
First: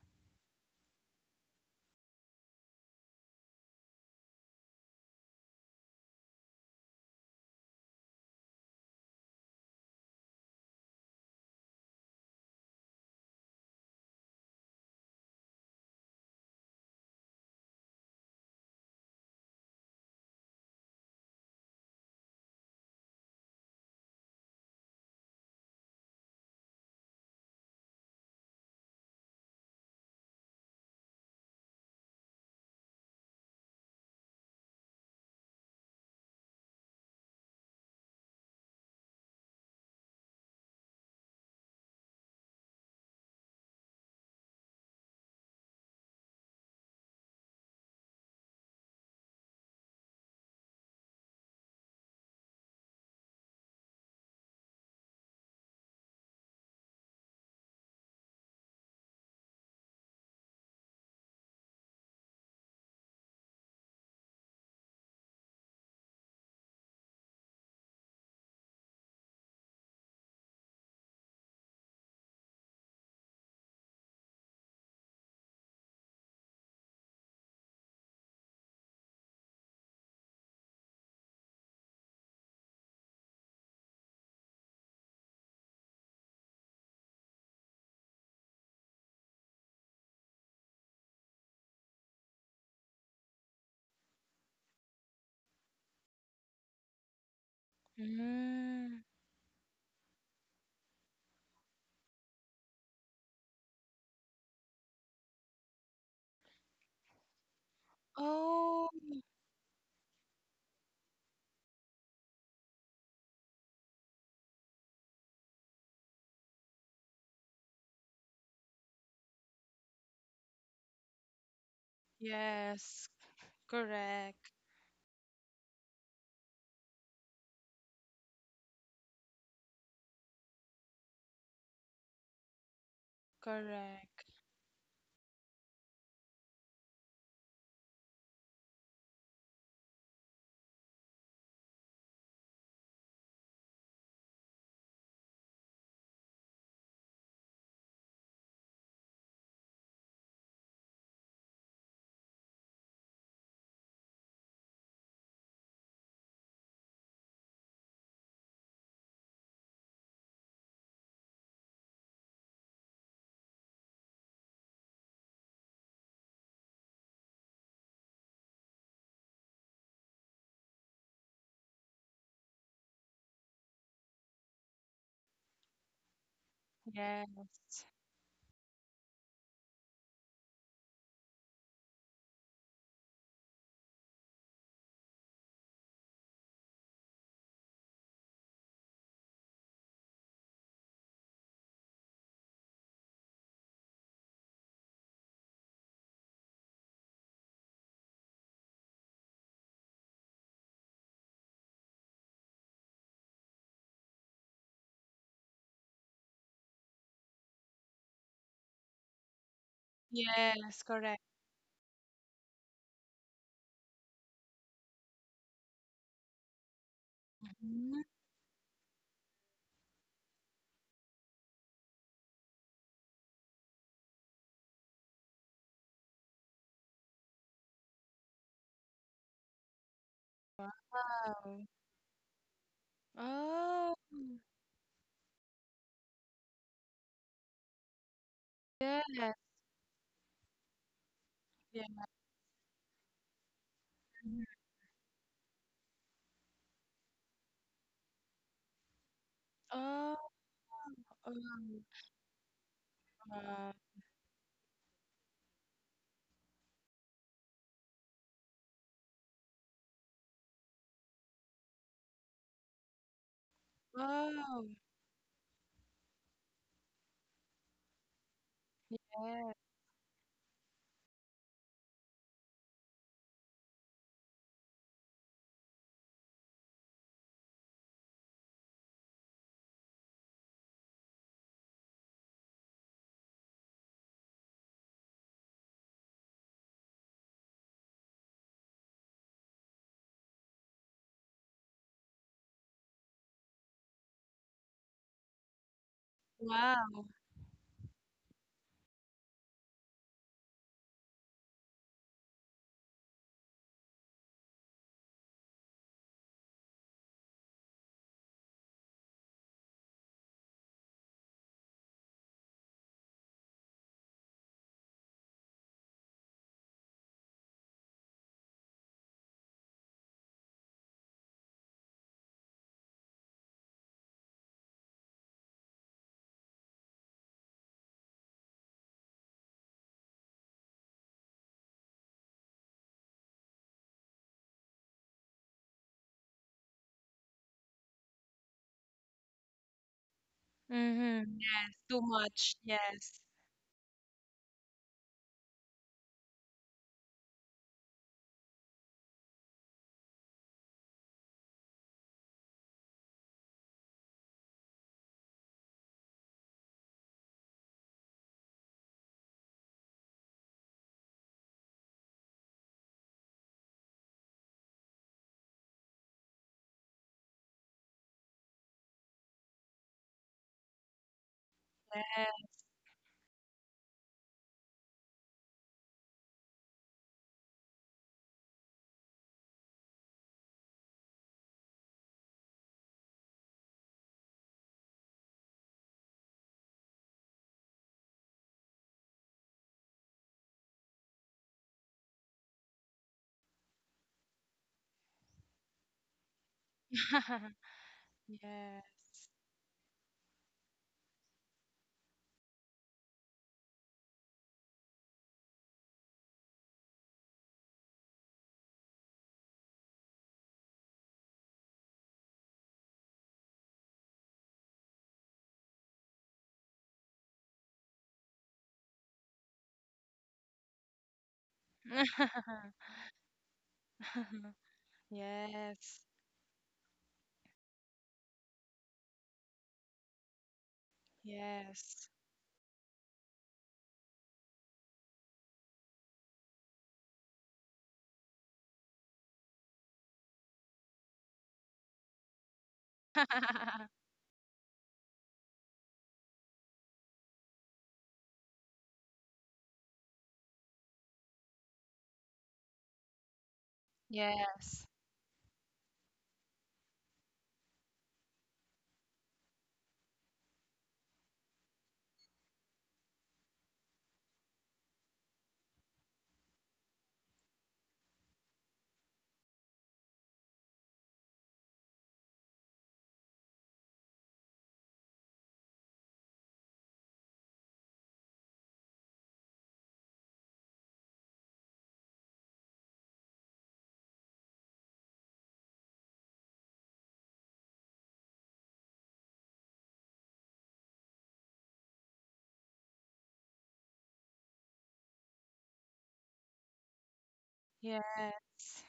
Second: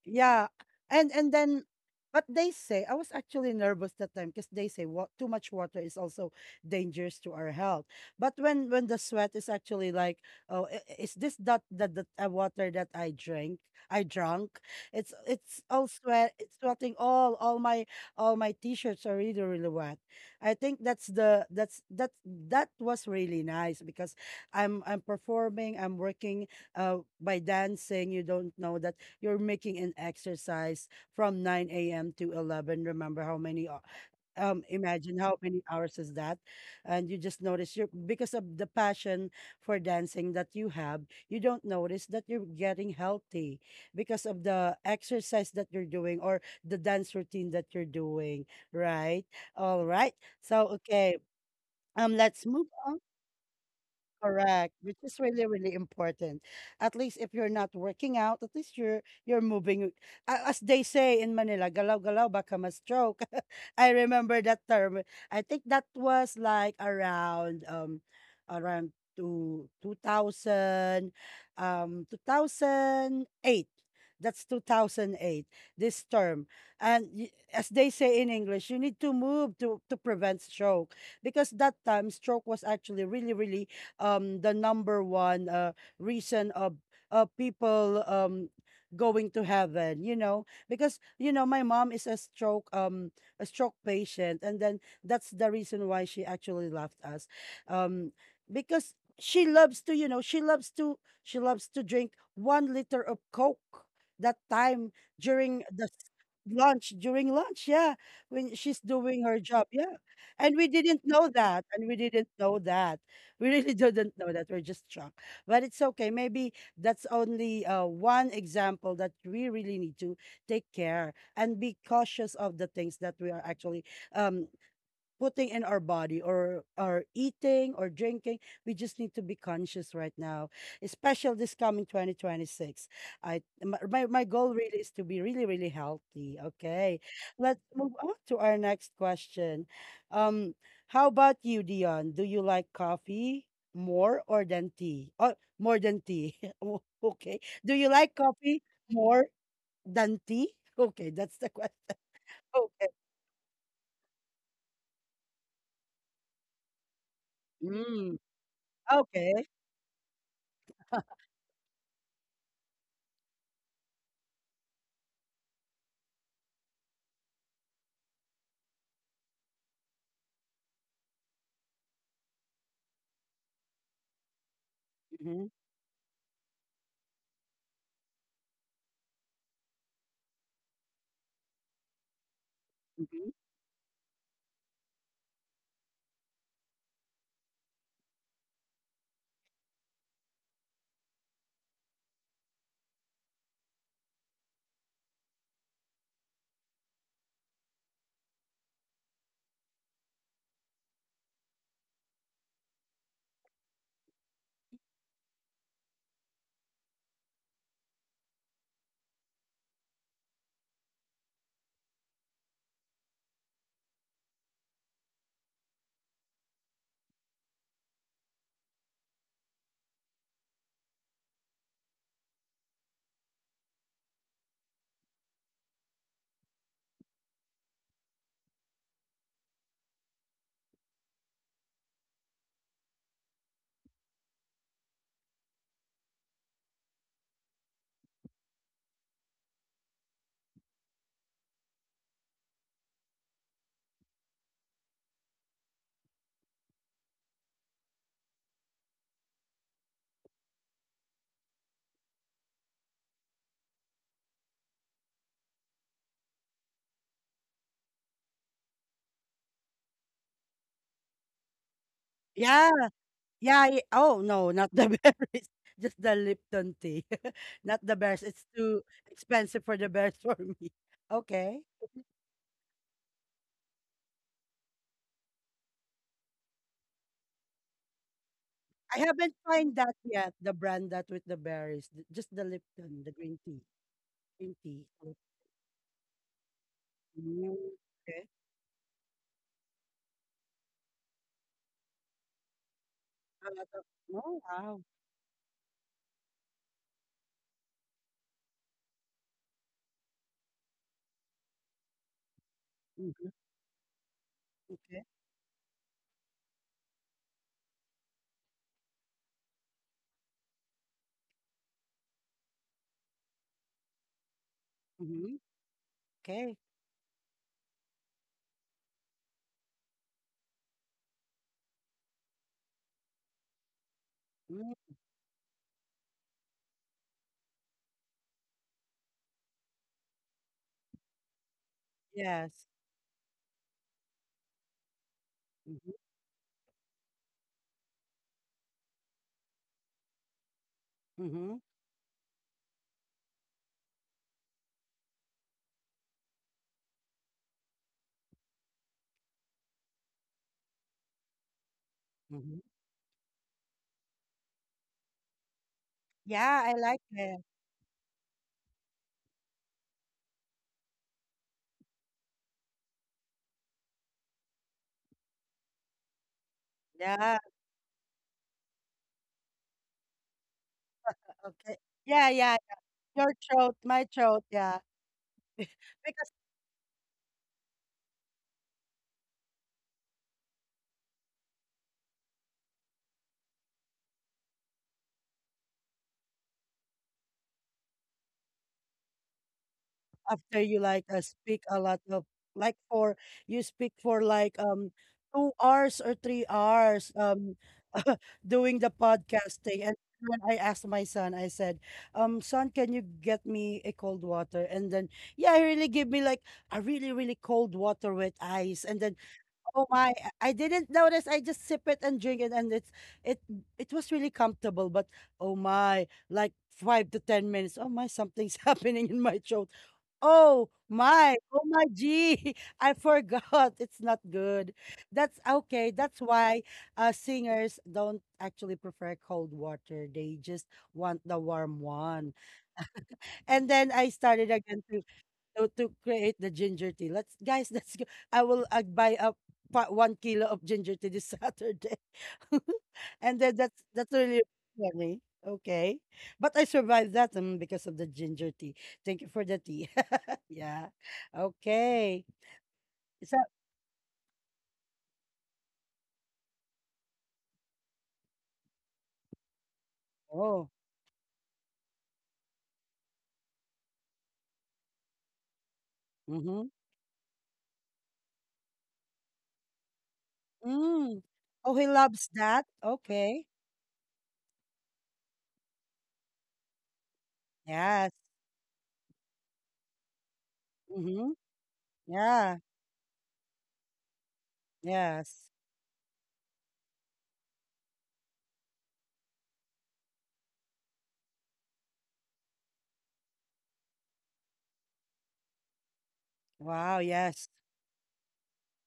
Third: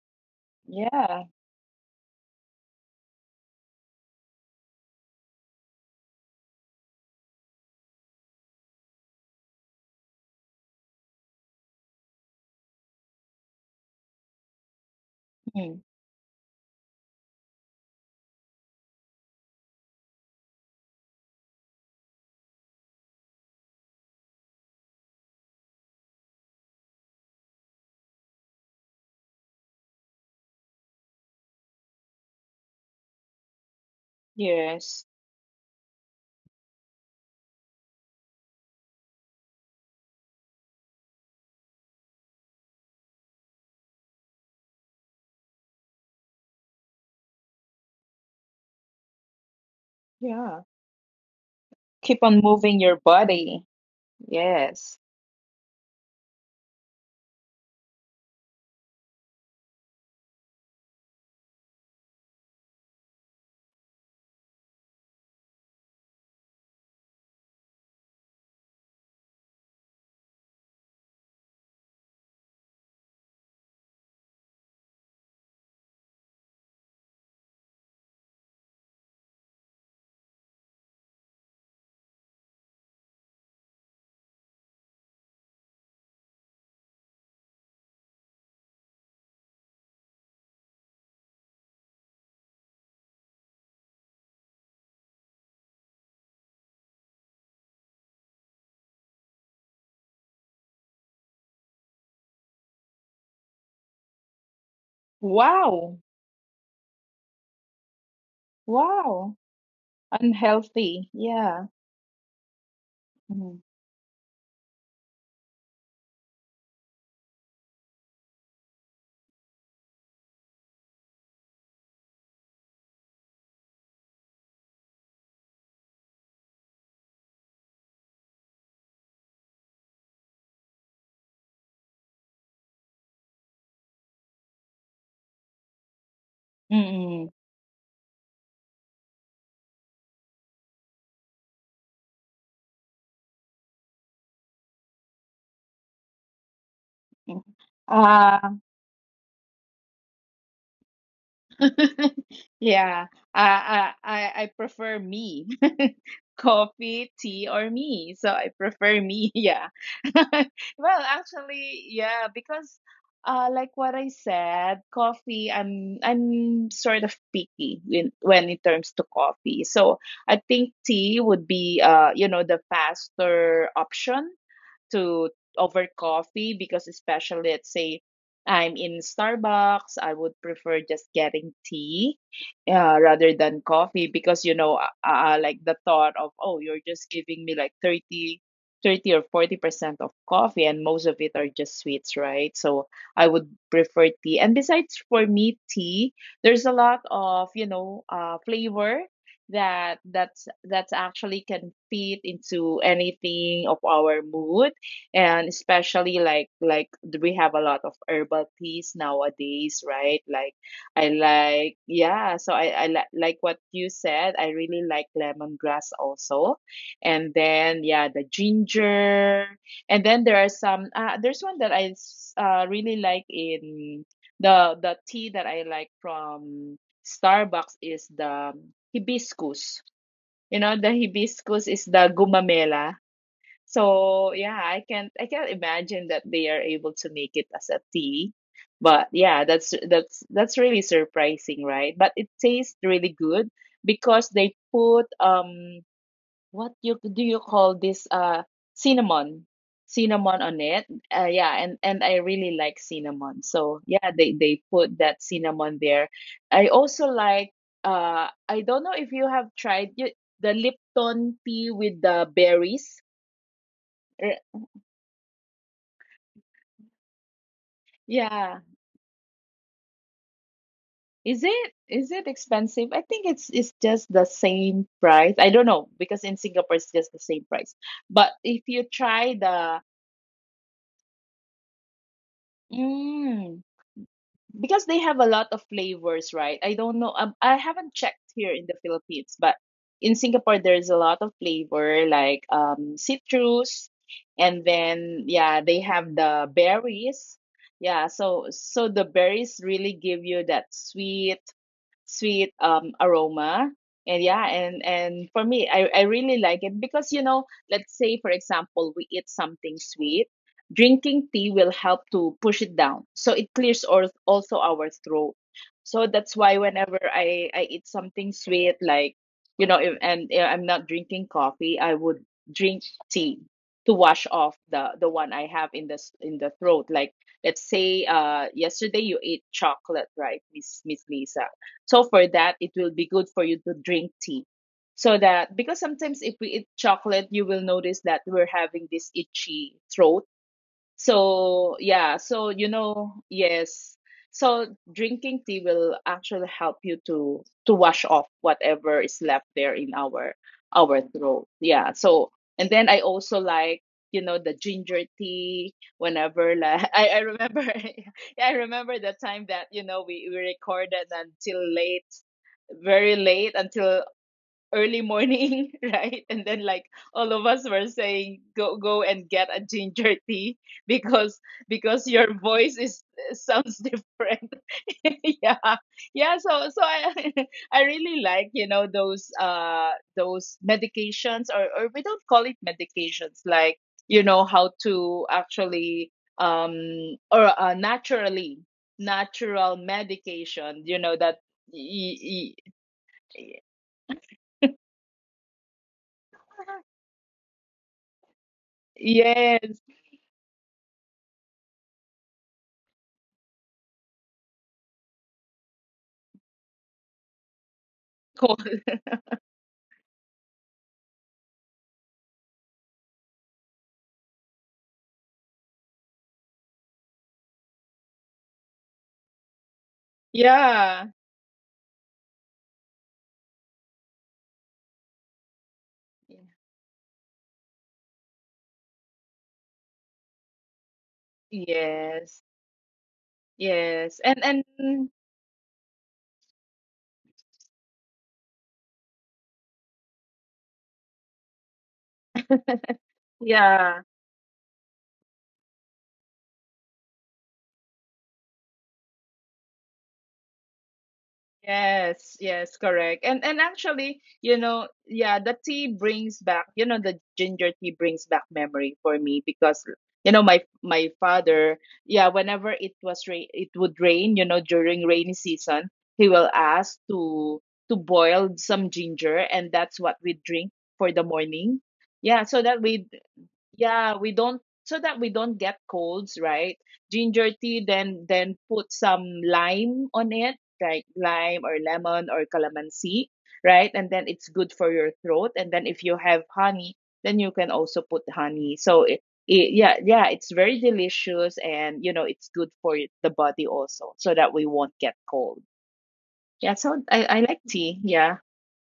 S1: yeah.
S2: Yeah.
S1: And then but they say I was actually nervous that time because they say what too much water is also dangerous to our health. But when the sweat is actually like, oh, is this that the water that I drank? I drunk. It's
S2: Hmm.
S1: all sweat. It's sweating all my t-shirts are really really wet. I think that's the that's that that was really nice because I'm performing. I'm working by dancing. You don't know that you're making an exercise from 9 a.m. to 11. Remember how many,
S2: Yes.
S1: imagine how many hours is that? And you just notice because of the passion for dancing that you have, you don't notice that you're getting healthy because of the exercise that you're doing or the dance routine that you're doing, right? All right.
S2: Yeah.
S1: So, okay.
S2: Keep on
S1: Let's move
S2: moving your
S1: on.
S2: body.
S1: Correct,
S2: Yes.
S1: which is really, really important. At least if you're not working out, at least you're moving. As they say in Manila, galaw galaw baka ma-stroke. I remember that term. I think that was like around two thousand 2008. That's 2008. This term, and as they say in English, you need to move to prevent stroke because that time stroke was actually really, really the number one reason of people going to heaven, you know, because you know my mom is a stroke patient, and then that's the reason why she actually left us. um because
S3: Mm.
S1: she loves to you know she loves to drink 1 liter of coke that time during the
S2: Wow.
S1: lunch, yeah, when she's
S3: Oh,
S1: doing
S2: Wow.
S1: her job, yeah. And
S2: Unhealthy. Yeah.
S1: we didn't know that we
S2: Mm-hmm.
S1: really didn't know that. We're just drunk. But it's okay. Maybe that's only one example that we really need to take care and be cautious of the things
S3: yes.
S1: that we are actually, um,
S3: Correct.
S1: putting in our body or our eating or drinking. We just need to be conscious right now, especially this coming 2026. My my
S3: Correct.
S1: goal really is to be really, really healthy. Okay.
S2: Mm-hmm.
S1: Let's move on to our next question. Um, how about you, Dion? Do you like coffee more or than tea? Oh, more than tea.
S2: Mm-hmm.
S1: Do you like
S2: Uh,
S1: coffee more than tea? Okay, that's the question. Okay.
S2: yeah, I I prefer me. Coffee, tea, or me.
S1: Mm,
S2: So I prefer me.
S1: okay.
S2: Yeah. Well, actually, yeah, because like what I said, coffee. I'm sort of picky when it comes to coffee. So I think tea would be you know the faster option to
S1: Mhm,
S2: over coffee because
S3: Yeah.
S2: especially let's say I'm in Starbucks, I would prefer just getting tea
S1: mhm.
S2: rather than coffee because you know like the thought of oh you're just giving me like 30 or 40% of coffee and most of it are just sweets, right? So I would prefer tea. And besides for me tea, there's a lot of, you know, flavor that's actually can fit into anything of our mood and especially like we have a lot of herbal teas nowadays, right? Like
S3: Yes,
S2: I
S3: correct.
S2: like, yeah. So like what you said, I really like lemongrass also. And then yeah,
S3: Mhm.
S2: the ginger. And then there are some there's one that I really like in the tea that I like from Starbucks is the hibiscus. You know the hibiscus
S3: Wow.
S2: is the gumamela.
S3: Oh,
S2: So yeah, I can't imagine that they are able to make it as a tea. But
S3: yes.
S2: yeah, that's really surprising,
S3: Yeah.
S2: right? But it tastes really good because
S3: Mhm.
S2: they put what you do you call this cinnamon.
S3: Oh,
S2: Cinnamon on it.
S3: oh,
S2: Yeah, and I really like cinnamon.
S3: wow.
S2: So yeah, they put that cinnamon there. I also like I don't know if you have tried the Lipton tea with the
S1: Yeah,
S2: berries.
S1: yeah, ye oh, no, not
S3: Oh,
S1: the berries, just the Lipton tea. Not the bears, it's
S2: Yeah.
S1: too
S3: yeah.
S1: expensive for the bears for me.
S2: Is
S1: Okay.
S2: it expensive? I think it's just the same price. I don't know because in Singapore it's just the same price. But if you
S1: I
S2: try
S1: haven't tried
S2: the
S1: that yet, the brand that with the berries, just the Lipton, the green
S2: mm,
S1: tea, green
S2: because
S1: tea.
S2: they
S1: Oh,
S2: have a lot of flavors, right? I don't know. I
S1: mm,
S2: haven't
S1: okay.
S2: checked here in the Philippines, but in Singapore there's a lot of flavor like
S1: A lot
S2: citrus,
S1: of oh,
S2: and
S1: wow.
S2: then yeah, they have the
S3: Wow.
S2: berries. Yeah, so so the berries really give you that sweet
S1: Mhm,
S2: aroma. And yeah,
S1: okay.
S2: and for me, I really like it because you know, let's say for example, we eat something sweet, drinking tea will help to push it down. So it clears or also our throat.
S1: Mm-hmm.
S2: So that's why
S1: Okay.
S2: whenever I eat something sweet, like you know, if, and if I'm not drinking coffee, I would drink tea to wash off
S1: Mm,
S2: the one I have in the in the throat. Like let's say yesterday you ate chocolate, right, Miss Lisa? So for that,
S1: yes.
S2: it will be good for you to drink tea. So that because
S1: Mm-hmm.
S2: sometimes if we eat chocolate, you will notice that we're having this itchy throat.
S3: Mm-hmm.
S1: Mm-hmm.
S2: So,
S3: Yes, too
S2: yeah, so
S3: much.
S2: you know,
S3: Yes.
S2: yes. So drinking tea will actually help you to wash off whatever is left there in our throat. Yeah. So
S1: Mm-hmm.
S2: and then I also like, you know, the ginger tea whenever
S1: Yeah, I
S2: like
S1: like
S2: I
S1: it.
S2: remember yeah, I remember the time that, you know, we recorded until late, very late until early morning, right? And then like all
S1: Yeah.
S2: of us were saying, go and get a ginger tea because
S1: Okay.
S2: because your
S1: Yeah,
S3: Yes.
S1: yeah.
S2: voice is
S1: Your
S2: sounds
S1: throat, my throat,
S2: different.
S1: yeah.
S2: yeah,
S1: Because
S2: yeah. So so I I really like, you know, those medications or we don't call it medications, like you know how to actually um or naturally natural
S1: after
S2: medication,
S1: you
S2: you
S1: like
S2: know that
S1: speak a lot
S2: y-
S1: of,
S2: y-
S1: like, for
S2: y-
S1: you speak for like 2 hours or three hours, doing
S3: Yeah.
S1: the podcasting.
S2: yes
S1: And then I asked my son, I said, son, can you get me a cold water? And then, yeah, he really gave me like a really, really cold water with
S2: call.
S1: ice. And then, oh my, I didn't notice. I just sip it and drink it. And it, it was really comfortable. But oh my, like five to 10 minutes, oh my, something's happening in my throat. Oh
S2: Yeah.
S1: my, oh my g! I forgot. It's not good. That's okay.
S3: Yes.
S1: That's why singers don't actually prefer cold water. They just want the warm
S3: Yes.
S1: one.
S2: Yes.
S1: And then I
S2: Yes.
S1: started again to
S2: And
S1: to create the ginger tea. Let's, guys, let's go. I will buy a 1 kilo of ginger tea this Saturday. And then that's that's
S2: Yeah.
S1: really funny. Okay. But I survived that, because of the ginger tea. Thank you for the tea. Yeah. Okay.
S2: Yes, yes,
S1: Is that
S2: correct. And actually, you
S3: Yes.
S2: know, yeah, the tea brings back, you know, the ginger tea brings back memory for me because you know,
S1: oh.
S2: my father, yeah, whenever it was rain, it would rain, you know, during rainy season, he
S1: Mm-hmm.
S2: will ask to boil some ginger and that's what we drink
S1: Mm.
S2: for the
S1: Oh, he
S2: morning.
S1: loves that.
S2: Yeah, so that we
S1: Okay.
S2: yeah, we don't so that we don't get colds, right? Ginger tea,
S1: Yes.
S2: then put some lime on it, like
S1: Mm-hmm.
S2: lime or lemon
S1: Yeah.
S2: or calamansi, right? And then it's good for your
S1: Yes.
S2: throat. And then if you have honey, then you can also put honey. So it yeah, yeah, it's very delicious, and you know it's good for the body also, so that we won't get cold. Yeah,
S1: Wow,
S2: so I
S1: yes.
S2: like tea. Yeah.
S3: Yes.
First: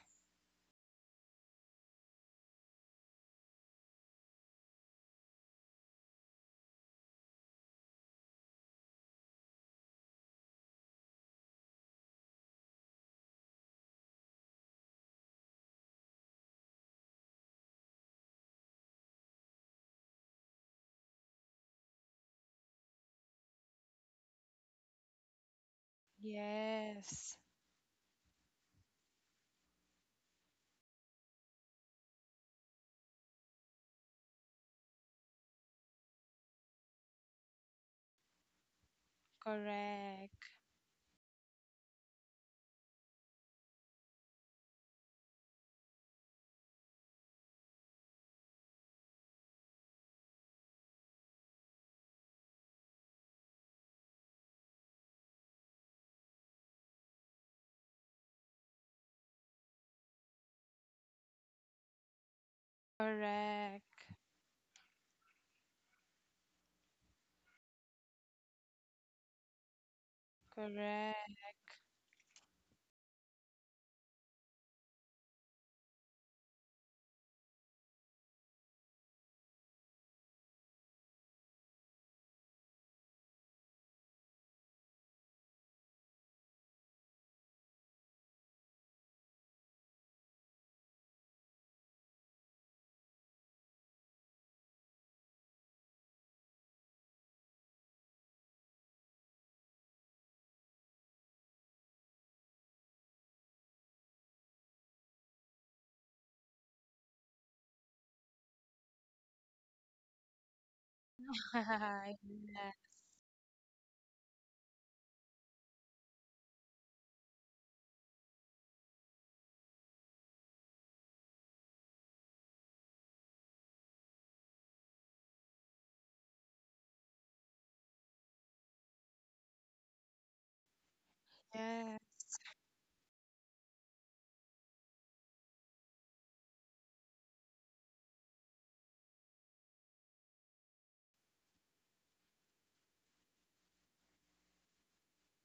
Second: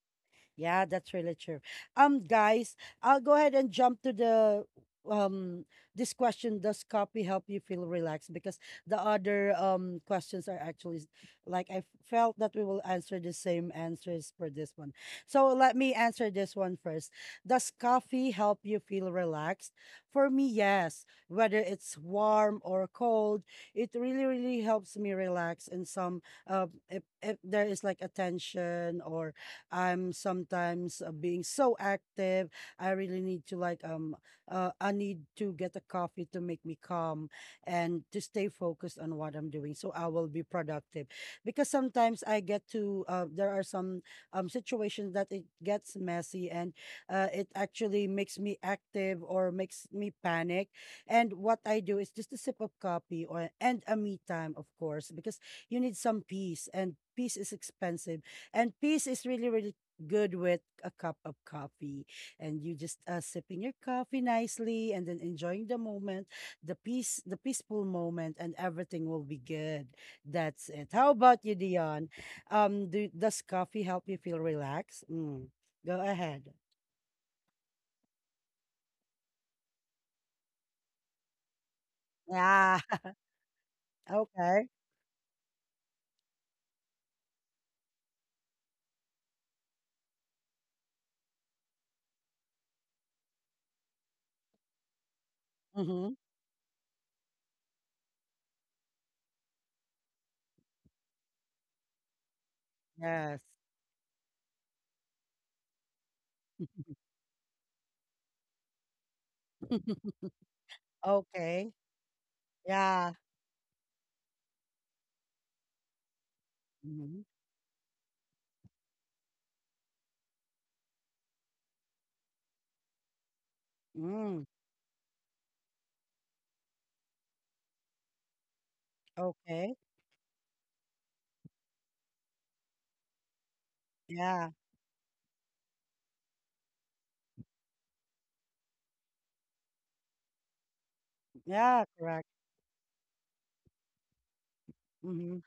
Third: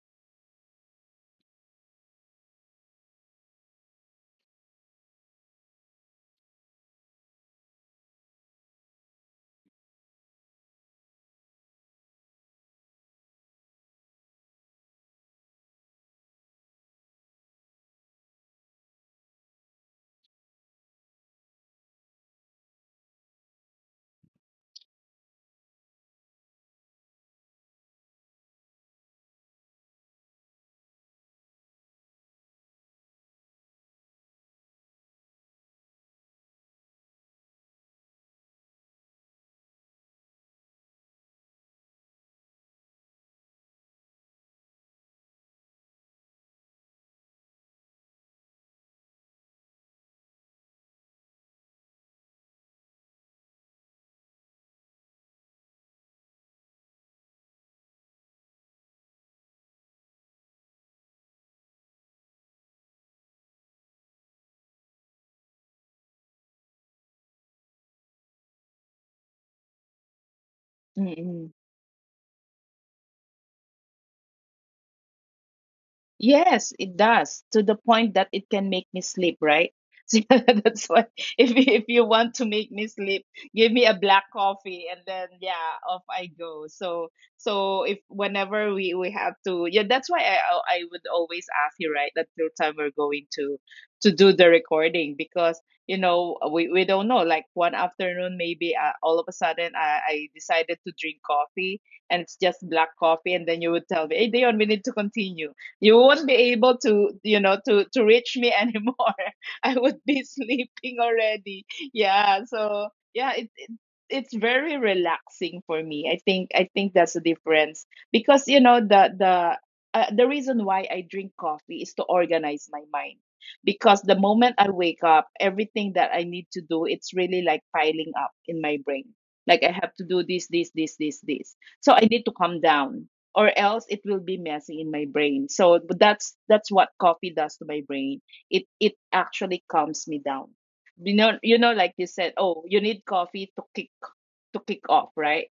S1: Yeah, that's really true. Guys, I'll go ahead and jump to the um this question. Does coffee help you feel relaxed? Because the other questions are actually like I felt that we will answer the same answers for this one. So let me answer this one first. Does coffee help you feel relaxed? For me, yes. Whether it's warm or cold, it really, really helps me relax. And some, if
S3: Yes.
S1: there is like a tension or I'm sometimes being so active. I really need to like I need to get a coffee to make me calm and to stay focused on what I'm doing so I will be
S3: Correct.
S1: productive. Because sometimes I get to there are some situations that it gets messy and, it actually makes me active or makes me panic. And what I do is just a sip of coffee or and a me time, of course, because you need some peace, and peace is expensive. And peace is really, really good with a cup of coffee. And you just sipping your
S3: Correct.
S1: coffee nicely and then enjoying the moment, the peace, the peaceful moment, and everything will be good. That's it. How
S2: Mm-mm.
S3: Correct.
S1: about you, Dion? Does coffee help you feel relaxed? Mm. Go ahead.
S2: Yes, it does to the point that it can make me sleep, right? So that's why if you want to make me
S1: Yeah.
S2: sleep, give me a black
S1: Okay.
S2: coffee and then yeah, off I go. So so if whenever we have to yeah, that's why I would always ask you right until time we're going to do the recording because you
S1: Mm-hmm.
S2: know we don't know like one afternoon maybe all of a sudden I decided to drink coffee and it's just black coffee, and
S1: Yes.
S2: then you would tell me, hey Dion, we need to continue. You won't be able to you know to reach me anymore. I would be sleeping already.
S1: Okay.
S3: Yeah.
S2: Yeah, so
S1: Yeah.
S2: yeah it it's very relaxing for me. I think that's the
S1: Mm-hmm.
S2: difference because you know the reason why I drink coffee is to organize my mind because the
S1: Mm.
S2: moment I wake up everything that I need to do it's really like piling up in my brain. Like I
S1: Okay.
S2: have to do this this this this this. So I need
S3: Yes.
S2: to calm down, or else it will be
S1: Yeah.
S2: messy in my brain. So but that's what coffee does to my brain. It actually calms me down. You know,
S1: Yeah.
S2: like you said,
S1: Correct.
S2: oh, you need coffee to kick off,
S1: Mm-hmm.
S2: right?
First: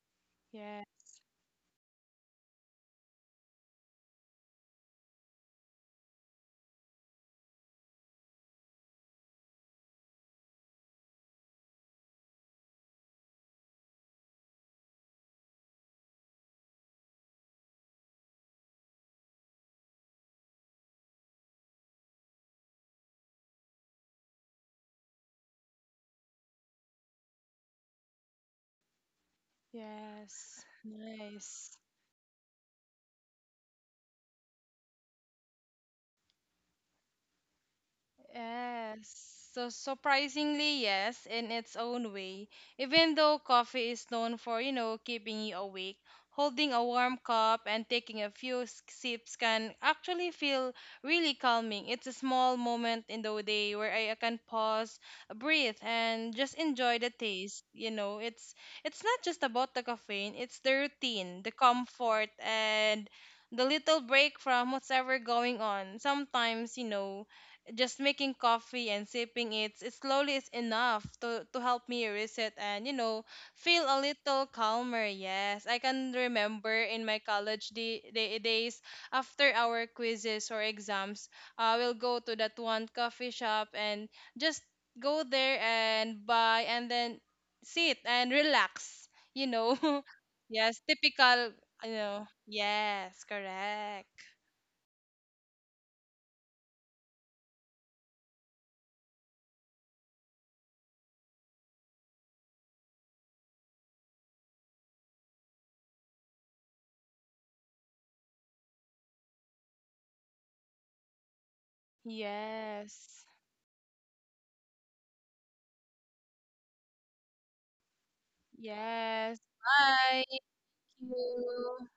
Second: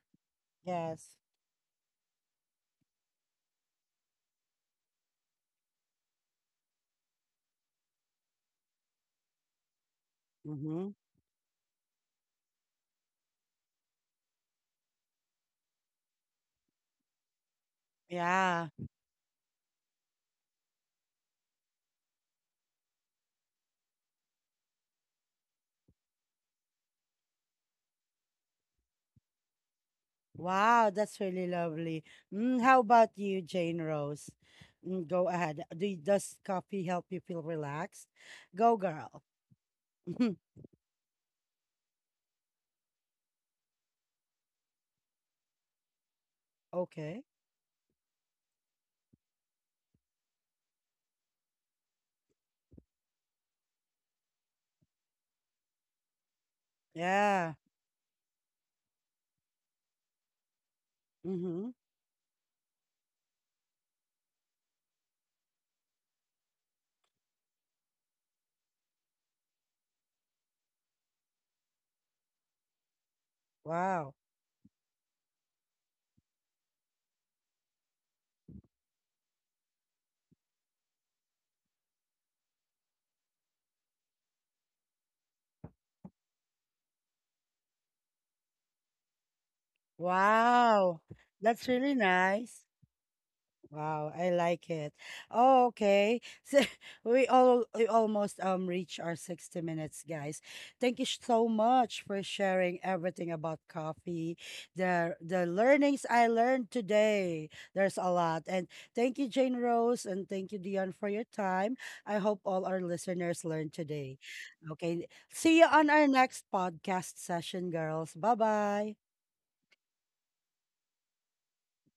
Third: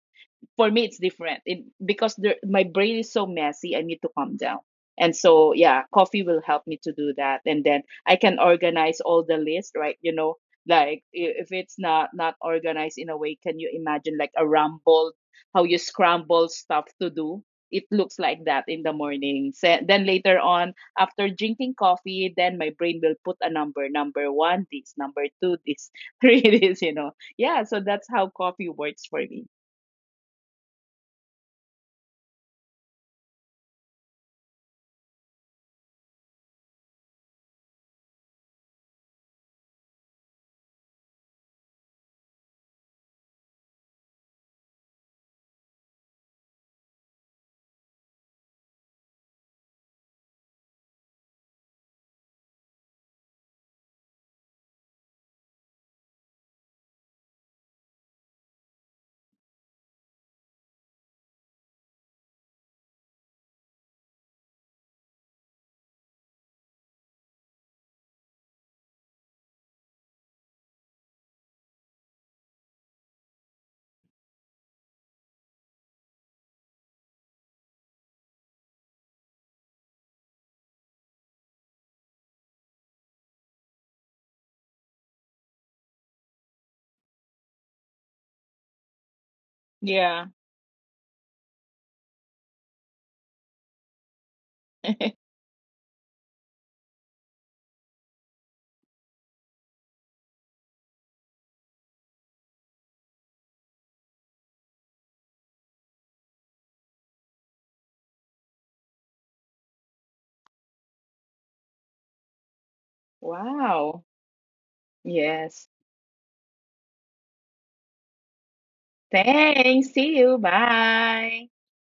S2: For me
S3: Yes.
S2: it's
S1: Yes.
S2: different it, because there, my brain is so messy. I need to calm down, and so yeah coffee will help me to do that, and then I can organize all the list, right, you know,
S1: Mm-hmm.
S2: like I- if it's not not organized in a way, can you imagine like a rumble, how you scramble stuff to do, it looks like that
S1: Yeah.
S2: in the morning. Then later on after drinking coffee, then my brain will put a number, number one this, number two this, three this, you know. Yeah, so that's how coffee works for me.
S3: Yes.
S1: Wow, that's really
S3: Nice.
S1: lovely. Mm, how about you, Jane Rose? Mm, go ahead. Do does coffee help you feel relaxed? Go, girl.
S3: Yes. So surprisingly, yes, in its own way. Even though coffee is known for, you know, keeping you awake, holding a warm
S1: Okay.
S3: cup and taking a few sips can actually feel really calming. It's a small moment in the day where I can pause, breathe, and just enjoy the
S1: Yeah.
S3: taste. You know, it's not just about the caffeine, it's the routine, the
S1: Mm-hmm.
S3: comfort, and the little break from whatever going on. Sometimes, you know, just making coffee and sipping it slowly is enough to help me reset and you know feel a
S1: Wow.
S3: little calmer. Yes, I can remember in my college days, after our quizzes or exams I will go to that one coffee shop and just go there and buy and then sit and relax, you know.
S2: Yeah.
S3: Yes,
S1: Wow.
S3: typical.
S1: That's
S3: You
S1: really
S3: know.
S1: nice.
S3: Yes, correct.
S1: Wow, I like it. Oh, okay. So we all we almost reach our 60 minutes, guys. Thank you so much for sharing everything about coffee. The learnings I learned today. There's a lot. And thank you, Jane Rose, and thank you, Dion, for your time. I hope all our
S3: Yes.
S1: listeners learned
S2: Wow.
S1: today. Okay. See you
S2: Yes.
S1: on our next podcast session, girls. Bye-bye.
S3: Yes.
S2: Thanks. See
S3: Bye. Thank
S2: you. Bye.
S3: you.